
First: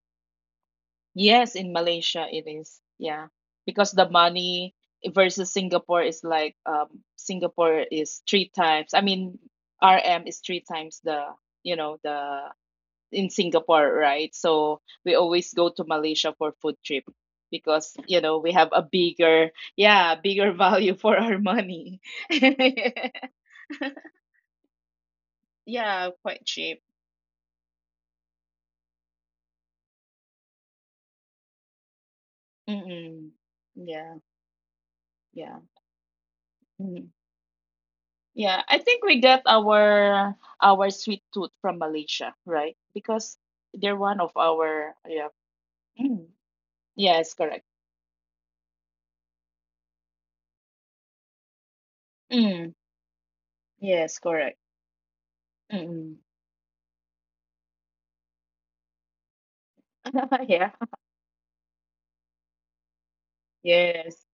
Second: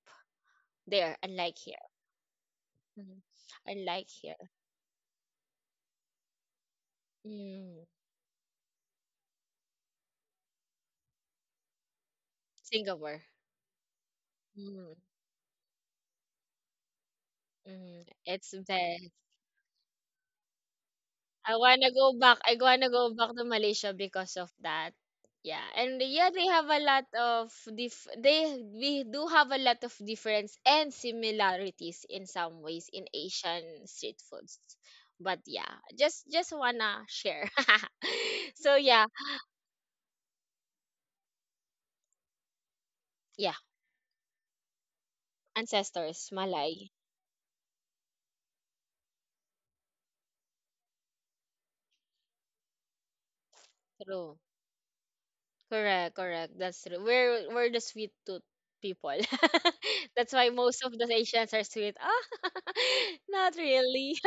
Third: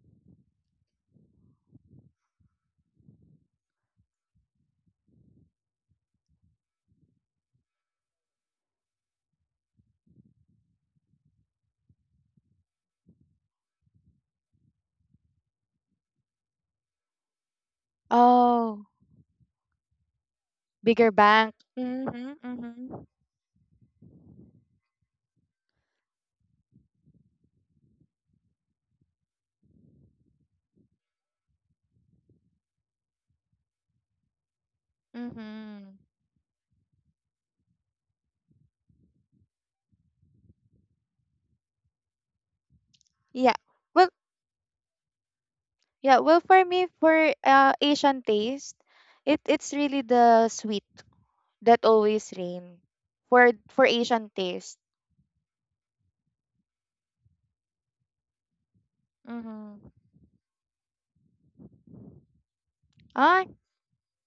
A: there,
C: Yes,
A: unlike
C: in
A: here.
C: Malaysia it is.
A: Mhm.
C: Yeah. Because the
A: Unlike here.
C: money versus Singapore is like Singapore
A: Mm.
C: is three times. I mean, RM is three times the, you know, the
A: Singapore.
C: in Singapore, right? So
A: Mm,
C: we always go to Malaysia for food trip because,
A: mhm.
C: you know, we
A: It's
C: have a
B: Oh.
A: best.
C: bigger, yeah, bigger <laughs> value
B: Bigger
C: for our
B: bank.
A: I wanna
C: money.
A: go
B: Mm-hmm.
A: back. I wanna
B: Mm-hmm.
A: go
C: <laughs>
A: back to Malaysia because of that. Yeah, and
C: Yeah,
A: yeah,
C: quite
A: they have
C: cheap.
A: a lot of dif- they we do have a lot of difference and similarities in some ways in
C: Mm-mm.
A: Asian
C: Yeah,
A: street foods. But
C: yeah.
A: yeah,
B: Mm-hmm.
A: just wanna share. <laughs>
C: Yeah, I
A: So
C: think
A: yeah,
C: we get our sweet tooth from Malaysia, right? Because
B: Yeah.
A: yeah,
C: they're
B: Well,
C: one of our yeah.
B: yeah,
C: Mm.
A: ancestors,
B: well for me
A: Malay.
C: Yes,
B: for
C: correct.
B: Asian taste, it's really the sweet that always
C: Mm.
B: reign for
C: Yes,
B: Asian
A: True.
C: correct.
B: taste.
C: Mm.
A: Correct, correct. That's true. We're the sweet tooth people. <laughs>
B: Mm-hmm.
A: That's
C: <laughs>
A: why
C: yeah.
A: most of the Asians are sweet. Ah, <laughs>
B: Ah,
A: not really.
C: Yes.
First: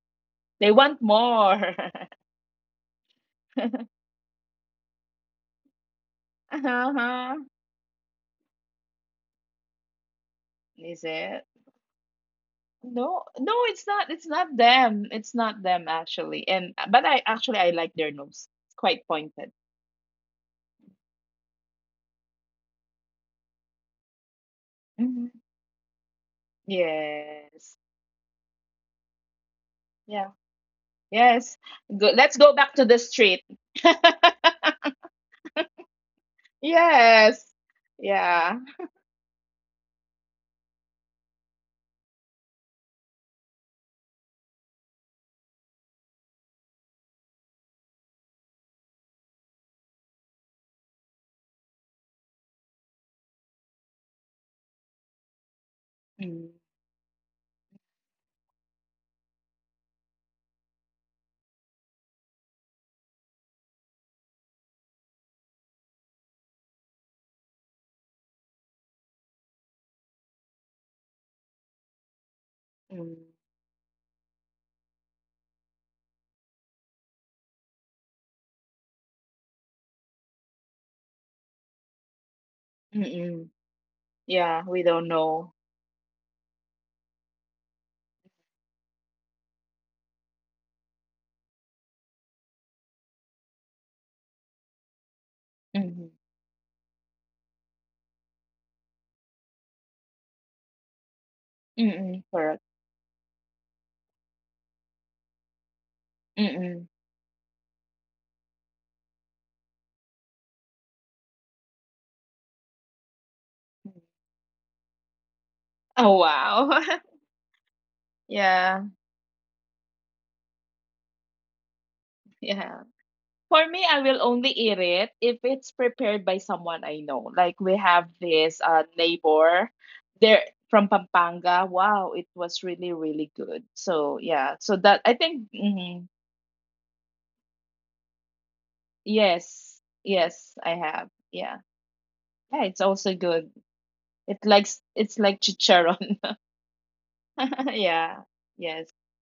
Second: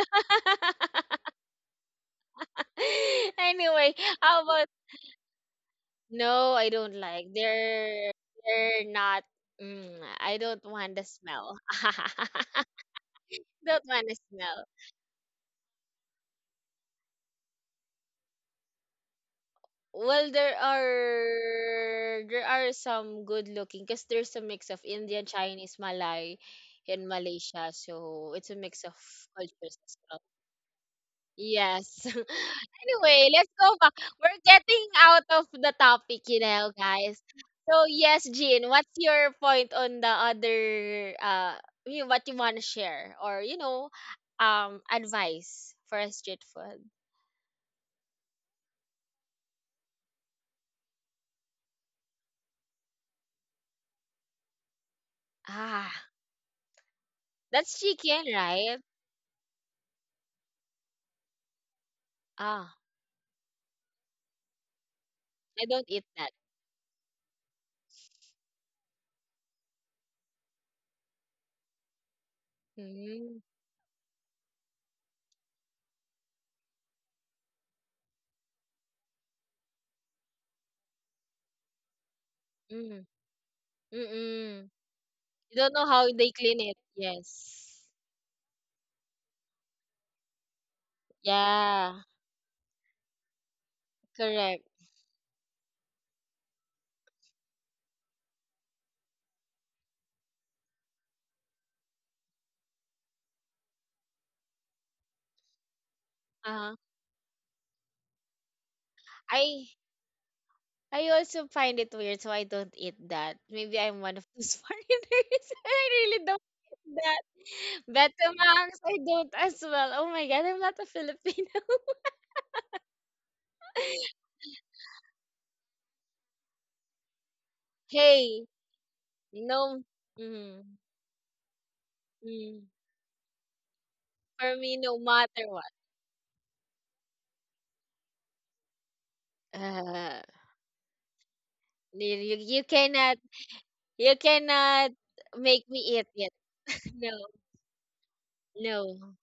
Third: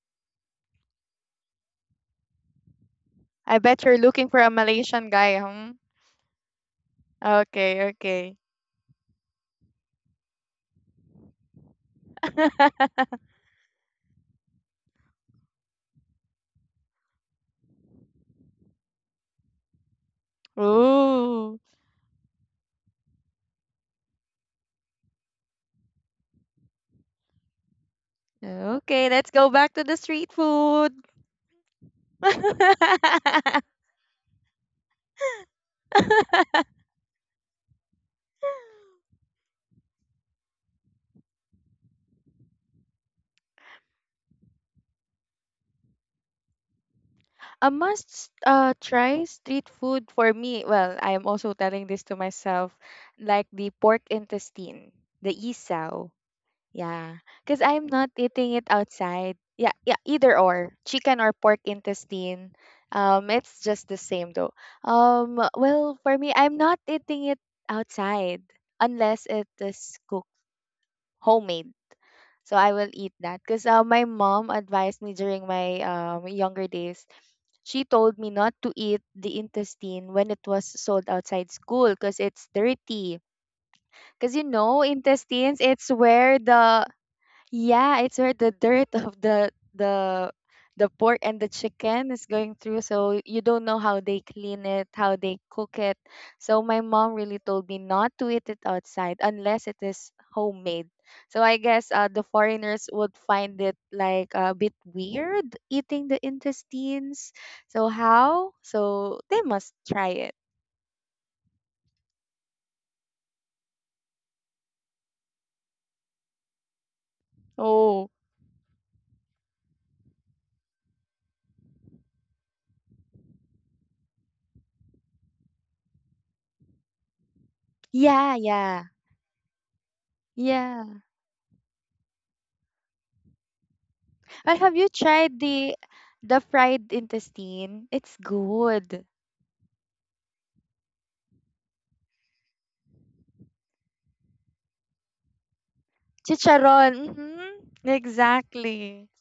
C: They want
A: <laughs>
C: more.
B: I bet
C: <laughs>
A: Anyway,
B: you're looking for
A: how
B: a
A: about,
B: Malaysian guy, hmm?
A: no, I don't like.
C: Uh-huh.
B: Okay,
A: They're
B: okay.
A: they're not, mm, I don't want
C: Is
A: the
C: it?
A: smell. <laughs>
B: <laughs>
C: No, no,
A: Don't
C: it's
A: want
C: not.
A: the
C: It's not
A: smell.
C: them. It's not them actually. And but I actually I like their nose. It's quite pointed.
A: Well, there
B: Oh,
A: are there are some good looking because there's a mix of Indian,
C: Hmm.
A: Chinese, Malay in Malaysia,
C: Yes.
A: so it's a mix of
B: Okay, let's go back
A: cultures
B: to the
A: as well.
C: Yeah.
B: street food.
C: Yes.
A: Yes.
C: Go. Let's
A: <laughs>
C: go back to the
A: Anyway,
C: street.
A: let's go
B: <laughs>
A: back. We're
C: <laughs>
A: getting out of the topic, you know, guys.
C: Yes.
A: So yes,
C: Yeah.
A: Jean, what's your point on the other you what you wanna share or advice for a street food?
B: A must try street food for me. Well, I am also telling this to myself, like the pork intestine, the
A: Ah,
B: isaw.
C: Mm,
B: Yeah, because
A: that's
B: I'm not
A: chicken,
B: eating it
A: right?
B: outside. Yeah, yeah, either or chicken or pork intestine.
A: Ah,
B: It's just the same though.
A: I don't
B: Well,
A: eat
B: for
A: that.
B: me, I'm not eating it outside unless it is cooked homemade. So I will eat
C: mm,
A: Mm,
B: that because my mom advised me during my younger days. She told me not to eat the intestine when it was sold outside school because it's
A: mm,
B: dirty.
C: mm-mm.
B: Because you
C: Yeah,
A: mm-mm.
B: know,
C: we don't know.
A: You
B: intestines,
A: don't know
B: it's
A: how they
B: where
A: clean it.
B: the
A: Yes.
B: yeah, it's where the dirt of the the pork and the
A: Yeah,
B: chicken is going through, so you don't know how they clean
A: correct.
B: it, how they cook it.
C: Mm-mm.
B: So my mom really told me not to eat it outside unless it is homemade. So I guess the
C: Mm-mm. Correct.
B: foreigners would find it like a bit weird eating the
A: Uh-huh.
C: Mm-mm.
B: intestines. So how? So they
A: I
B: must try it.
A: I also find it weird, so I don't eat that. Maybe I'm
C: Mm.
A: one of those <laughs> foreigners. I
C: Oh,
A: really don't
C: wow.
A: eat
C: <laughs>
A: that.
B: Oh.
A: Betamangs,
C: Yeah.
A: I don't as well. Oh my god, I'm not a Filipino.
C: Yeah. For me, I
A: <laughs>
C: will only eat it if it's prepared by someone I know. Like we have
B: Yeah,
A: Hey,
C: this
B: yeah,
C: neighbor
A: no.
C: there
A: Mm,
C: from
B: yeah.
C: Pampanga. Wow, it was
A: mm,
C: really, really good. So yeah.
A: for
B: Or
C: So
B: have
A: me,
B: you
A: no
C: that I
B: tried
A: matter
C: think
A: what.
B: the
A: <laughs>
C: mhm.
B: fried intestine? It's good.
C: Yes.
A: Uh,
C: Yes, I have. Yeah.
A: you
C: Yeah, it's also
A: cannot,
C: good.
A: you
C: It likes
A: cannot
C: it's like
A: make me eat
C: chicharon.
A: it.
B: Chicharon.
A: No,
C: <laughs>
B: Mm-hmm.
C: yeah. Yes.
B: Exactly.
A: no.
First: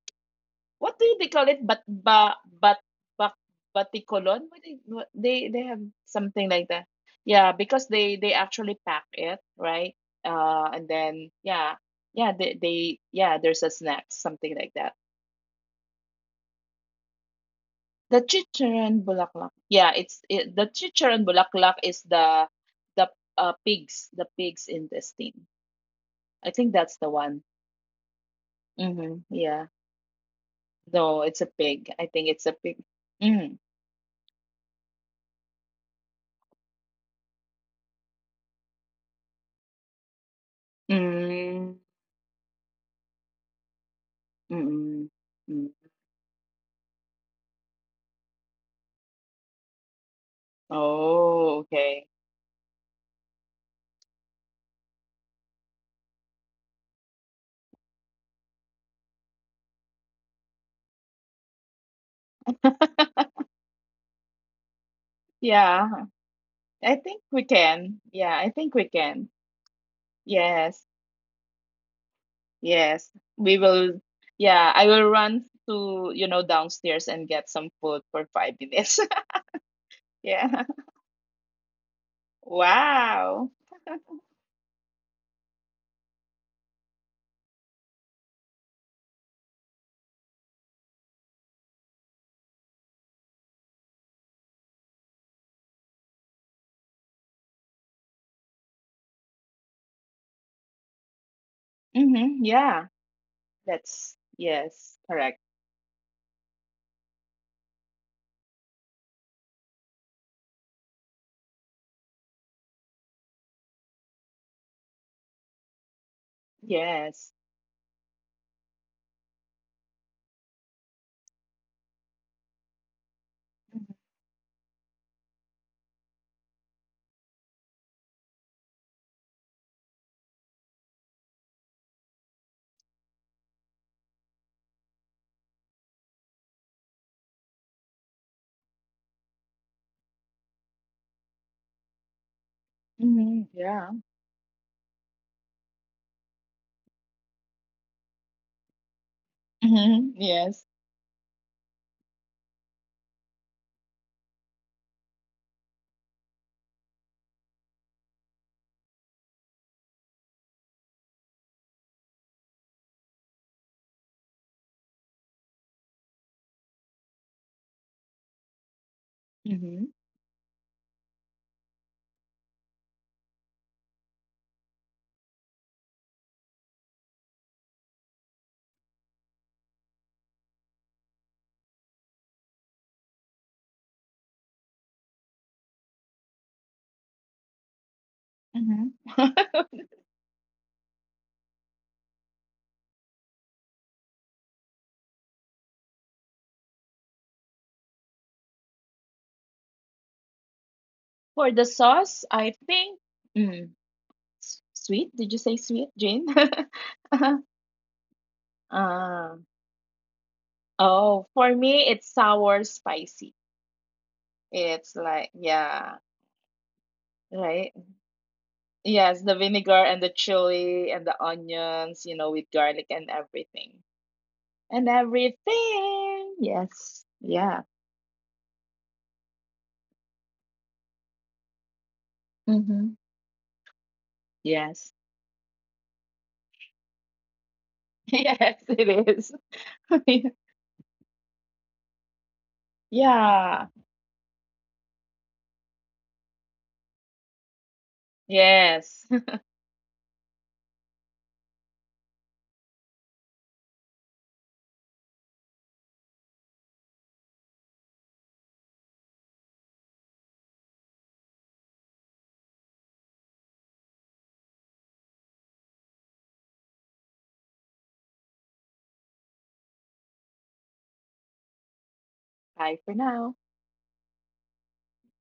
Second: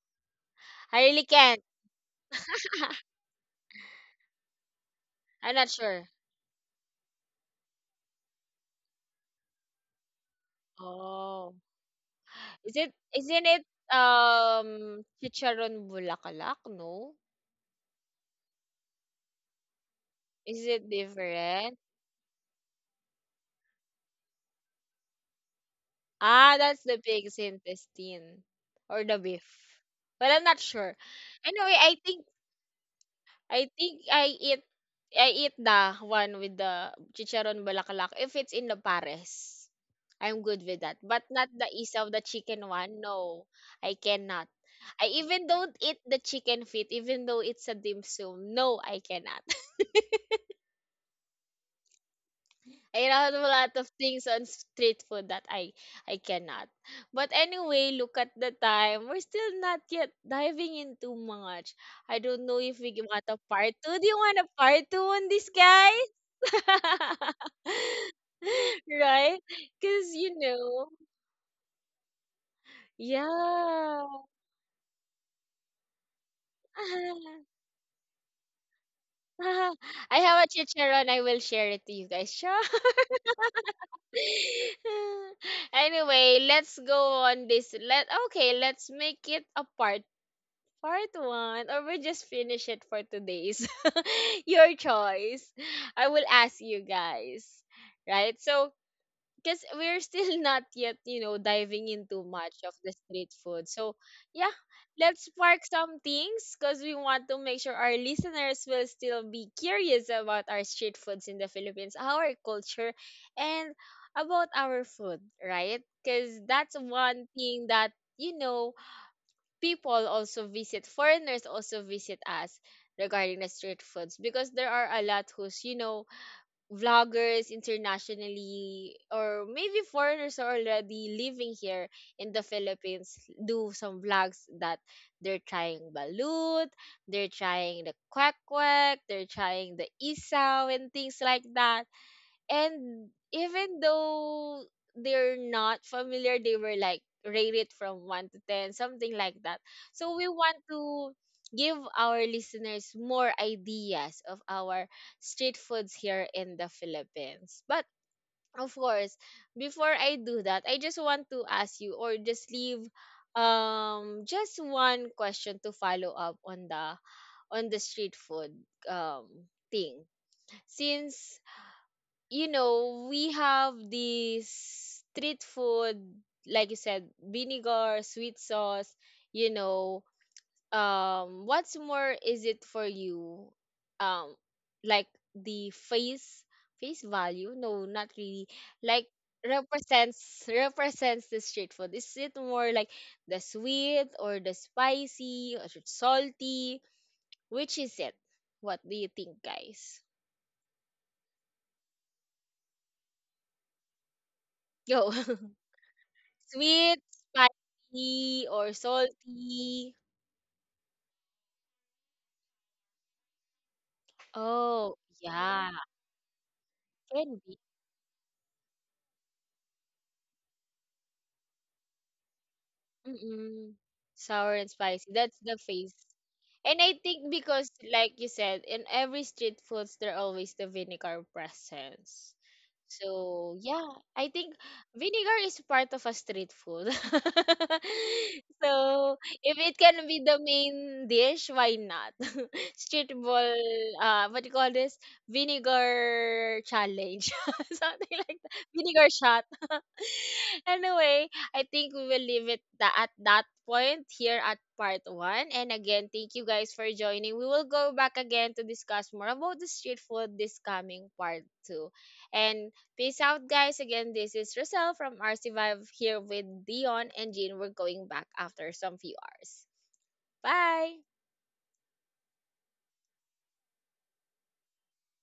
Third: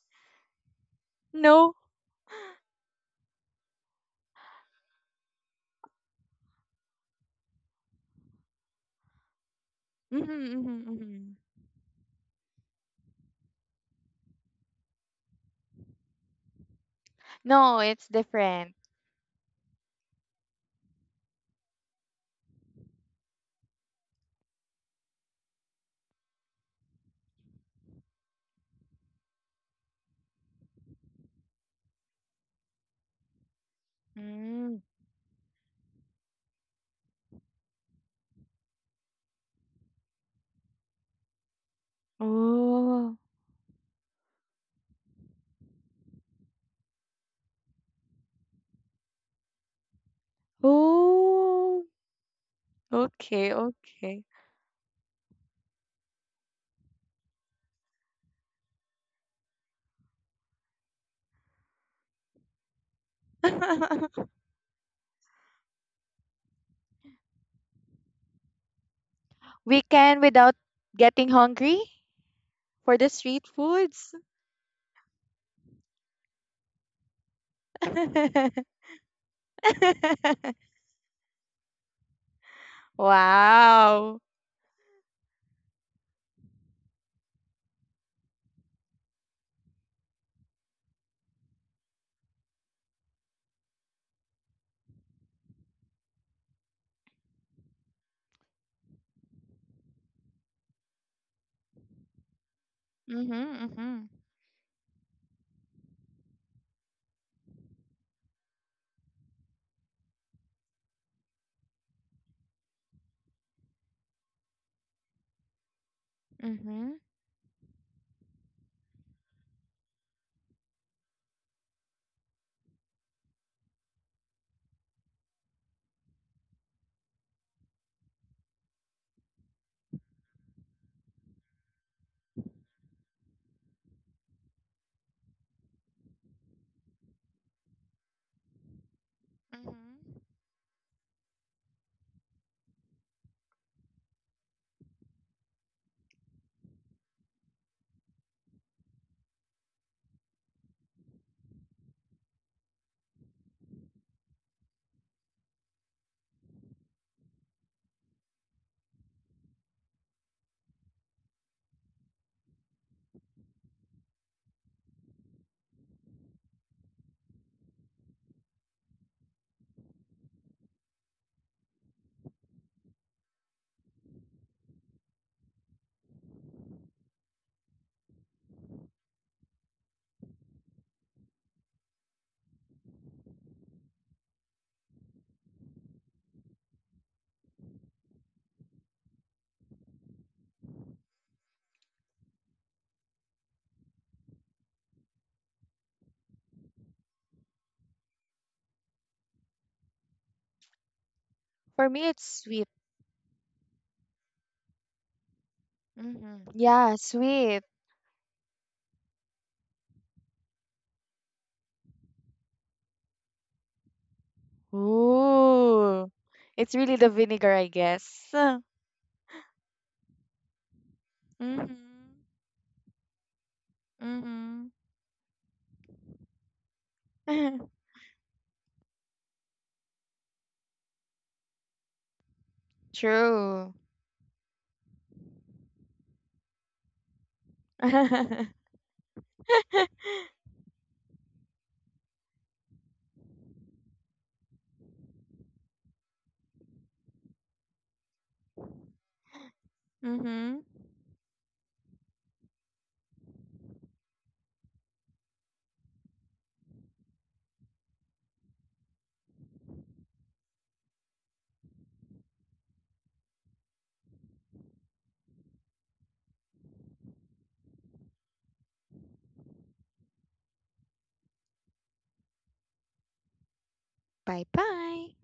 C: What
A: I
C: do
A: really
C: they call
A: can't.
C: it?
B: No.
C: But ba but batikolon? What-
A: I'm
C: they
A: not
C: have
A: sure.
C: something like that. Yeah, because they actually pack it, right?
B: Mm-hmm,
C: And then
B: hmm
A: Oh.
C: yeah, yeah
A: Is it,
C: they yeah
A: isn't
C: there's
A: it,
C: a snack something like that.
A: Chicharon Bulaklak, no?
B: No, it's
C: The
B: different.
C: chicharon bulaklak. Yeah, it's it,
A: Is
C: the
A: it
C: chicharon
A: different?
C: bulaklak is the pigs the pigs intestine. I
A: Ah,
C: think
A: that's the
C: that's the
A: pig's
C: one.
A: intestine or the
C: Mm-hmm.
A: beef.
C: Yeah.
A: Well, I'm not sure.
C: No, it's a
A: Anyway,
C: pig.
A: I
C: I
A: think
C: think it's a pig. Mm.
A: I think I eat
B: Mm.
A: I eat the one with the Chicharon Bulaklak if it's in the pares. I'm good with that. But not the
C: Mm.
A: isa of the chicken one.
B: Oh.
A: No, I cannot. I
C: Mm.
A: even
C: Mm.
A: don't eat the chicken feet, even though it's a dim sum. No, I cannot.
C: Oh,
B: Oh.
C: okay.
A: I have a
B: Okay,
A: lot of
B: okay.
A: things on street food that I cannot. But anyway, look at the time. We're still not yet diving in too much. I don't know if we want a part two. Do you
B: <laughs>
A: want a part two on this,
C: Yeah,
A: guys?
C: I think we
A: <laughs>
C: can. Yeah, I think we can.
A: Right?
B: we
A: Because,
B: can
A: you
B: without
C: Yes,
A: know,
B: getting hungry for the
C: yes.
B: street
C: We will.
A: yeah.
B: foods.
C: Yeah, I will run to, you know, downstairs and get some
A: <laughs>
B: <laughs>
C: food for 5 minutes. <laughs>
A: I have a
C: Yeah.
A: chicharon. I will share it to you guys. <laughs> Sure.
C: Wow.
B: wow.
A: <laughs> Anyway, let's go on this. Let Okay, let's make it a part one, or we just finish it for today's. <laughs> Your choice. I will ask you guys, right? So because we're still <laughs> not yet, you know, diving into
C: Mm-hmm.
A: much of
C: Yeah.
A: the
B: Mm-hmm,
A: street
B: mm-hmm,
A: food. So,
B: mm-hmm,
C: That's,
A: yeah,
C: yes,
A: let's
C: correct.
A: spark some things because we want to make sure our listeners will still be curious about our street foods in the Philippines, our culture, and about our food, right? Because that's
B: mm-hmm.
A: one
C: Yes.
A: thing that, you know, people also visit, foreigners also visit us regarding the street
C: Mm-hmm.
A: foods because there are a lot who's, you know, vloggers internationally or maybe foreigners are already living here in the Philippines, do some vlogs that they're trying balut, they're trying the quack quack, they're trying the isaw and things like that. And
C: Mm-hmm,
A: even
C: yeah.
A: though they're not familiar, they were like rate it from 1 to 10, something like that.
C: Mm-hmm.
A: So we want
C: Yes.
A: to give our listeners more ideas of our street foods here in the Philippines. But of course, before I do that, I just want to ask you or just leave just one question to follow up on the street food um
C: Mm-hmm.
A: thing. Since, you know, we have these street food, like you said, vinegar, sweet sauce, you know. What's more is it for you? Um, like the face value? No, not really. Like
C: Mm-hmm. <laughs>
A: represents the street food. Is it more like the sweet or the spicy or salty? Which is it? What do you think, guys?
C: For the
B: For me,
C: sauce,
B: it's
C: I
B: sweet.
C: think mm, s-
A: Go.
C: sweet. Did you
A: <laughs>
C: say sweet, Jane?
B: Mhm. Yeah,
A: Sweet,
C: <laughs>
B: sweet.
A: spicy, or
C: Um,
A: salty?
C: oh, for me, it's sour spicy.
A: Oh,
C: It's like,
A: yeah,
C: yeah,
B: Ooh. It's really the
A: can
B: vinegar,
A: be.
B: I
C: right?
B: guess.
C: Yes, the vinegar and the chili and the onions,
B: Mm-hmm.
C: you know, with garlic and
A: Mm-mm.
C: everything.
A: Sour and
B: Mm-hmm.
C: And
A: spicy. That's the face.
C: everything.
A: And I
C: Yes.
A: think
C: Yeah.
A: because,
B: <laughs>
A: like you said, in every street foods, there always the vinegar presence.
C: Mm-hmm.
A: So
B: True.
A: yeah, I think
C: Yes.
A: vinegar is part of a street food.
B: <laughs>
C: <laughs>
B: mhm.
A: <laughs>
C: Yes, it
A: So
C: is.
A: if it can be
C: <laughs>
A: the main dish, why not? <laughs> Street ball,
C: Yeah.
A: what do you call this? Vinegar challenge, <laughs> something like that. Vinegar
C: Yes. <laughs>
A: shot.
B: Mm-hmm.
A: <laughs> Anyway, I think we will leave it at that point here at part one. And again, thank you guys for joining. We will go back again to discuss more about the street food this coming part two. And peace out, guys. Again, this is Rosel from RC Vibe here with Dion and Jean. We're going back after some few hours. Bye.
C: Bye for now.
B: Bye bye.